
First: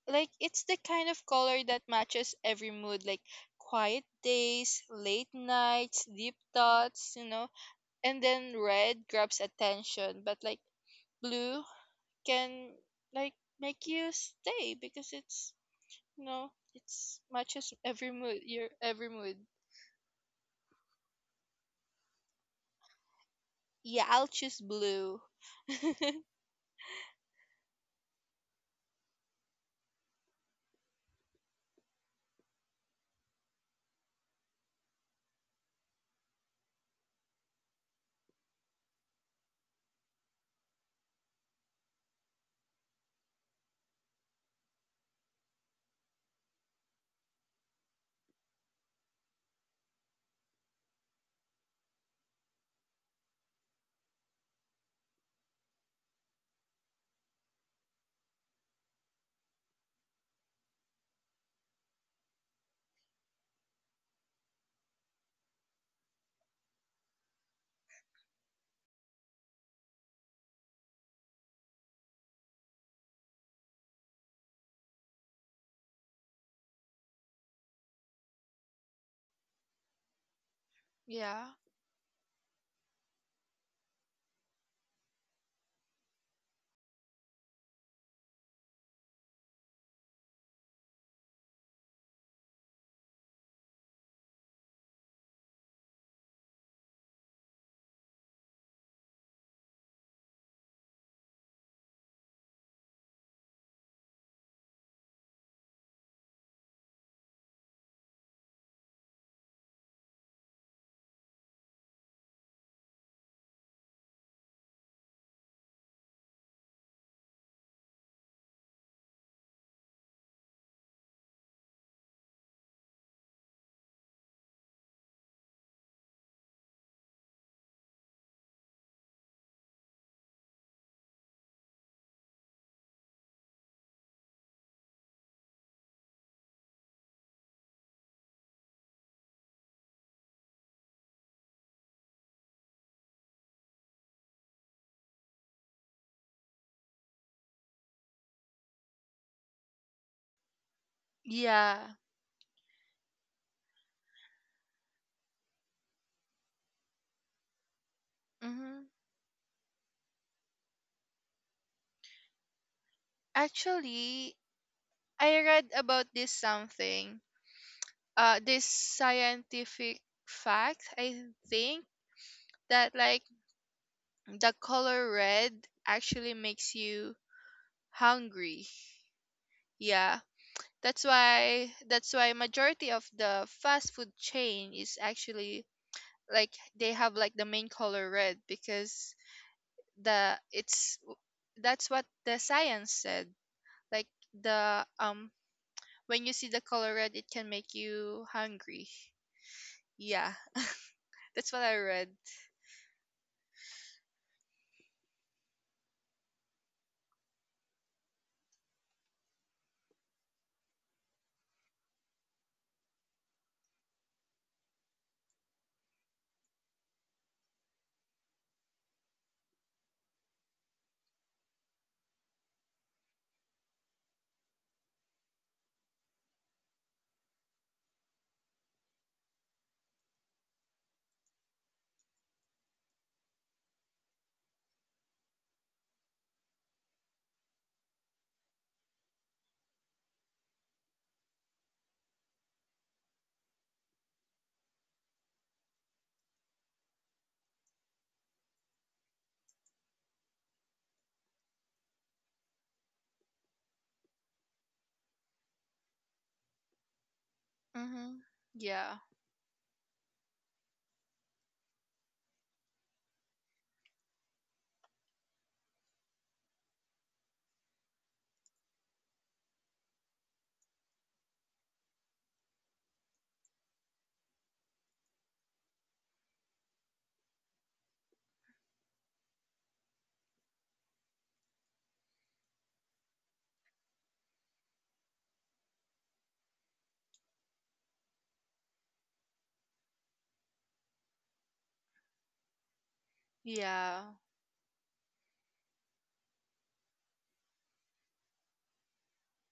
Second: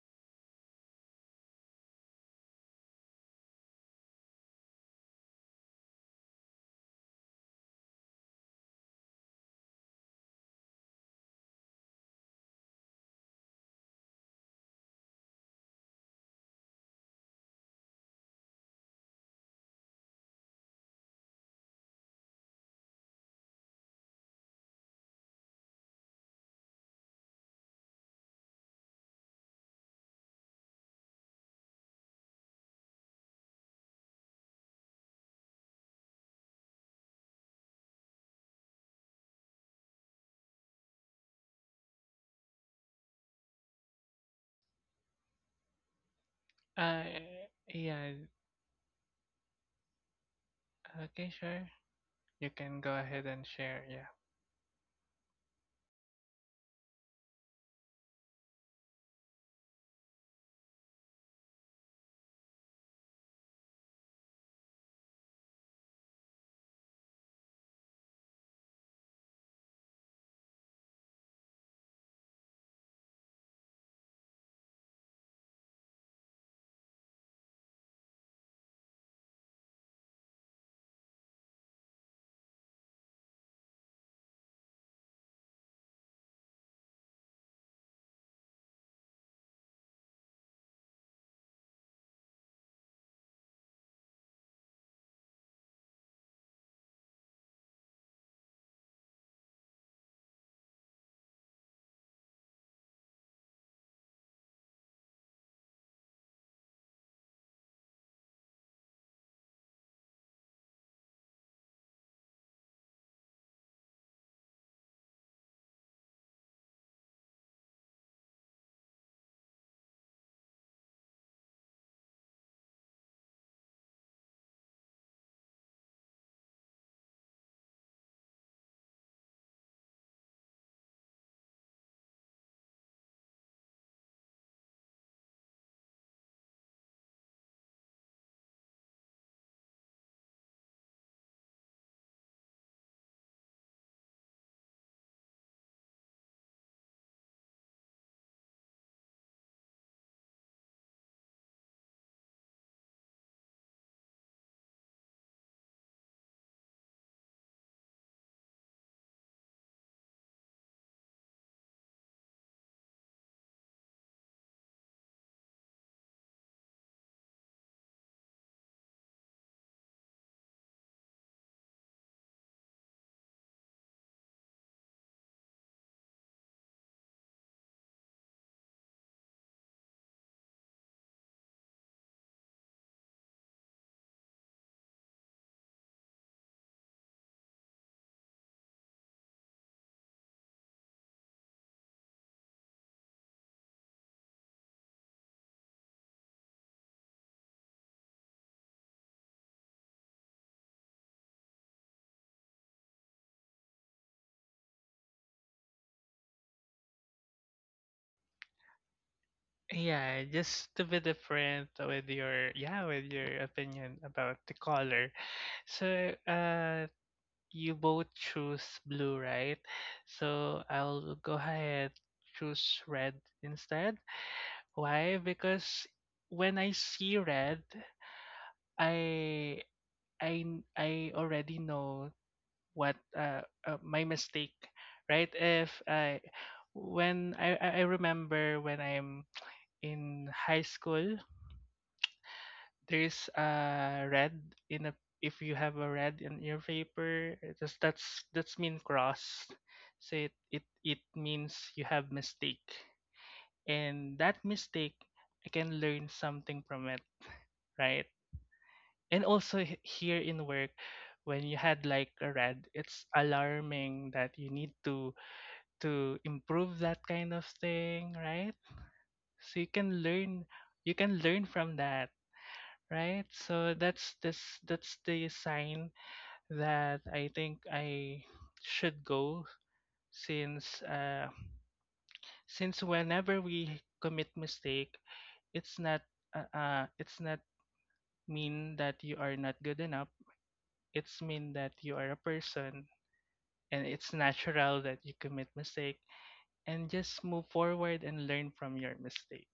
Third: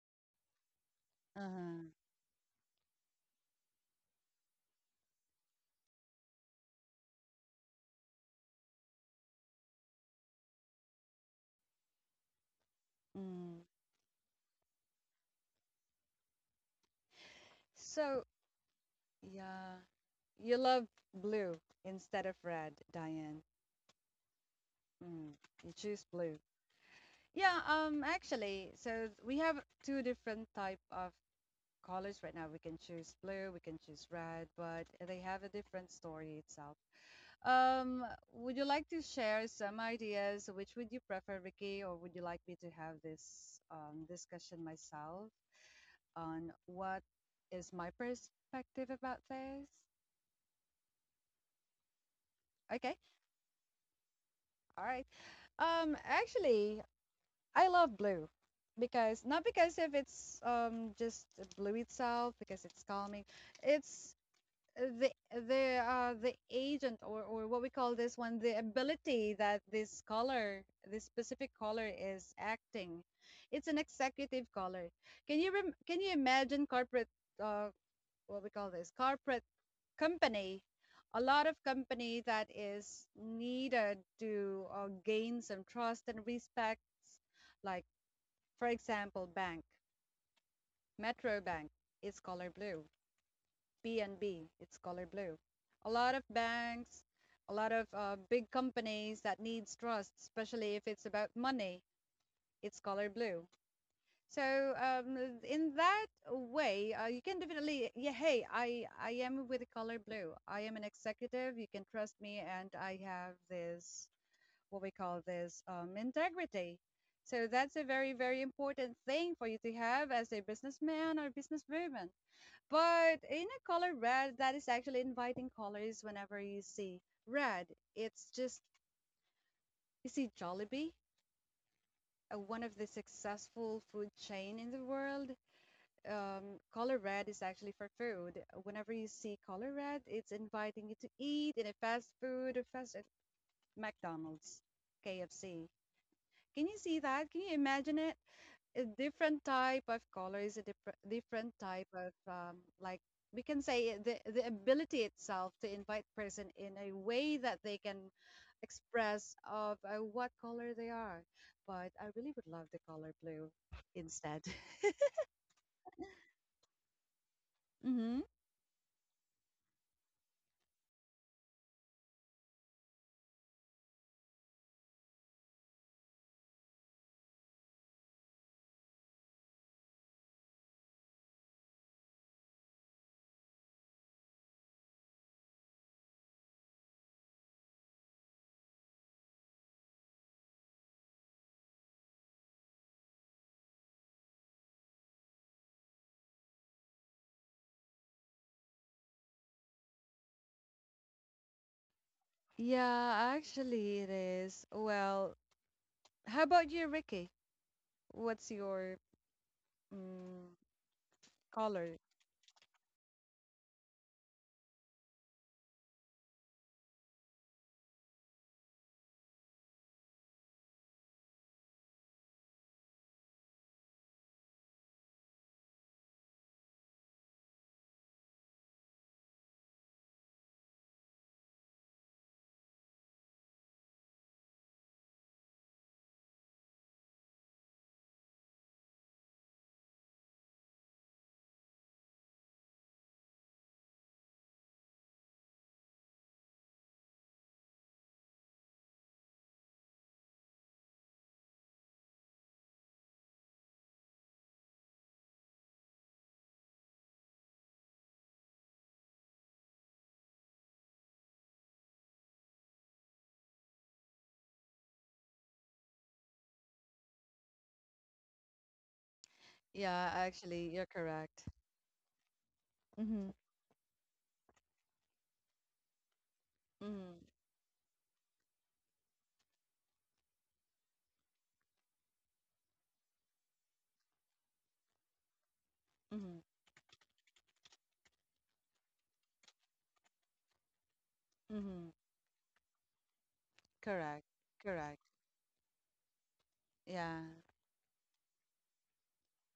[SPEAKER 2] Like it's the kind of color
[SPEAKER 1] Uh-huh.
[SPEAKER 2] that matches every mood, like quiet days, late nights, deep thoughts, you know. And then red grabs attention, but like blue can like
[SPEAKER 1] Mm.
[SPEAKER 2] make you stay, because it's, you know, it's matches every
[SPEAKER 1] So,
[SPEAKER 2] mood, your every mood.
[SPEAKER 1] yeah, you love blue instead of red, Diane.
[SPEAKER 2] Yeah, I'll choose blue.
[SPEAKER 1] Mm. You choose blue. Yeah, actually, so we have two different type of colors right now. We can choose blue, we can choose red, but they have a different story itself. Um, would you like to share some ideas? Which would you prefer, Ricky, or would you like me to have this discussion myself on what
[SPEAKER 3] Uh,
[SPEAKER 1] is my
[SPEAKER 3] yeah.
[SPEAKER 1] perspective about this?
[SPEAKER 3] Okay, sure. You can
[SPEAKER 1] Okay,
[SPEAKER 3] go ahead and share. Yeah.
[SPEAKER 1] all right. Actually, I love blue because not because if it's just blue itself because it's calming. It's the the agent or what we call this one the ability that this caller this specific caller is acting, it's an executive caller. Can you rem- can you imagine corporate uh what we call this corporate company, a lot
[SPEAKER 2] Yeah.
[SPEAKER 1] of company that is needed to gain some trust and respects like for example bank, metro bank is color blue. BNB, it's color blue. A lot of banks, a lot of big companies that needs trust, especially if it's about money. It's color blue. So in that way, you can definitely yeah. Hey, I am with the color blue. I am an executive. You can trust me, and I have this what we call this integrity. So that's a very very important thing for you to have as a businessman or businesswoman. But in a color red, that is actually inviting colors whenever you see red. It's just, you see Jollibee, one of the successful food chain in the world. Color red is actually for food. Whenever you see color red, it's inviting you to eat in a fast food or fast McDonald's, KFC. Can you see that? Can you imagine it? A different type of color is a different type
[SPEAKER 2] Yeah.
[SPEAKER 1] of like we can say the ability itself to invite person in a way that they can
[SPEAKER 2] Hmm.
[SPEAKER 1] express of what color they are but I really would love the color blue
[SPEAKER 2] Actually,
[SPEAKER 1] instead.
[SPEAKER 2] I read about this something,
[SPEAKER 1] Mm-hmm.
[SPEAKER 2] this scientific fact, I think, that like the color red actually makes you hungry. Yeah. That's why majority of the fast food chain is actually like they have like the main color red because the it's that's what the science said. Like the when you see the color red, it can make you hungry. Yeah, that's what I read.
[SPEAKER 1] Yeah, actually it is. Well, how about you, Ricky? What's your
[SPEAKER 3] Yeah,
[SPEAKER 1] mm,
[SPEAKER 3] just to be different
[SPEAKER 1] color?
[SPEAKER 3] with your yeah with your opinion about the color. So you both choose blue, right? So I'll go ahead choose red instead. Why? Because when I see red. I I I already know what my mistake, right? If I when I I remember when I'm in high school, there's a red in a if you have a red in your paper, that's mean cross. So it means you have mistake, and that mistake I can learn something from it, right?
[SPEAKER 2] Mm-hmm. Yeah.
[SPEAKER 3] And also, here in work when you had like a red, it's alarming that you need to improve that kind of thing, right? So you can
[SPEAKER 1] Yeah
[SPEAKER 3] learn,
[SPEAKER 1] actually you're
[SPEAKER 3] you can
[SPEAKER 1] correct.
[SPEAKER 3] learn from that, right?
[SPEAKER 1] Mm-hmm.
[SPEAKER 3] So that's the sign that
[SPEAKER 1] Mm-hmm.
[SPEAKER 3] I think I should go since whenever we commit mistake, it's not
[SPEAKER 1] Mm-hmm.
[SPEAKER 3] it's not mean that you are not good enough. It's mean that
[SPEAKER 1] Mm-hmm.
[SPEAKER 3] you are a person, and
[SPEAKER 2] Yeah.
[SPEAKER 3] it's
[SPEAKER 1] Correct.
[SPEAKER 3] natural
[SPEAKER 1] Correct.
[SPEAKER 3] that you commit mistake, and
[SPEAKER 1] Yeah,
[SPEAKER 3] just move forward and learn from your mistake.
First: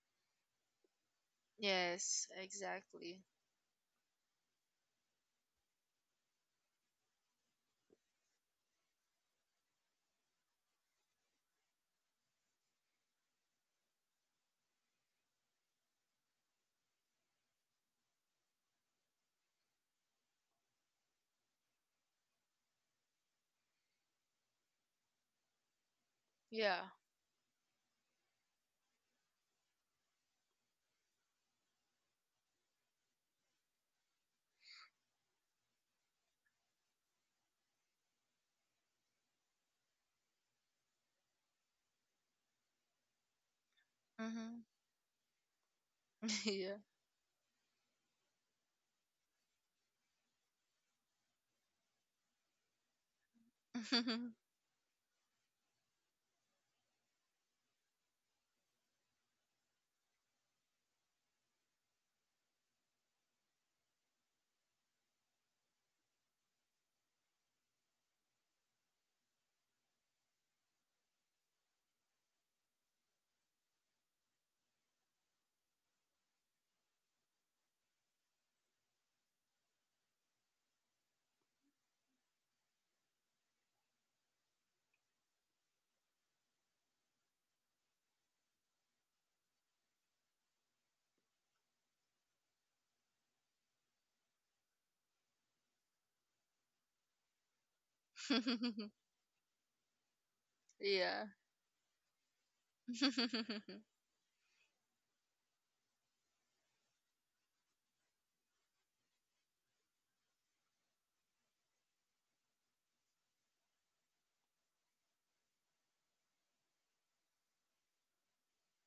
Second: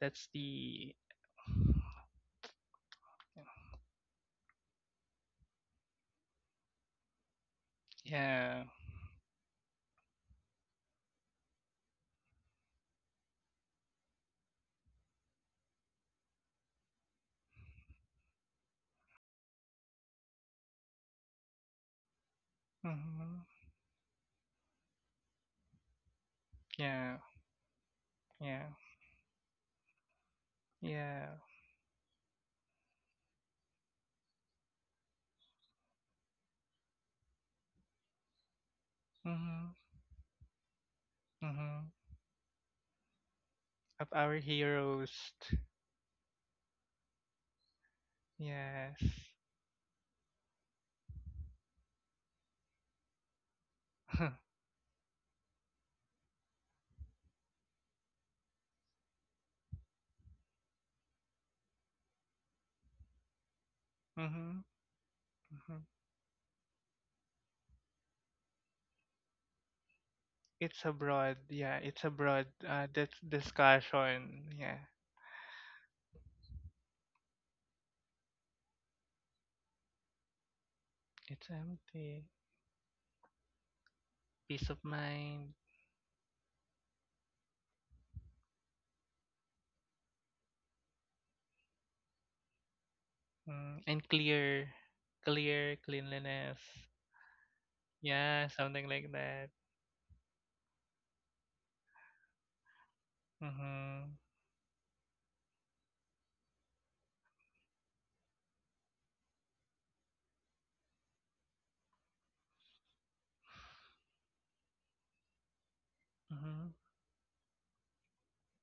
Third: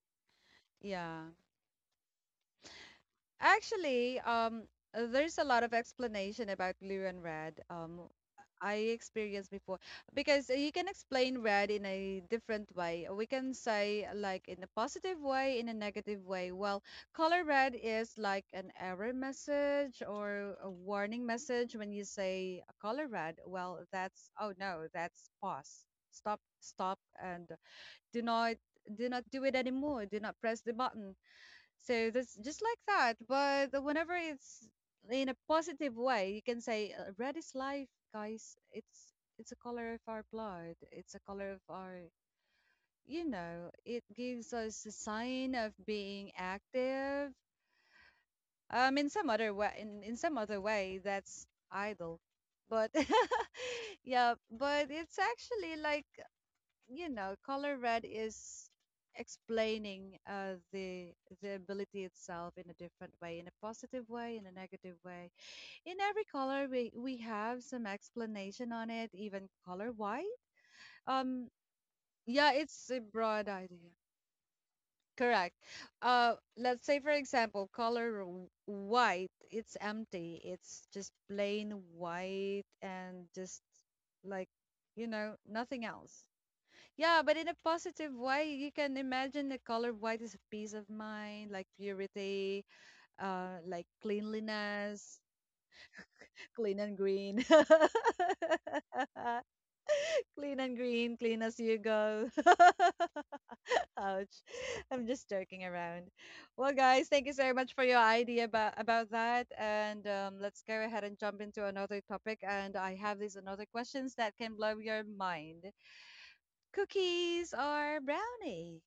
[SPEAKER 3] That's the.
[SPEAKER 1] yeah.
[SPEAKER 2] Yes, exactly.
[SPEAKER 1] Actually, there's a lot of explanation about blue and red.
[SPEAKER 3] Yeah.
[SPEAKER 1] I experienced before because you can explain red in a different way. We can say like in a positive way, in a negative way. Well, color red is like an error message or a warning message when you say color red.
[SPEAKER 3] Hmm.
[SPEAKER 1] Well, that's oh no, that's pause. Stop,
[SPEAKER 2] Yeah.
[SPEAKER 1] stop,
[SPEAKER 3] Yeah,
[SPEAKER 1] and do not
[SPEAKER 3] yeah,
[SPEAKER 1] do not do it anymore. Do not press the button.
[SPEAKER 3] yeah.
[SPEAKER 1] So that's just like that. But whenever it's in a positive way, you can say red is life, guys. It's a
[SPEAKER 3] Hmm.
[SPEAKER 1] color of our blood. It's a color of
[SPEAKER 3] Hmm.
[SPEAKER 1] our, you know, it
[SPEAKER 3] Of our
[SPEAKER 1] gives
[SPEAKER 2] Mm-hmm.
[SPEAKER 1] us a
[SPEAKER 3] heroes.
[SPEAKER 1] sign of being active.
[SPEAKER 3] Yes.
[SPEAKER 1] In some other way, in some other way, that's idle. But
[SPEAKER 3] Hmm.
[SPEAKER 1] yeah, but it's actually like you know, color red is explaining the ability itself in a different way, in a positive way, in a
[SPEAKER 3] Hmm.
[SPEAKER 1] negative way. In every color, we have some explanation on it. Even color white.
[SPEAKER 3] It's a broad,
[SPEAKER 1] Um,
[SPEAKER 3] yeah, it's a broad
[SPEAKER 1] yeah, it's a broad idea.
[SPEAKER 3] discussion, yeah.
[SPEAKER 1] Correct. Let's say for example, color w- white. It's empty. It's just
[SPEAKER 3] It's
[SPEAKER 1] plain
[SPEAKER 3] empty.
[SPEAKER 1] white and just like
[SPEAKER 3] Peace of
[SPEAKER 1] you know
[SPEAKER 3] mind.
[SPEAKER 1] nothing else. Yeah, but in a positive way, you can imagine the color white is a peace of mind, like purity, like
[SPEAKER 3] Mm, and clear,
[SPEAKER 1] cleanliness,
[SPEAKER 3] clear
[SPEAKER 1] clean
[SPEAKER 3] cleanliness.
[SPEAKER 1] and green.
[SPEAKER 3] Yeah, something like that.
[SPEAKER 1] Clean and green,
[SPEAKER 2] Yeah. Yeah.
[SPEAKER 1] clean as you go. Ouch.
[SPEAKER 3] Mhm.
[SPEAKER 1] I'm just joking around. Well, guys, thank you so much for your idea about that. And let's go ahead and jump into another topic. And I have these another questions that can blow your mind.
[SPEAKER 3] Mhm.
[SPEAKER 1] Cookies or brownie?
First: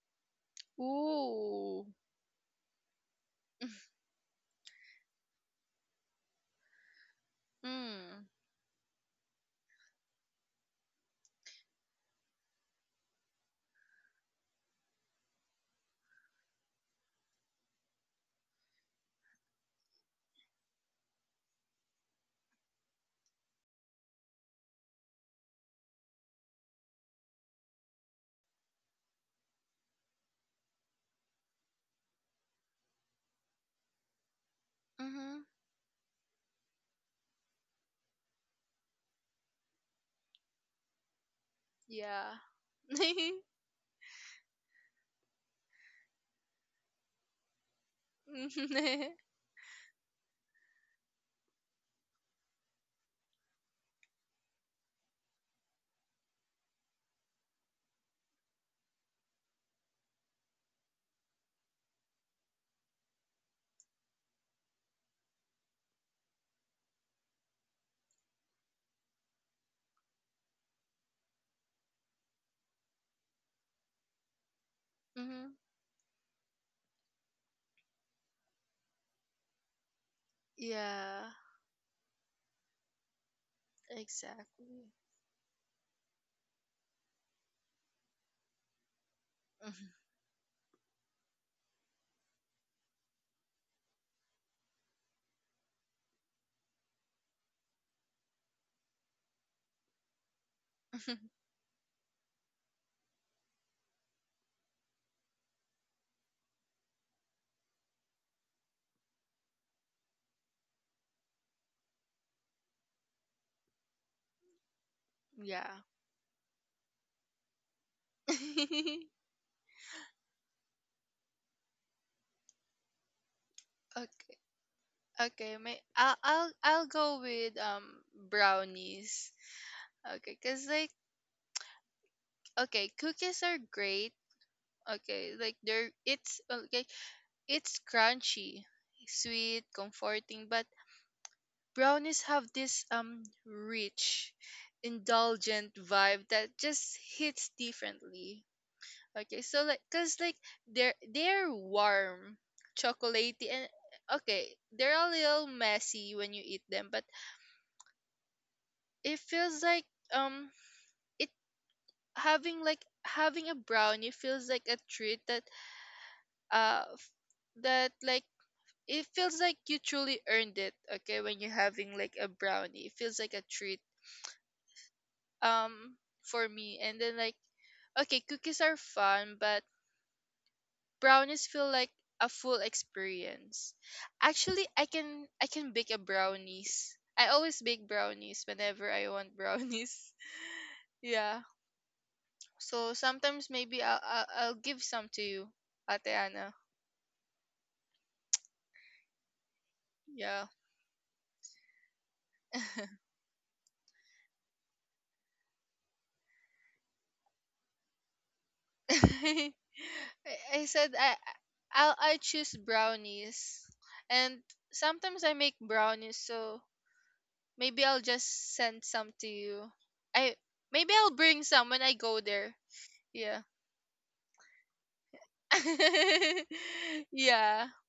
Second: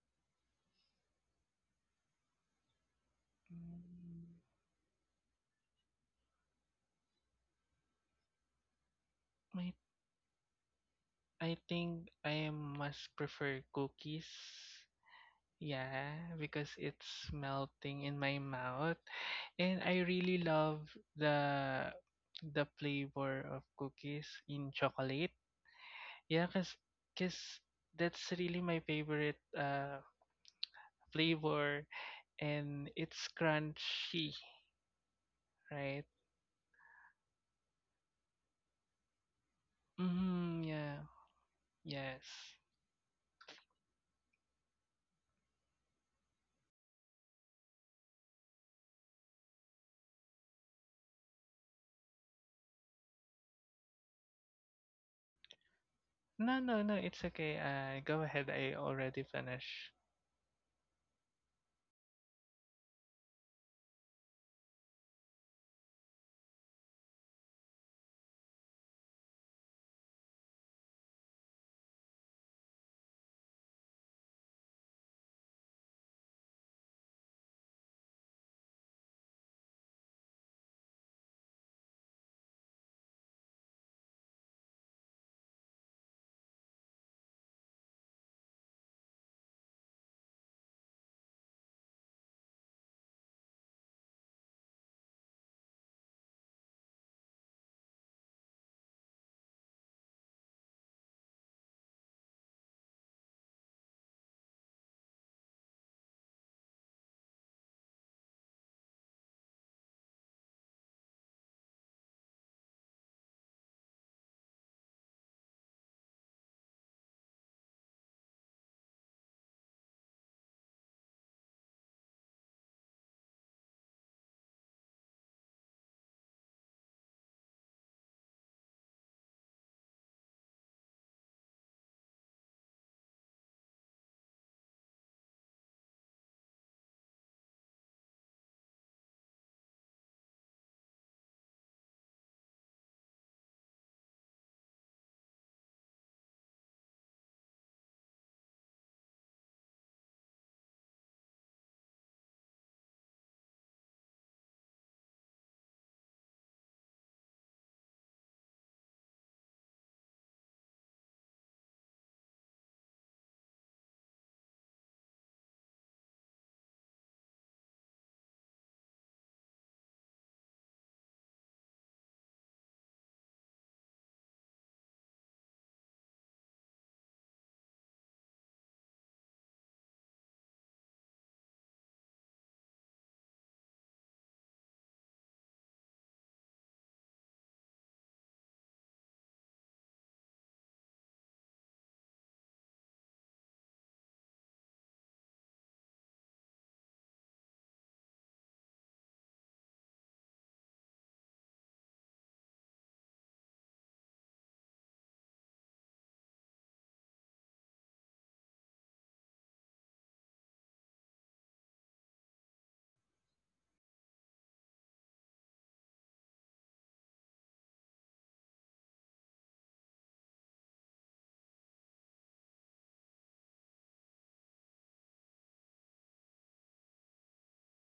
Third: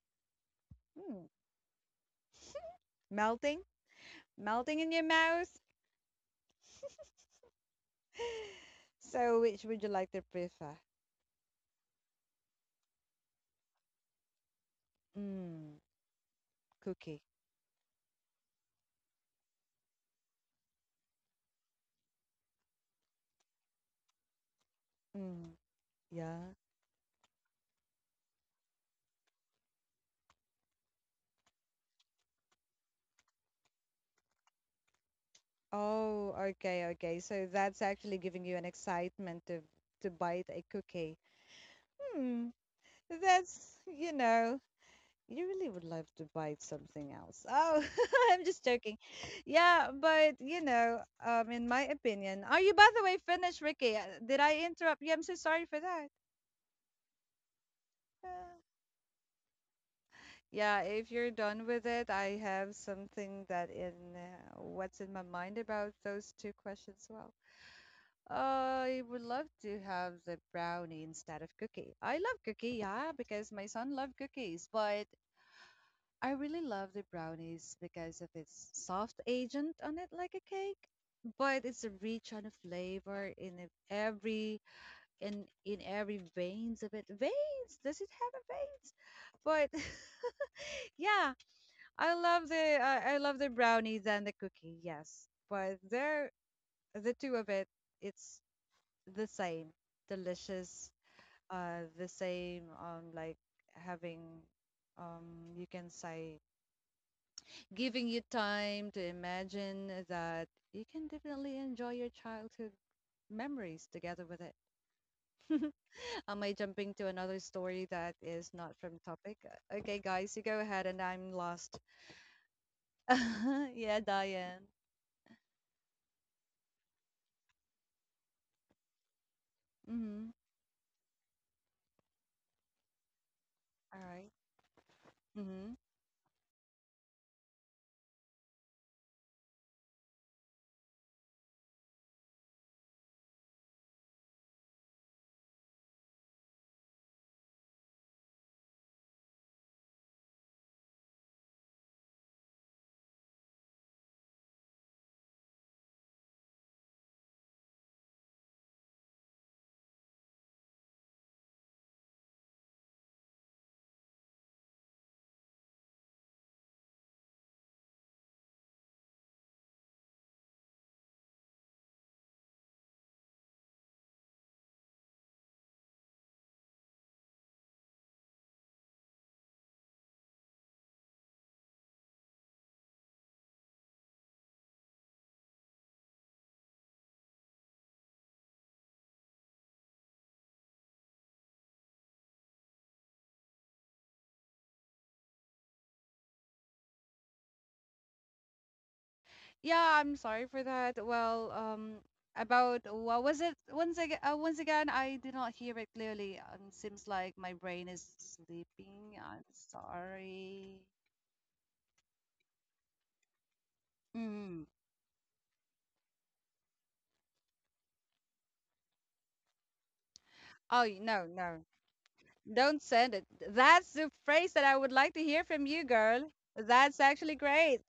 [SPEAKER 1] Hmm.
[SPEAKER 2] Ooh.
[SPEAKER 1] Melting?
[SPEAKER 3] Mm,
[SPEAKER 1] Melting in your mouth?
[SPEAKER 2] Mm.
[SPEAKER 1] So, which
[SPEAKER 3] I
[SPEAKER 1] would you like to prefer?
[SPEAKER 3] I think I must prefer cookies.
[SPEAKER 1] Mm,
[SPEAKER 3] Yeah, because
[SPEAKER 1] cookie.
[SPEAKER 3] it's melting in my mouth and I really love the the flavor of cookies in chocolate.
[SPEAKER 1] Mm,
[SPEAKER 3] Yeah,
[SPEAKER 1] yeah.
[SPEAKER 3] 'cause that's really my favorite flavor and it's crunchy,
[SPEAKER 2] Mm-hmm.
[SPEAKER 3] right?
[SPEAKER 1] Oh, okay, okay. So that's actually giving you an excitement to bite
[SPEAKER 3] Mhm,
[SPEAKER 1] a
[SPEAKER 3] yeah.
[SPEAKER 1] cookie.
[SPEAKER 3] Yes.
[SPEAKER 2] Yeah.
[SPEAKER 1] Hmm. That's, you know, you really would love to bite something else. Oh, I'm just joking.
[SPEAKER 2] Mm-hmm.
[SPEAKER 1] Yeah, but you know, in my opinion, are you by the way finished, Ricky? Did I interrupt you? I'm so sorry for that.
[SPEAKER 3] No, no, no, it's okay. Go
[SPEAKER 1] Uh,
[SPEAKER 3] ahead. I already finished.
[SPEAKER 1] Yeah, if you're done with it, I have something that in what's in my mind about those two questions as well. I would love to have the brownie instead of cookie. I love cookie, yeah, because my son loved cookies, but I really love the brownies because of its soft agent on it, like a cake.
[SPEAKER 2] Yeah.
[SPEAKER 1] But it's rich on flavor in every
[SPEAKER 2] Exactly.
[SPEAKER 1] in every veins of it. Veins? Does it have a veins? But
[SPEAKER 2] Mhm.
[SPEAKER 1] yeah, I love the I love the brownies and the cookie, yes. But they're the two of it, it's the same. Delicious, uh, the same, um, like having, um, you can say, giving you time to imagine that you can definitely enjoy your childhood memories together with it.
[SPEAKER 2] Yeah.
[SPEAKER 1] Am I jumping to another story that is not from topic? Okay, guys, you go ahead and I'm lost. Yeah,
[SPEAKER 2] Okay.
[SPEAKER 1] Diane.
[SPEAKER 2] Okay, my I'll go with brownies.
[SPEAKER 1] Mm-hmm.
[SPEAKER 2] Okay, cause like okay, cookies are
[SPEAKER 1] All
[SPEAKER 2] great.
[SPEAKER 1] right.
[SPEAKER 2] Okay, like
[SPEAKER 1] Mm-hmm.
[SPEAKER 2] they're it's okay, it's crunchy, sweet, comforting, but brownies have this rich, indulgent vibe that just hits differently. Okay, so like cause like they're warm, chocolatey, and okay, they're a little messy when you eat them, but it feels like um it having like having a brownie feels like a treat that uh f- that like it feels like you truly earned it. Okay, when you're having like a brownie it feels like a treat, um for me, and then like okay, cookies are fun, but brownies feel like a full experience. Actually i can bake a brownies, I always bake brownies whenever I want brownies. Yeah. So sometimes maybe I'll give some to you, Ate Anna.
[SPEAKER 1] Yeah, I'm
[SPEAKER 2] Yeah.
[SPEAKER 1] sorry for that. Well, about what was it? Once again, I did not hear it clearly. Seems like my brain is sleeping. I'm
[SPEAKER 2] I, I
[SPEAKER 1] sorry.
[SPEAKER 2] said I I choose brownies, and
[SPEAKER 1] Mm.
[SPEAKER 2] sometimes I make brownies. So maybe I'll just send some to you. I
[SPEAKER 1] Oh,
[SPEAKER 2] Maybe
[SPEAKER 1] y-
[SPEAKER 2] I'll
[SPEAKER 1] no,
[SPEAKER 2] bring
[SPEAKER 1] no.
[SPEAKER 2] some when I go there.
[SPEAKER 1] Don't send it.
[SPEAKER 2] Yeah.
[SPEAKER 1] That's the phrase that I would like to hear from you, girl. That's actually
[SPEAKER 2] Yeah.
[SPEAKER 1] great.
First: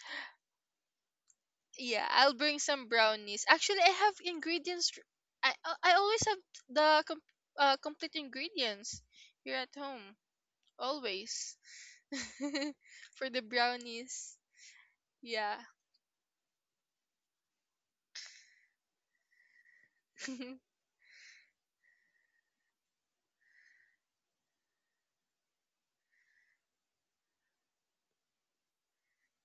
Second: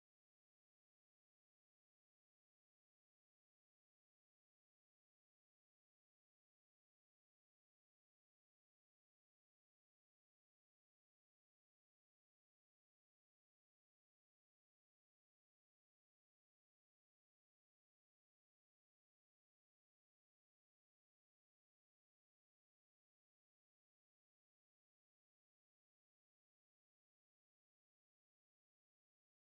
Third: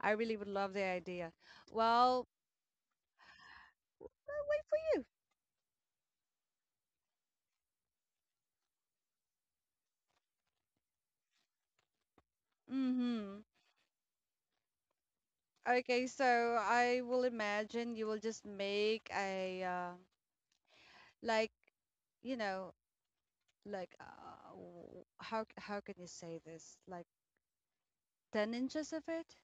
[SPEAKER 1] I really would love the idea.
[SPEAKER 2] Yeah,
[SPEAKER 1] Well,
[SPEAKER 2] I'll bring some brownies. Actually, I have
[SPEAKER 1] I'll wait for
[SPEAKER 2] ingredients.
[SPEAKER 1] you.
[SPEAKER 2] I always have the complete ingredients here at home. Always. For
[SPEAKER 1] Mm-hmm.
[SPEAKER 2] the brownies. Yeah.
[SPEAKER 1] Okay, so I will imagine you will just make a like, you know, like how can you say this? Like 10 inches of it.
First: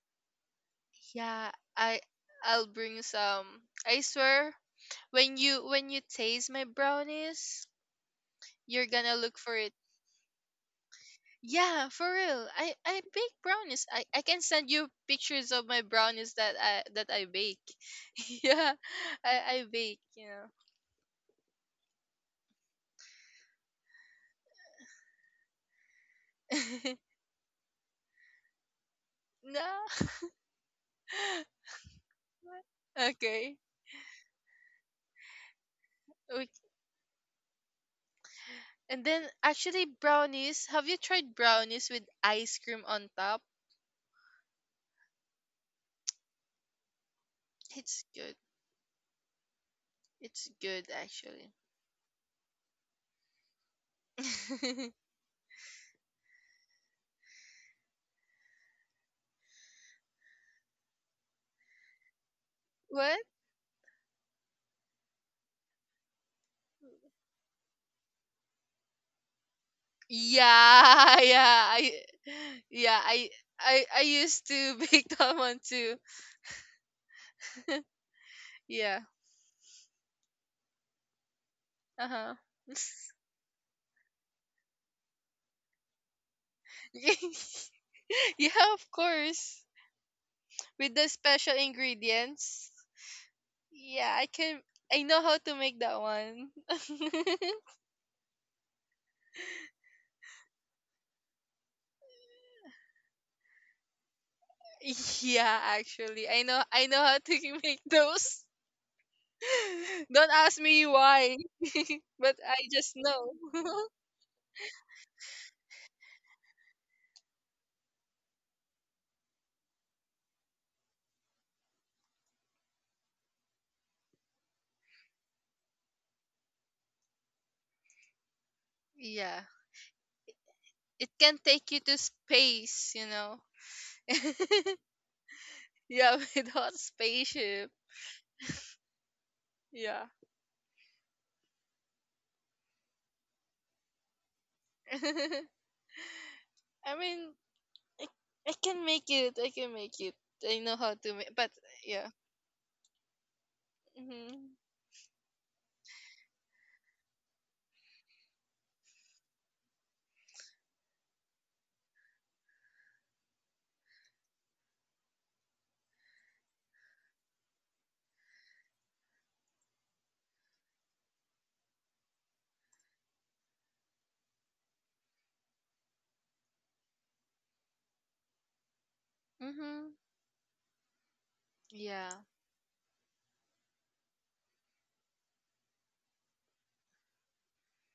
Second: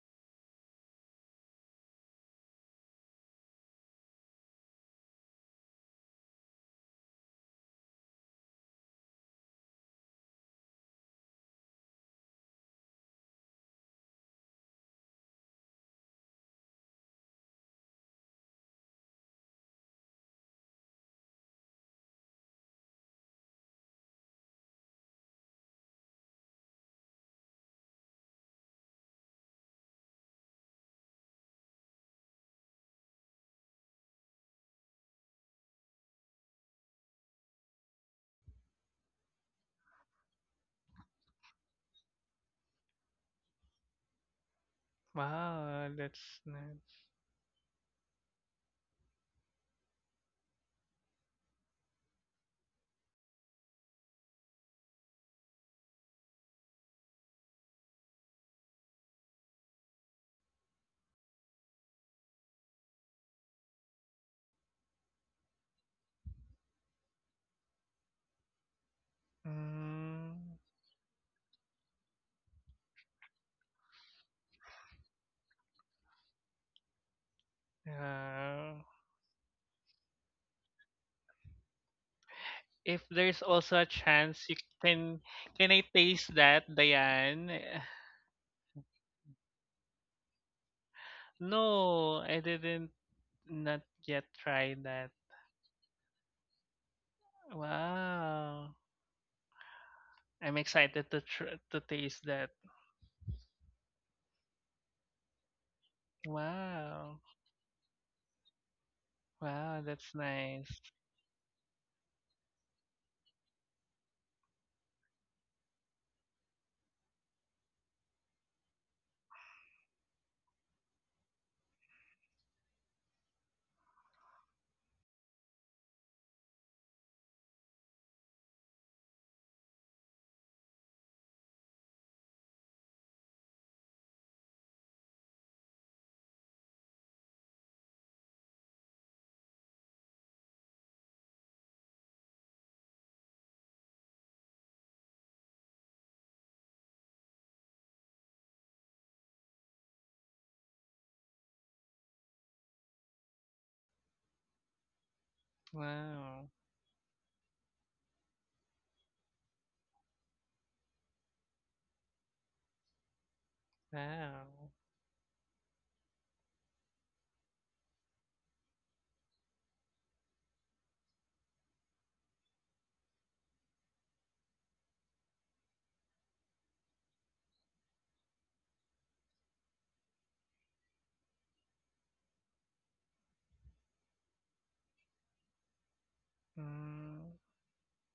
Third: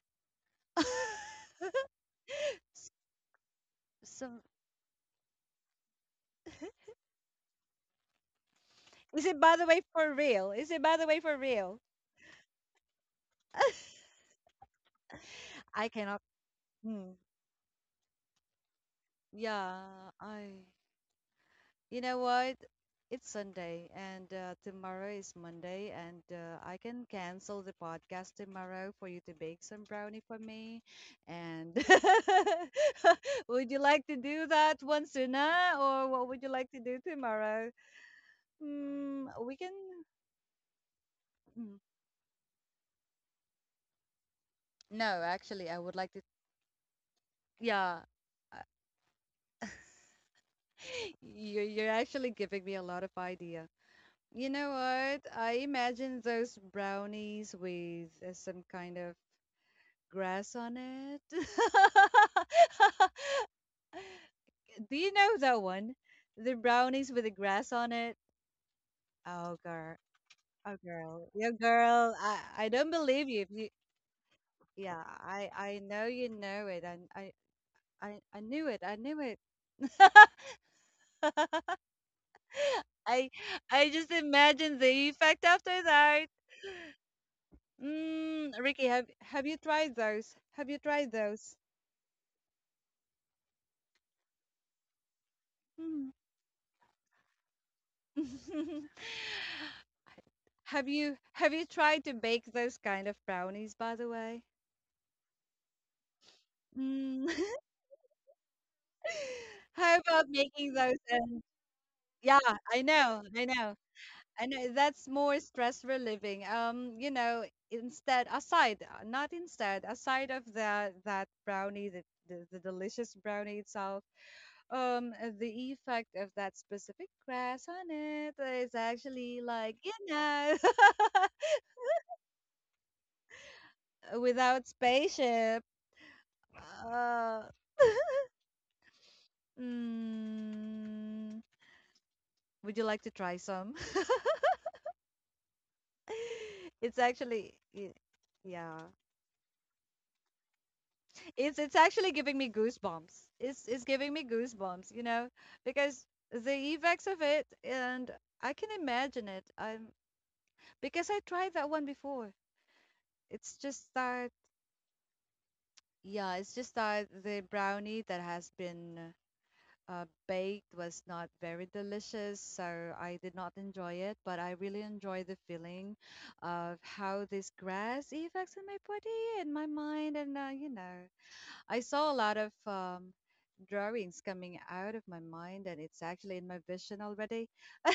[SPEAKER 2] Yeah, I I'll
[SPEAKER 1] S-
[SPEAKER 2] bring some. I
[SPEAKER 1] Some.
[SPEAKER 2] swear when you taste my brownies, you're gonna
[SPEAKER 1] Is
[SPEAKER 2] look
[SPEAKER 1] it by
[SPEAKER 2] for
[SPEAKER 1] the
[SPEAKER 2] it.
[SPEAKER 1] way for real? Is it by the way for real?
[SPEAKER 2] Yeah, for real. I bake brownies. I can send you pictures of my
[SPEAKER 1] I cannot.
[SPEAKER 2] brownies that
[SPEAKER 1] Hmm.
[SPEAKER 2] I bake. Yeah, I
[SPEAKER 1] Yeah,
[SPEAKER 2] bake. You
[SPEAKER 1] I. You know what? It's Sunday and tomorrow is Monday, and
[SPEAKER 2] know.
[SPEAKER 1] I can cancel the podcast tomorrow for you to bake some brownie for me.
[SPEAKER 2] No.
[SPEAKER 1] And
[SPEAKER 2] Okay.
[SPEAKER 1] would you like to do that one sooner, or what would
[SPEAKER 2] We
[SPEAKER 1] you like to do tomorrow?
[SPEAKER 2] And then
[SPEAKER 1] Mm, we can.
[SPEAKER 2] actually brownies. Have you tried
[SPEAKER 1] Mm,
[SPEAKER 2] brownies with ice cream on top?
[SPEAKER 1] no, actually, I
[SPEAKER 3] Wow,
[SPEAKER 1] would like to.
[SPEAKER 3] that's nice.
[SPEAKER 1] Yeah,
[SPEAKER 2] It's good.
[SPEAKER 1] uh,
[SPEAKER 2] It's good actually.
[SPEAKER 1] you're you're actually giving me a lot of idea. You know what? I imagine those brownies with some kind of grass on it.
[SPEAKER 2] What?
[SPEAKER 1] Do you know that one? The brownies with the grass on it. Oh girl,
[SPEAKER 3] Mm,
[SPEAKER 1] oh
[SPEAKER 2] Yeah,
[SPEAKER 1] girl, yeah,
[SPEAKER 2] yeah. I
[SPEAKER 1] girl. I don't
[SPEAKER 2] Yeah,
[SPEAKER 1] believe
[SPEAKER 2] I
[SPEAKER 1] you. If you
[SPEAKER 2] I I used to
[SPEAKER 1] yeah,
[SPEAKER 2] bake that
[SPEAKER 1] I
[SPEAKER 2] one
[SPEAKER 1] I
[SPEAKER 2] too.
[SPEAKER 1] know you know it. I
[SPEAKER 3] uh,
[SPEAKER 1] knew it. I
[SPEAKER 2] Yeah.
[SPEAKER 1] knew it.
[SPEAKER 2] Uh-huh.
[SPEAKER 3] if there's
[SPEAKER 1] I
[SPEAKER 3] also a
[SPEAKER 1] I just
[SPEAKER 3] chance, you
[SPEAKER 1] imagined
[SPEAKER 3] can
[SPEAKER 1] the effect
[SPEAKER 3] can I
[SPEAKER 1] after
[SPEAKER 3] taste
[SPEAKER 1] that.
[SPEAKER 3] that, Diane?
[SPEAKER 2] Yeah,
[SPEAKER 1] Mm, Ricky,
[SPEAKER 2] of
[SPEAKER 1] have you
[SPEAKER 2] course.
[SPEAKER 1] tried those? Have you
[SPEAKER 2] With the
[SPEAKER 1] tried
[SPEAKER 2] special
[SPEAKER 1] those?
[SPEAKER 3] No, I didn't
[SPEAKER 2] ingredients.
[SPEAKER 3] not yet
[SPEAKER 2] Yeah,
[SPEAKER 3] try that.
[SPEAKER 2] I know how to make that
[SPEAKER 1] Hmm.
[SPEAKER 2] one.
[SPEAKER 3] Wow, I'm excited
[SPEAKER 1] Have you have
[SPEAKER 3] to
[SPEAKER 1] you
[SPEAKER 3] taste
[SPEAKER 1] tried to
[SPEAKER 3] that.
[SPEAKER 1] bake those kind of brownies, by the way?
[SPEAKER 2] Yeah, actually, I
[SPEAKER 3] Wow,
[SPEAKER 2] know how
[SPEAKER 1] Mm.
[SPEAKER 2] to make those.
[SPEAKER 3] wow, that's
[SPEAKER 1] How about
[SPEAKER 2] Don't
[SPEAKER 3] nice.
[SPEAKER 2] ask
[SPEAKER 1] making
[SPEAKER 2] me
[SPEAKER 1] those?
[SPEAKER 2] why,
[SPEAKER 1] And
[SPEAKER 2] but
[SPEAKER 1] yeah,
[SPEAKER 2] I
[SPEAKER 1] I
[SPEAKER 2] just
[SPEAKER 1] know,
[SPEAKER 2] know.
[SPEAKER 1] I know, I know. That's more stress relieving. You know, instead, aside, not instead, aside of that brownie, the delicious brownie itself. The effect of that specific crash on it is actually
[SPEAKER 2] Yeah.
[SPEAKER 1] like you know.
[SPEAKER 2] It can take you to space, you know.
[SPEAKER 1] Without spaceship.
[SPEAKER 2] Yeah, without
[SPEAKER 1] Uh,
[SPEAKER 2] spaceship. Yeah.
[SPEAKER 1] mm, would you like to try some?
[SPEAKER 2] I
[SPEAKER 1] It's
[SPEAKER 2] mean,
[SPEAKER 1] actually,
[SPEAKER 2] I, I can
[SPEAKER 1] yeah.
[SPEAKER 2] make it. I can make it. I know how to make, but
[SPEAKER 1] It's
[SPEAKER 2] yeah.
[SPEAKER 1] actually giving me goosebumps. It's giving me
[SPEAKER 2] Mhm.
[SPEAKER 1] goosebumps. You know, because
[SPEAKER 3] Wow,
[SPEAKER 1] the effects of it, and I can imagine it. Because I tried that one before. It's just
[SPEAKER 3] wow,
[SPEAKER 1] that, yeah. It's just that the brownie that has been baked was not very delicious, so I did not enjoy it. But I really enjoy the feeling of how this grass affects in my body and my
[SPEAKER 2] Mhm.
[SPEAKER 1] mind, and you know, I saw
[SPEAKER 2] Yeah.
[SPEAKER 1] a lot of drawings coming out of my mind, and it's actually in my vision
[SPEAKER 3] mm,
[SPEAKER 1] already. I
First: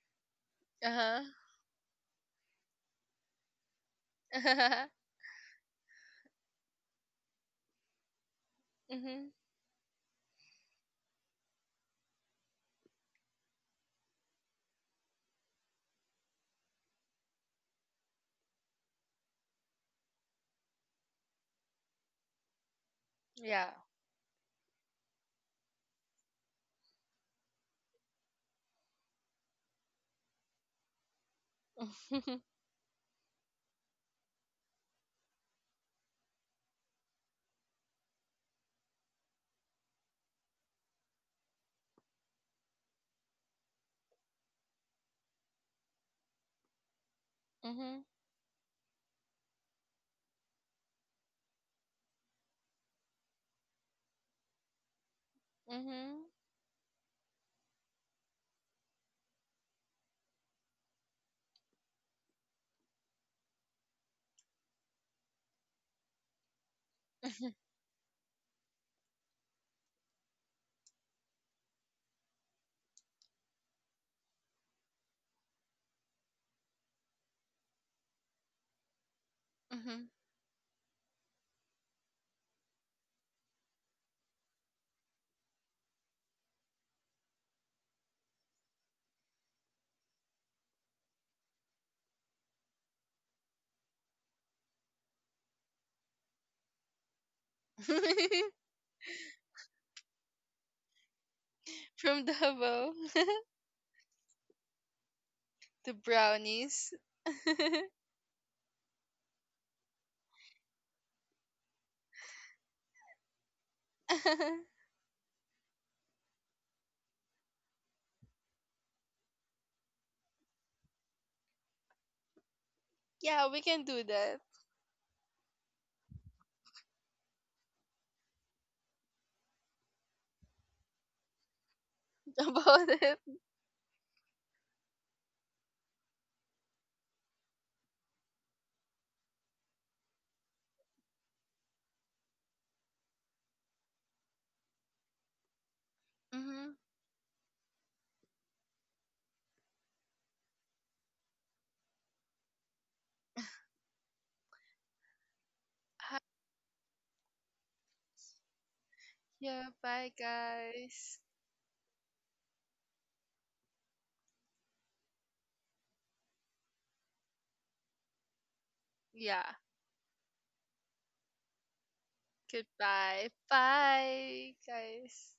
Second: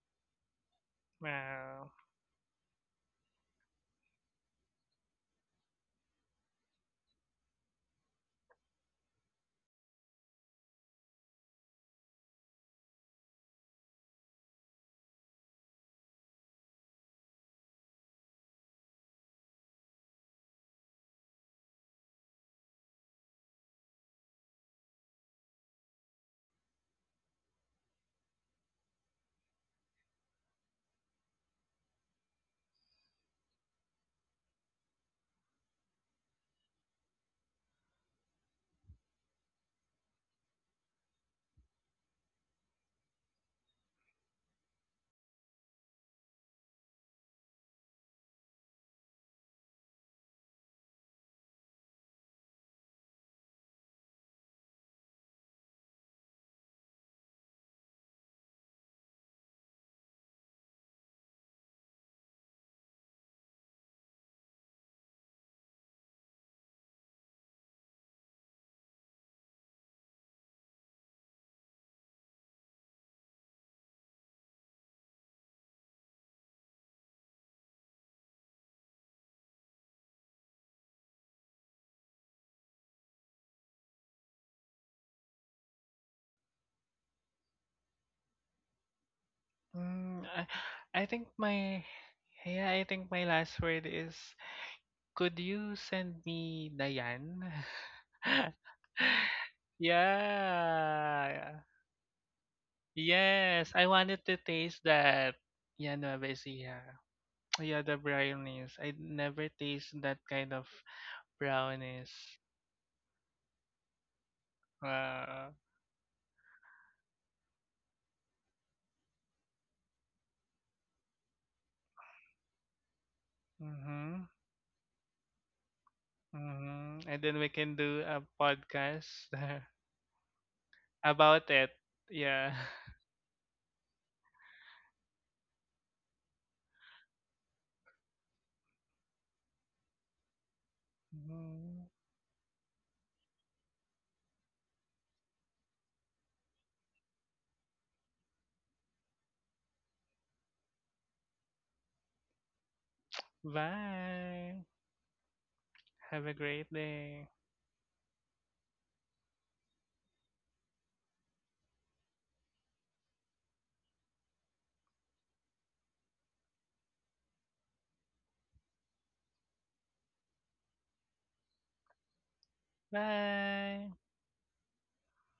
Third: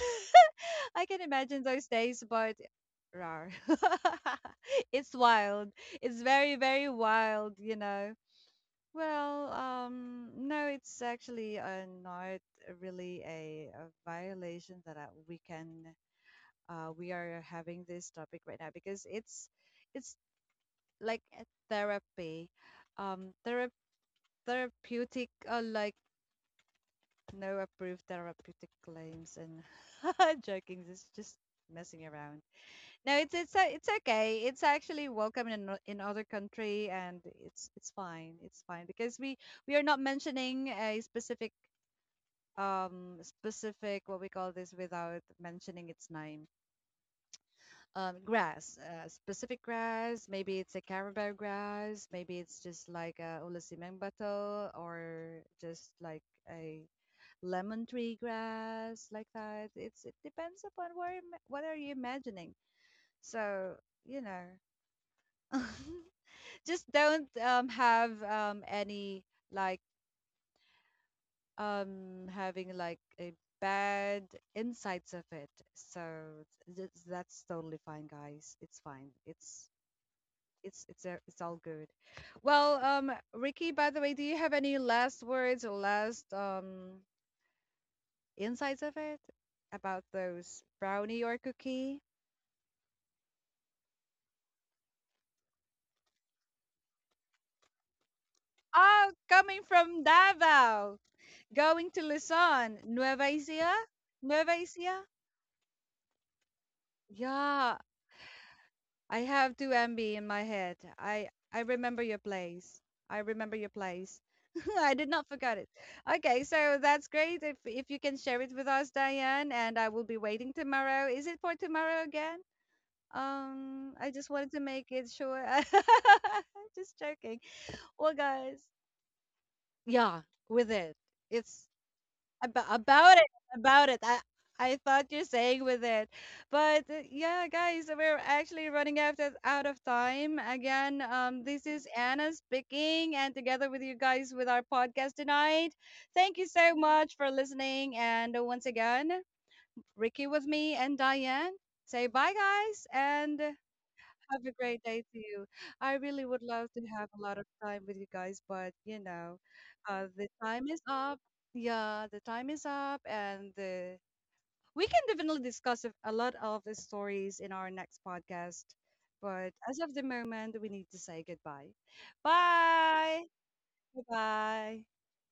[SPEAKER 2] Uh
[SPEAKER 1] can
[SPEAKER 2] huh.
[SPEAKER 1] imagine those
[SPEAKER 3] wow.
[SPEAKER 1] days, but rar, it's wild. It's very, very wild, you know.
[SPEAKER 2] Mhm.
[SPEAKER 1] Well, no, it's actually not really a violation that we are having this topic right now because it's like a therapy, um, thera
[SPEAKER 2] Yeah.
[SPEAKER 1] therapeutic, like no approved therapeutic claims and joking. It's just messing around. No, it's okay. It's actually welcome in in other country and it's fine. It's fine because we are not mentioning a specific, specific, what we call this, without mentioning its name,
[SPEAKER 2] Mhm.
[SPEAKER 1] grass, specific grass. Maybe it's a carabao grass, maybe it's just like a ulasimeng bato, or just like
[SPEAKER 2] Mhm.
[SPEAKER 1] a lemon tree grass, like that. It's, it depends upon where what are you imagining. So, you know, just don't have any, like, having like a bad insights of it. So that's totally fine, guys. It's fine, it's
[SPEAKER 2] Mhm.
[SPEAKER 1] it's it's a, it's all good. Well, Ricky, by the way, do you have any last words or last, insights of it about
[SPEAKER 3] Mm, I,
[SPEAKER 1] those
[SPEAKER 3] I
[SPEAKER 1] brownie
[SPEAKER 3] think
[SPEAKER 1] or
[SPEAKER 3] my,
[SPEAKER 1] cookie?
[SPEAKER 3] yeah, I think my last word is could you send me Dayan?
[SPEAKER 1] Oh, coming from Davao,
[SPEAKER 3] Yeah.
[SPEAKER 1] going to
[SPEAKER 2] From
[SPEAKER 1] Luzon,
[SPEAKER 2] Davao
[SPEAKER 1] Nueva
[SPEAKER 3] Yes,
[SPEAKER 1] Ecija.
[SPEAKER 3] I wanted to
[SPEAKER 1] Nueva
[SPEAKER 3] taste
[SPEAKER 1] Ecija.
[SPEAKER 3] that.
[SPEAKER 2] to
[SPEAKER 3] Yeah, No. Ecija.
[SPEAKER 2] brownies.
[SPEAKER 1] Yeah,
[SPEAKER 3] Yeah, the brownies. I
[SPEAKER 1] I
[SPEAKER 3] never
[SPEAKER 1] have two
[SPEAKER 3] taste
[SPEAKER 1] MB
[SPEAKER 3] that
[SPEAKER 1] in my
[SPEAKER 3] kind of
[SPEAKER 1] head. I remember
[SPEAKER 3] brownies.
[SPEAKER 1] your place. I remember your place. I did not
[SPEAKER 3] Uh,
[SPEAKER 1] forget it. Okay, so that's great. If you can share it with us, Diane, and I will be waiting tomorrow. Is it for tomorrow again?
[SPEAKER 2] Yeah, we can do
[SPEAKER 1] I
[SPEAKER 3] mm-hmm,
[SPEAKER 1] just
[SPEAKER 2] that.
[SPEAKER 1] wanted to make it sure. Just
[SPEAKER 3] mm-hmm. And then
[SPEAKER 1] joking.
[SPEAKER 3] we can do
[SPEAKER 1] Well,
[SPEAKER 3] a
[SPEAKER 1] guys,
[SPEAKER 3] podcast
[SPEAKER 1] yeah, with it.
[SPEAKER 3] about
[SPEAKER 1] It's
[SPEAKER 3] it. Yeah.
[SPEAKER 1] about
[SPEAKER 2] About it.
[SPEAKER 1] about it. I thought you're saying with it. But yeah, guys, we're actually running out of time. Again, this is
[SPEAKER 3] Mhm.
[SPEAKER 1] Anna speaking, and together with you guys with our podcast tonight. Thank you so
[SPEAKER 2] Hmm.
[SPEAKER 1] much for listening. And once again, Ricky with me and Diane. Say bye, guys, and have a
[SPEAKER 3] Bye.
[SPEAKER 1] great day to you. I really
[SPEAKER 3] Have a
[SPEAKER 1] would love
[SPEAKER 3] great
[SPEAKER 1] to have a
[SPEAKER 3] day.
[SPEAKER 1] lot of time with you guys, but you know,
[SPEAKER 2] Yeah, bye
[SPEAKER 1] the time is up.
[SPEAKER 2] guys.
[SPEAKER 1] Yeah, the time is up, and we can definitely discuss a lot of the stories in our next podcast.
[SPEAKER 2] Yeah,
[SPEAKER 1] But as of the moment, we need to say goodbye.
[SPEAKER 2] goodbye.
[SPEAKER 1] Bye.
[SPEAKER 3] Bye.
[SPEAKER 2] Bye
[SPEAKER 1] Bye.
[SPEAKER 2] guys.